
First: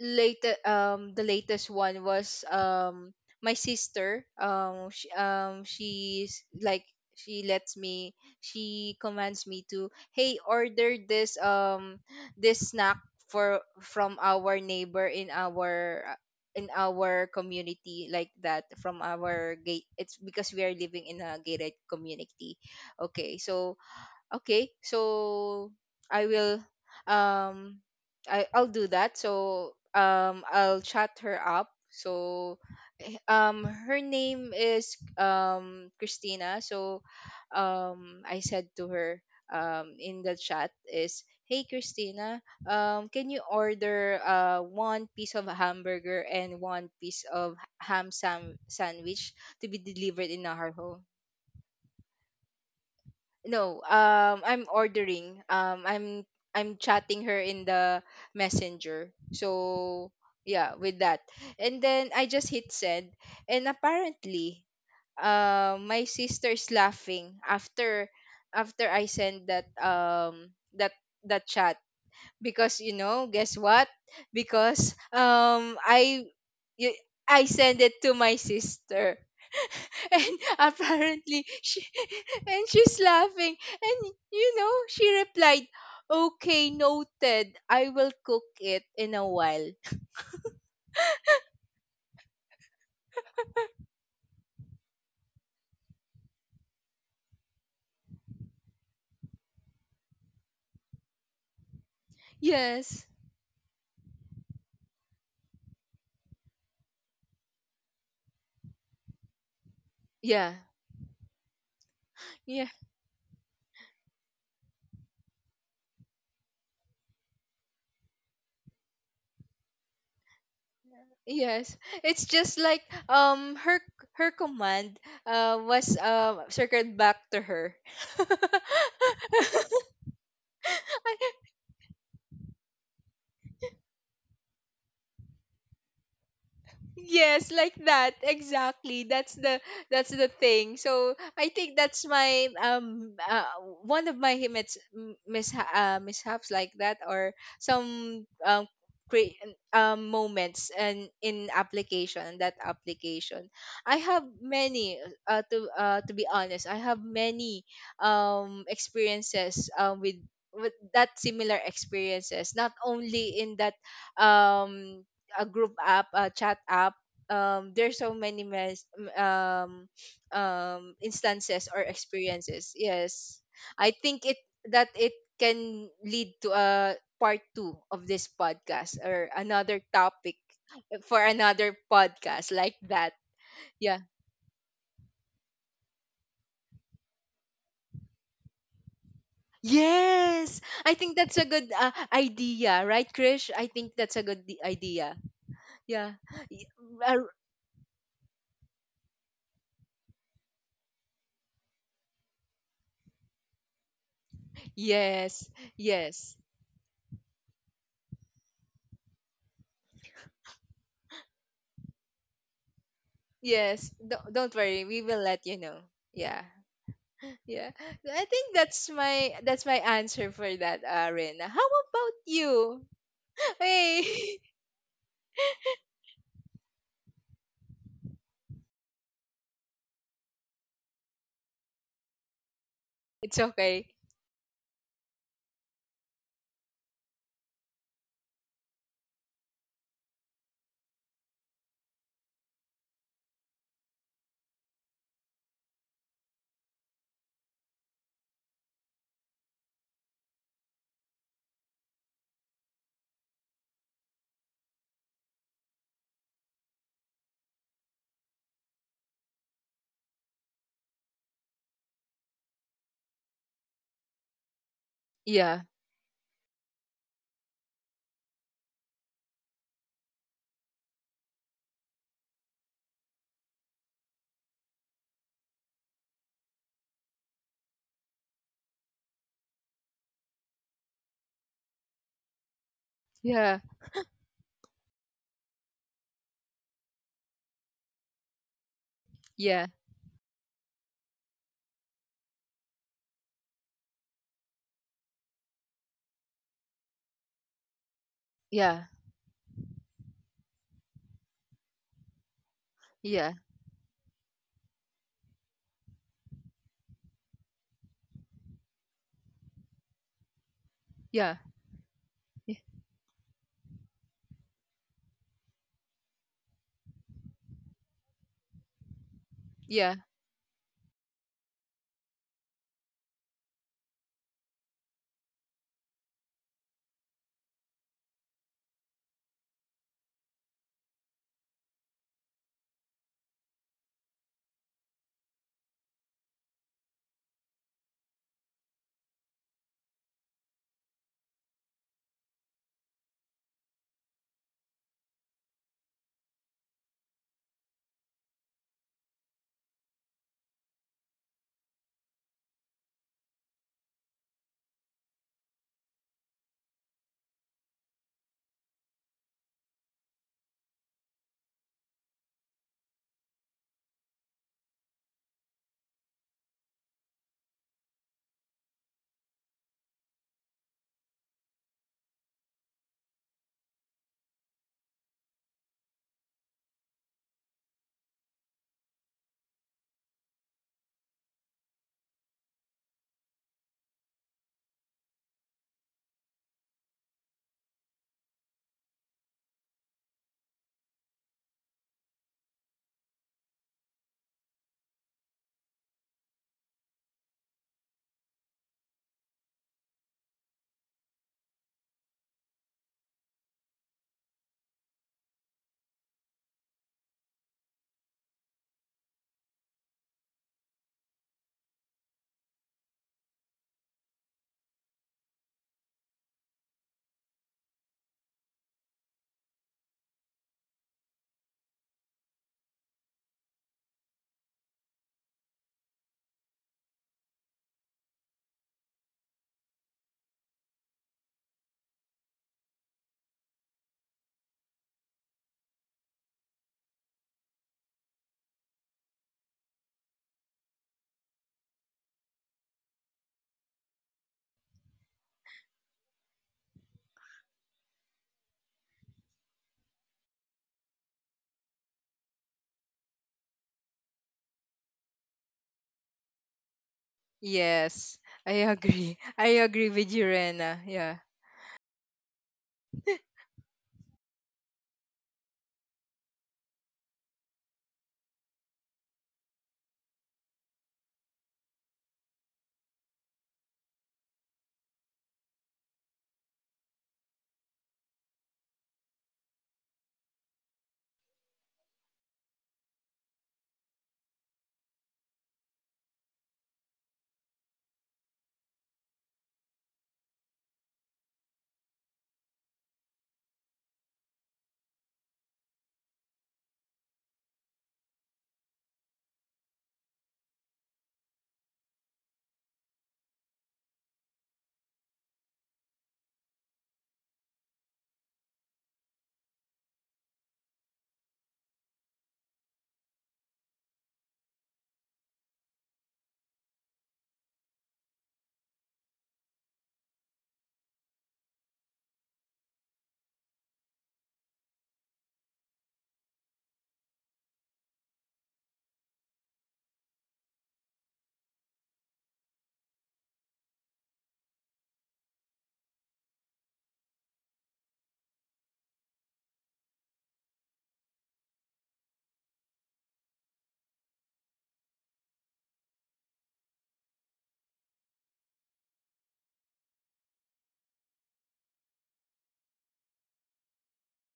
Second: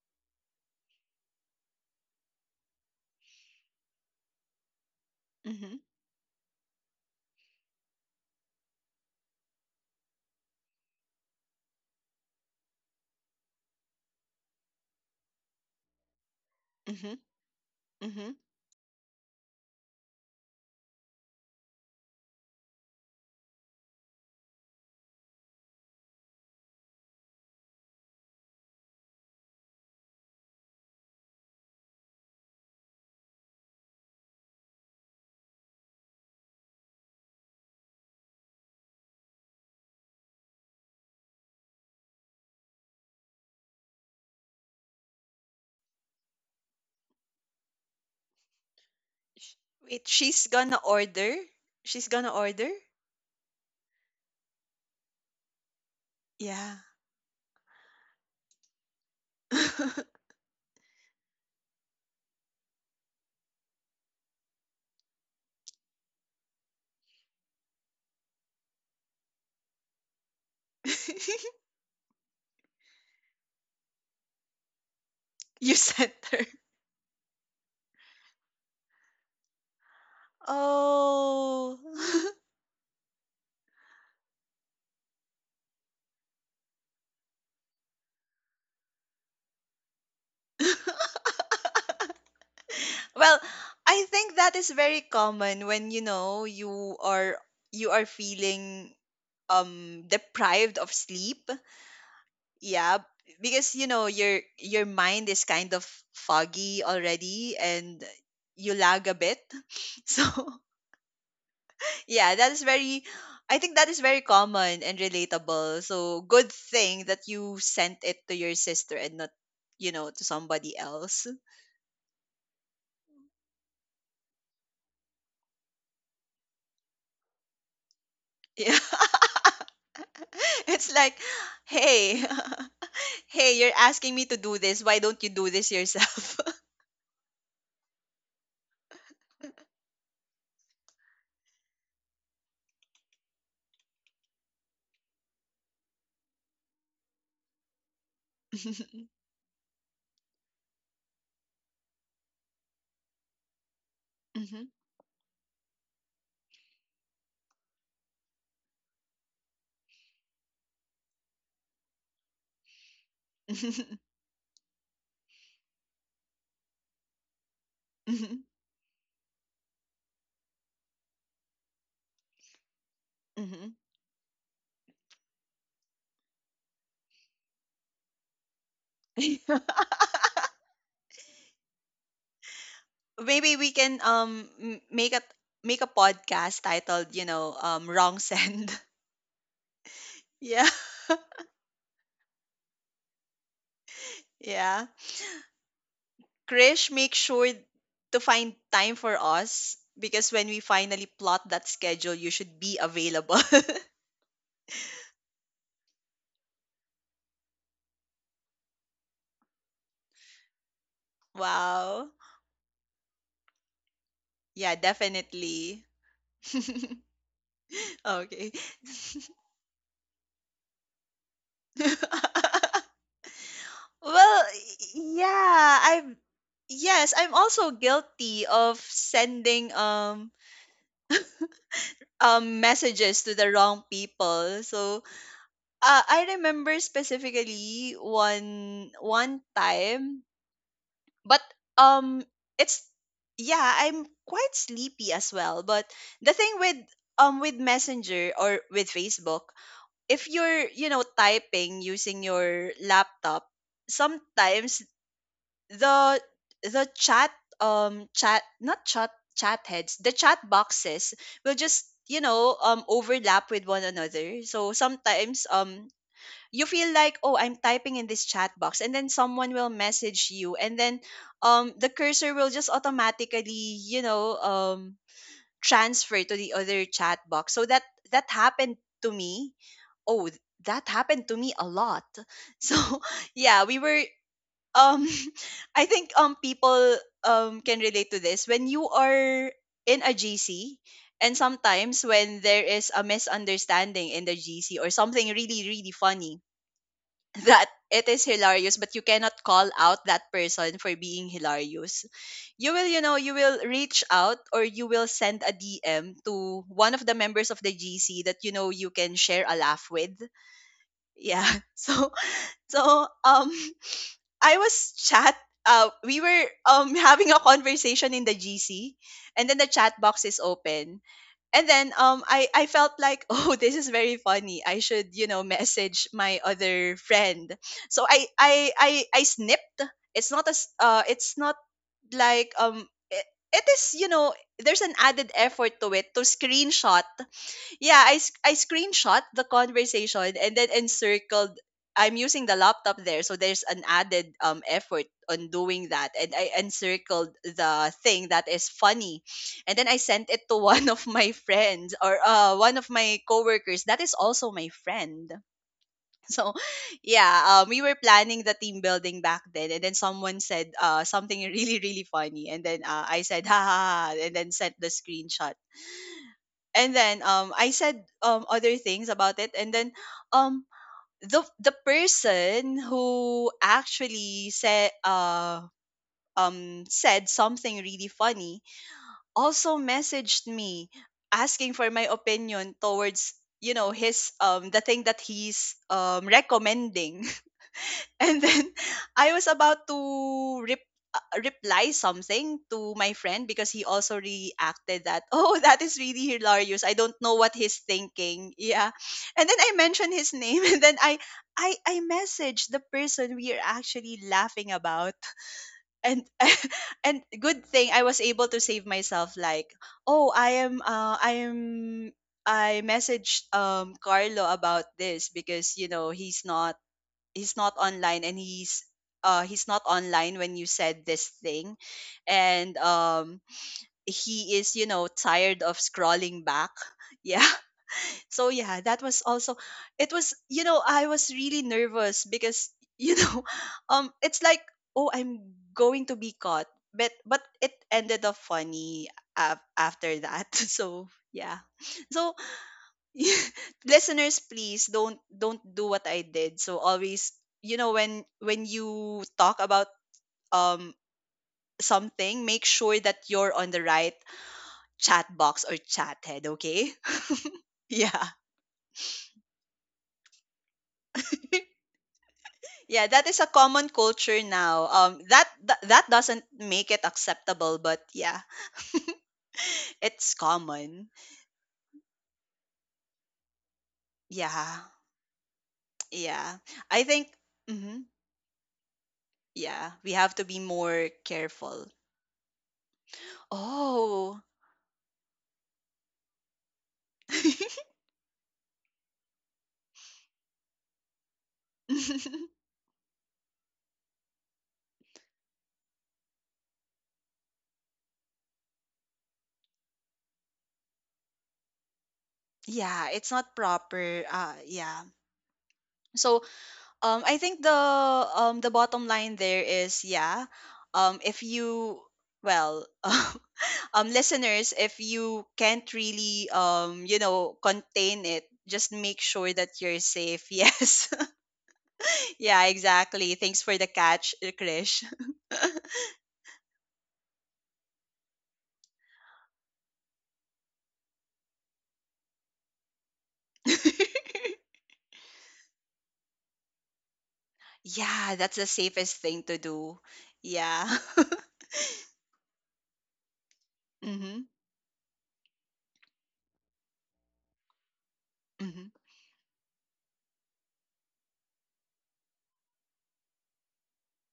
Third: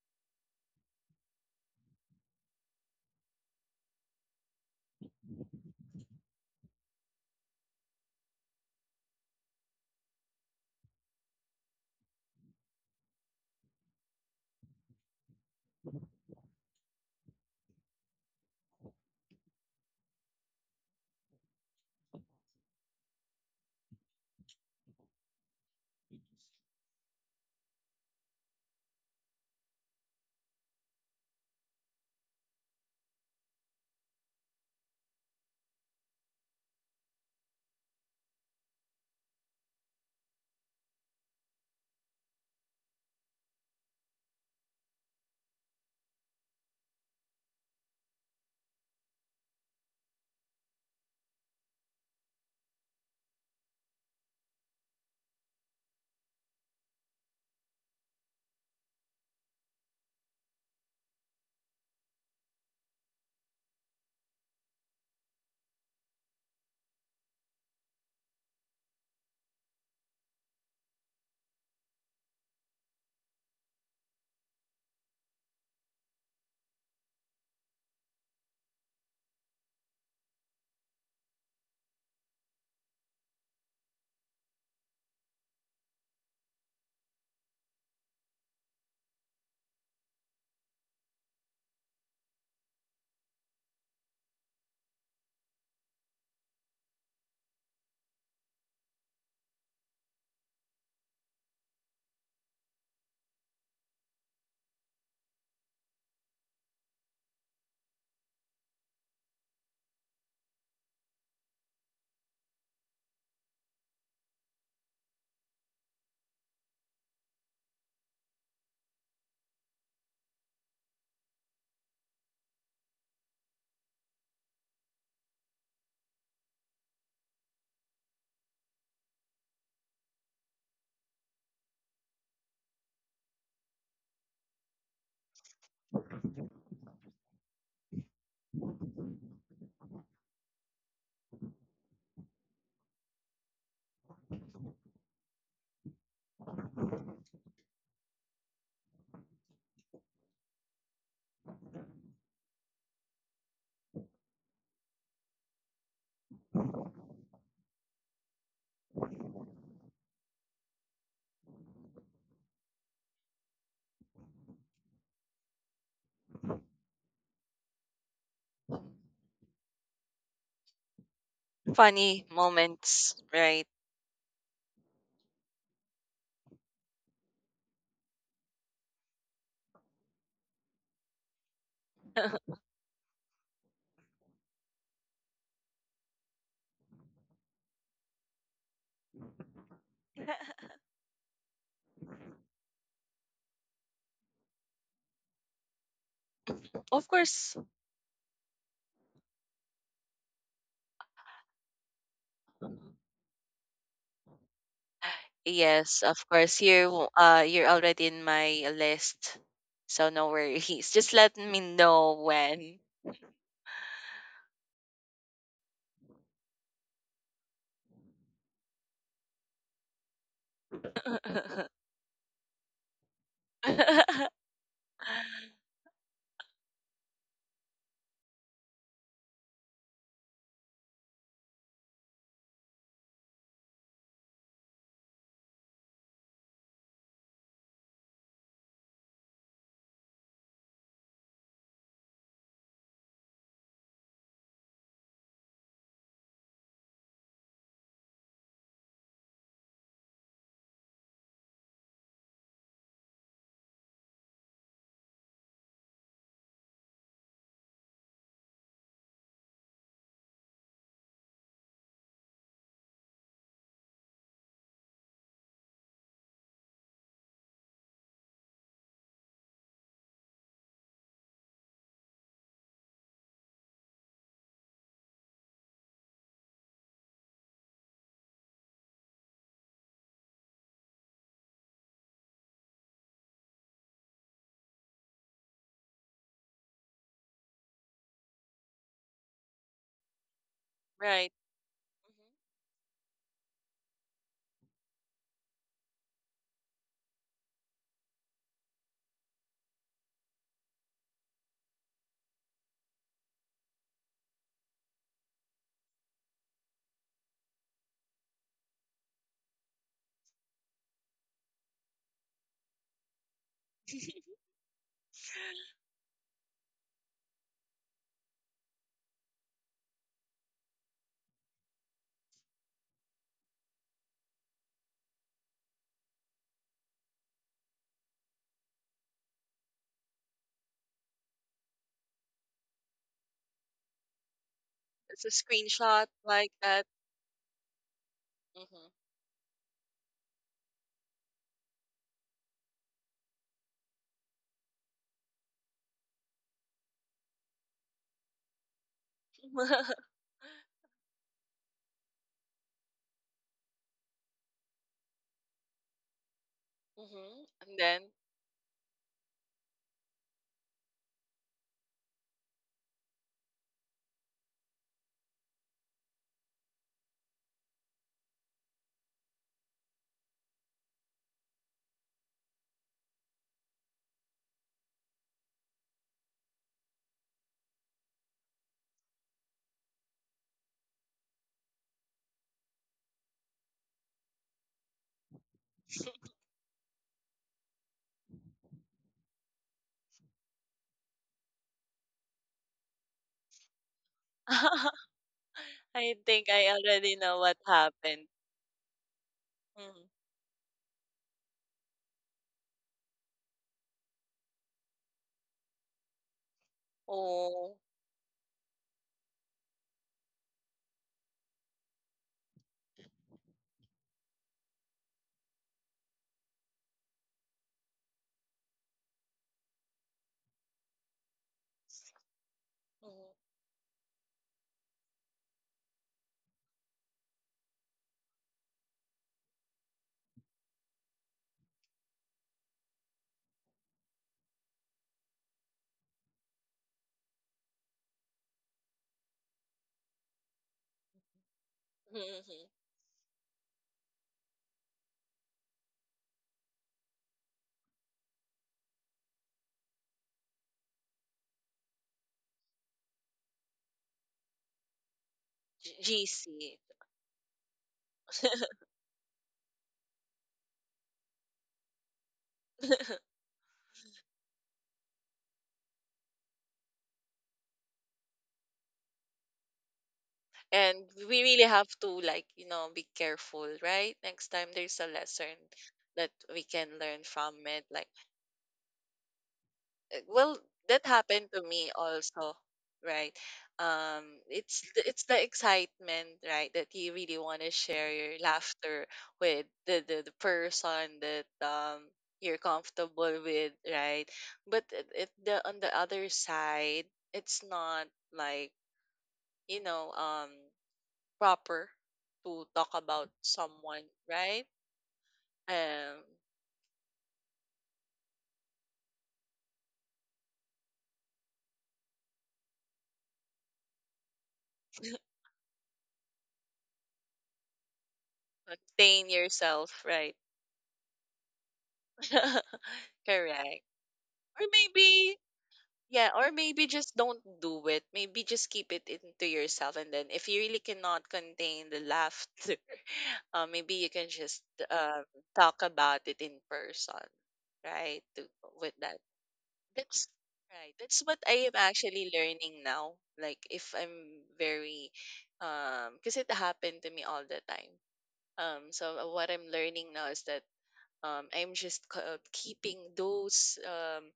C: later the latest one was, my sister,
A: mhm,
C: she's like, she lets me she commands me to, hey, order this, this snack for from our neighbor in our, in
A: mhm,
C: our community like
A: mhm.
C: that, from our gate. It's because we are living in a gated community. okay so okay, so I will, um I'll do that. So, I'll chat her up. So, her name is, Christina. So, I said to her, in the chat is, hey Christina, can you order, one piece of hamburger and one piece of sandwich,
A: Sh-
C: to be
A: wait,
C: delivered in
A: she's
C: our
A: gonna
C: home.
A: order. She's gonna order.
C: No, I'm ordering.
A: Yeah.
C: I'm chatting her in the messenger. So yeah, with that, and then I just hit send. And apparently, my sister's laughing after, I send that, that chat, because, you know, guess what? Because,
A: You sent her.
C: y- I send it to my sister. And apparently,
A: Oh.
C: she and she's laughing. And, you know, she replied, okay, noted, I will cook it in a while.
A: Well, I think that is very common when you know you are, you are feeling deprived of sleep. Yeah,
C: Yes,
A: because you know your mind is kind of foggy already, and you lag a bit. So,
C: yeah,
A: yeah, that is
C: yeah.
A: very I think that is very common and relatable. So, good thing that you sent it to your sister and not, you know, to somebody else.
C: Yes, it's just like, um her her command, was, circled back to her.
A: Yeah. It's
C: I,
A: like, hey, hey, you're asking me to do this. Why don't you do this yourself?
C: Yes, like that. Exactly. That's the thing. So I think that's my, one of my mishaps like that, or some, cre- moments and in application, that application. I have
A: Mhm,
C: many, to be honest, I have many, experiences, with, that similar experiences, not only in that,
A: mhm,
C: um a group app, a chat app, there's so many,
A: mhm,
C: um, instances or
B: Funny
C: experiences.
B: moments,
C: Yes,
B: right?
A: mhm.
C: I think it can lead to a part two of this podcast, or
A: Mhm.
C: another topic, for another podcast like that.
A: Maybe we can
C: Yeah.
A: make a make a podcast titled, you know, Wrong Send.
C: Yes,
A: Yeah.
C: I think that's a good, idea, right, Krish? I think that's a good
A: Yeah.
C: idea. Yeah. Y-
A: Krish,
B: Of
A: make
C: uh,
A: sure
B: course,
A: to find time for us because when we finally plot that schedule, you should be available.
C: Yes.
B: yes, of
C: Yes.
B: course. You're already in my list. So no worries. Just let me
A: Wow.
B: know when.
C: Yes, don't
A: Yeah,
C: worry. We will let you know.
A: definitely.
C: Yeah. Yeah. I
A: Okay.
C: think that's my That's my answer for that, Rena. How about you? Hey.
A: Well, yeah, I'm yes, I'm also guilty of sending um messages to
C: It's
A: the wrong
C: okay.
A: people. So, I remember specifically one time, but um it's yeah, I'm quite sleepy as well, but the thing with Messenger or with Facebook, if you're, you know, typing using your laptop, sometimes the the chat chat not chat chat heads, the chat boxes will just, you know, overlap with one another. So sometimes,
C: Yeah.
A: you feel like, oh, I'm typing in this chat box and then someone will message you, and then the cursor will just automatically, you know, transfer to the other chat box. So that happened to me. oh th- that happened to me a lot. So
C: Yeah.
A: yeah, we were, um I think people can relate to this when you are
C: Yeah.
A: in a GC.
B: Right.
A: And sometimes
B: Mhm.
A: when there is a misunderstanding in the GC or something really, really funny, that it is hilarious,
C: Yeah.
A: but you cannot call out that person for being hilarious. You will, you know,
C: Yeah.
A: you will reach out or you will send a DM to one of the members of the GC that you know you can share a laugh with.
C: Yeah.
A: Yeah. So,
C: y-
A: so, I was chat we were, having a conversation in the GC, and then the chat
C: Yeah.
A: box is open. And then I felt like, oh, this is very funny, I should, you know, message my other friend. So I snipped. It's not as it's not like it, It is, you know, there's an
B: It's a
A: added effort to
B: screenshot
A: it, to
B: like that.
A: screenshot. Yeah, I
B: Mm-hmm.
A: screenshot the conversation and then encircled. I'm using the laptop there, so there's an added effort on doing that. And I encircled the thing that is funny, and then I sent it to one of my friends, or one of my coworkers that is also my friend. So,
B: Hmm.
A: yeah,
B: And
A: we
B: then
A: were planning the team building back then, and then someone said something really, really funny, and then I said ha ha ha, and then sent the screenshot. And then I said other things about it. And then um the person who actually said said something really funny also messaged me, asking for my opinion towards, you know, his the thing that he's recommending. And then I was about to reply something to my friend because he also reacted that, oh, that is
B: I
A: really
B: think I
A: hilarious. I
B: already
A: don't know
B: know what
A: what he's
B: happened.
A: thinking. Yeah. And then I
B: Mhm.
A: mentioned his name and then I messaged the person we are actually laughing about. And and good
B: Oh.
A: thing I was able to save myself, like, oh, I am, I am, I messaged Carlo about this because, you know, he's not, he's not online, and he's, he's not online when you said this thing. And
B: Mhm.
A: he is, you know, tired of scrolling back. Yeah. So yeah, that was also, it was, you know, I was really nervous because you know, it's like, oh, I'm going to be caught. But it ended up funny after that. So yeah. So
B: Mhm.
A: listeners, please, don't do what I did. So always, you know, when you talk about um something, make sure that you're on the right chat box or chat
B: GC.
A: head, okay?
C: Yes.
A: Yeah.
C: I agree. I agree with you, Rena. Yeah.
A: Yeah, that is a common culture now. That doesn't make it acceptable, but yeah. It's
B: And
A: common.
B: we really have to like, you know, be careful, right? Next time
A: Yeah.
B: there's a lesson that
A: Yeah,
B: we can
A: I
B: learn
A: think,
B: from it.
A: hmm,
B: Like
A: yeah, we have to
B: well,
A: be
B: that
A: more
B: happened to
A: careful.
B: me also, right?
A: Oh.
B: It's the excitement, right, that you really want to share your laughter with the person that you're comfortable with, right? But it the on the other side, it's not like, you know, proper to talk
A: Yeah,
B: about
A: it's not
B: someone,
A: proper.
B: right?
A: Yeah.
B: Um,
A: So, I think the bottom line there is, yeah, if you, well, listeners, if you can't really, you know, contain it, just make
B: contain
A: sure that you're
B: yourself, right?
A: safe. Yes. Yeah, exactly. Thanks for
B: Correct.
A: the catch,
B: Or
A: Krish.
B: maybe, yeah, or maybe just don't do it. Maybe just keep it into yourself. And then if you really cannot contain the laughter, maybe you can just um, talk about it in person, right?
A: Yeah,
B: To,
A: that's the
B: with that
A: safest thing to do.
B: That's right.
A: Yeah.
B: That's what I am actually learning now. Like if I'm
A: Mhm.
B: very because it happened to me all the time.
A: Mhm.
B: So what I'm learning now is that I'm just keeping those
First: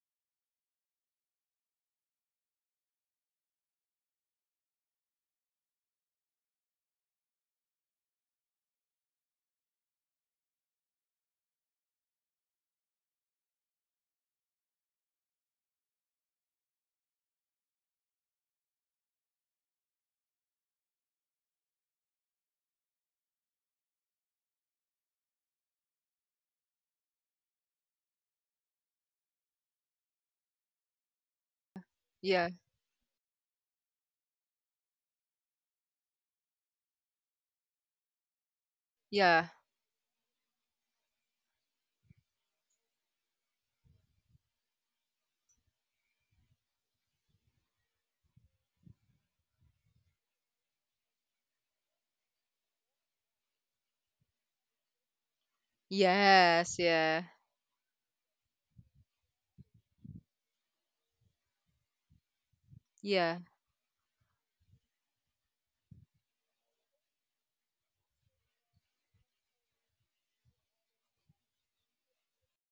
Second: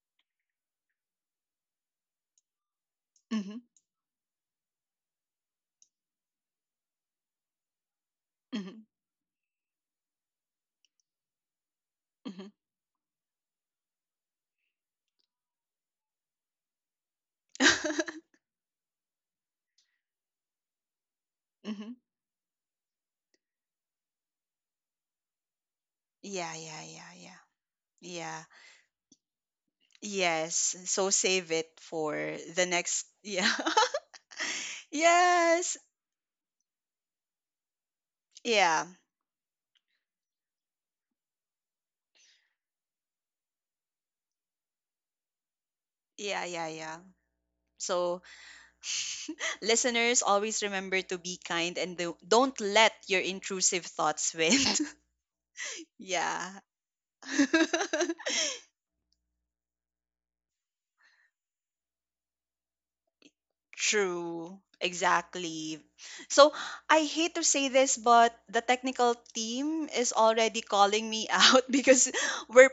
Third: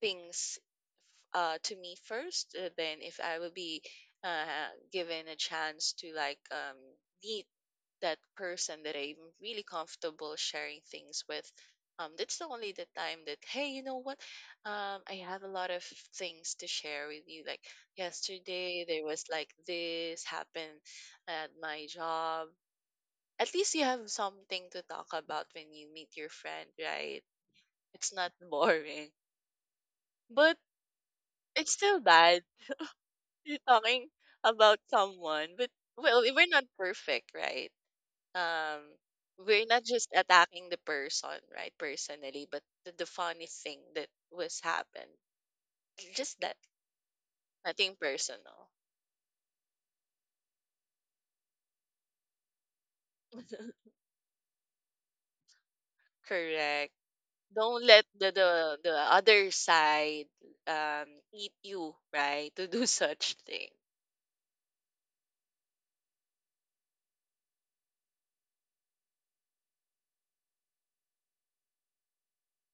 B: things to me first, then if I will
A: Mhm.
B: be given a chance to like meet that person
A: Mhm.
B: that I'm really comfortable sharing things with. That's the
A: Mhm.
B: only the time that, hey, you know what? I have a lot of things to share with you. Like yesterday, there was like this happened at my
A: Mhm.
B: job. At least you have something to talk about when you meet your
A: Yeah,
B: friend,
A: yeah, yeah,
B: right?
A: yeah.
B: It's not
A: Yeah.
B: boring, but
A: Yes. So save it
B: it's still
A: for
B: bad.
C: Yeah.
A: the next, yeah.
B: You're talking about someone, but
A: Yes.
B: well, we're not perfect, right?
A: Yeah.
B: um
C: Yeah.
B: we're not just attacking the person right personally, but the funny thing that was happened just
A: Yeah,
B: that
A: yeah, yeah.
B: nothing
A: So
B: personal.
A: listeners, always remember to be kind and don't let your intrusive thoughts win. Yeah.
C: Yes.
B: Correct.
C: Yeah.
B: Don't let the other side um eat you right to do such
C: Yeah.
B: thing.
A: True, exactly. So I hate to say this, but the technical team is already calling me out because we're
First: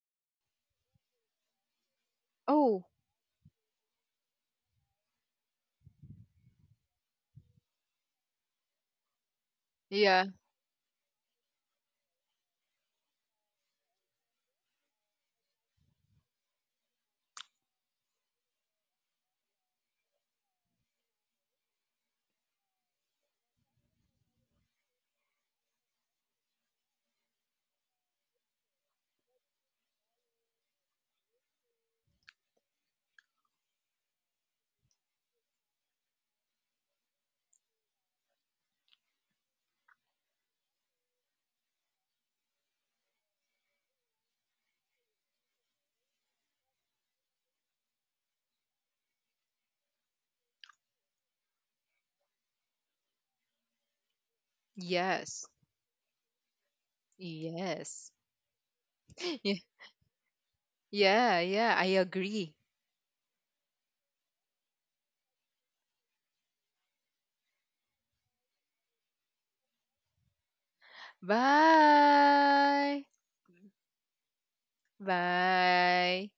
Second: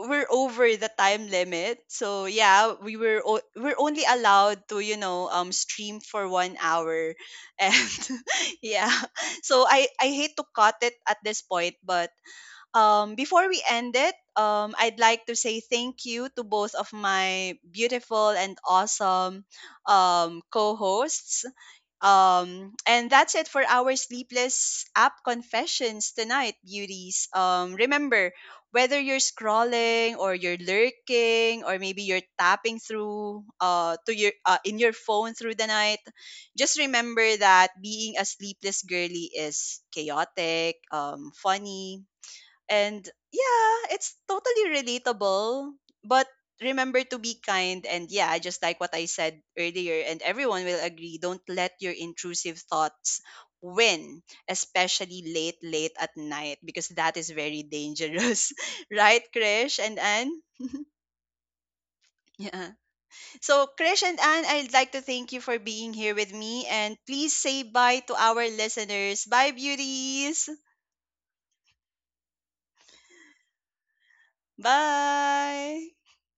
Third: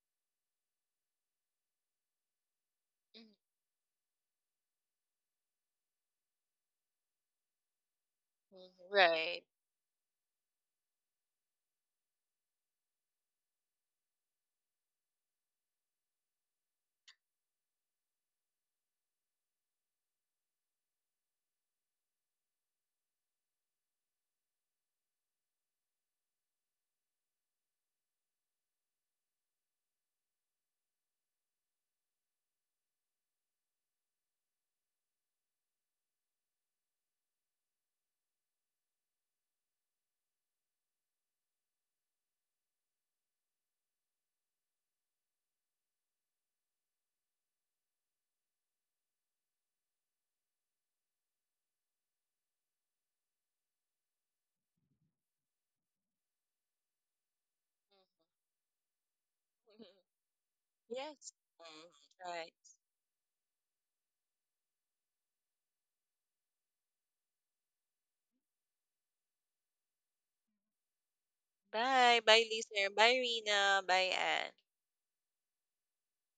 A: we're over the time limit. So yeah,
C: Oh.
A: we were
B: Mhm.
A: we're only allowed to, you know, stream for 1 hour, and yeah.
B: Right.
A: So I
C: Yeah.
A: hate to cut it at this point, but before we end it, I'd like to say thank you to both of my beautiful and awesome co hosts. And that's it for our Sleepless app confessions tonight, beauties. Remember, whether you're scrolling or you're lurking or maybe you're tapping through, to your, in your phone through the night, just remember that being a sleepless girly is chaotic, funny, and yeah, it's totally relatable. But remember to be kind. And yeah, just like what I said earlier, and everyone will agree, don't let your intrusive thoughts win, especially
C: Yes.
A: late, late at night, because that is very
C: Yes.
A: dangerous. Right,
C: Yeah.
A: Krish and
B: Mhm.
A: Anne?
B: Yes.
C: Yeah. Yeah. I
B: Mhm. Right.
C: agree.
A: Yeah. So, Krish and Anne, I'd like to thank you for being here with me. And please say bye to our listeners. Bye, beauties.
B: Bye bye, Lisa.
C: Bye.
B: Bye, Rina. Bye, Anne.
A: Bye.
C: Bye.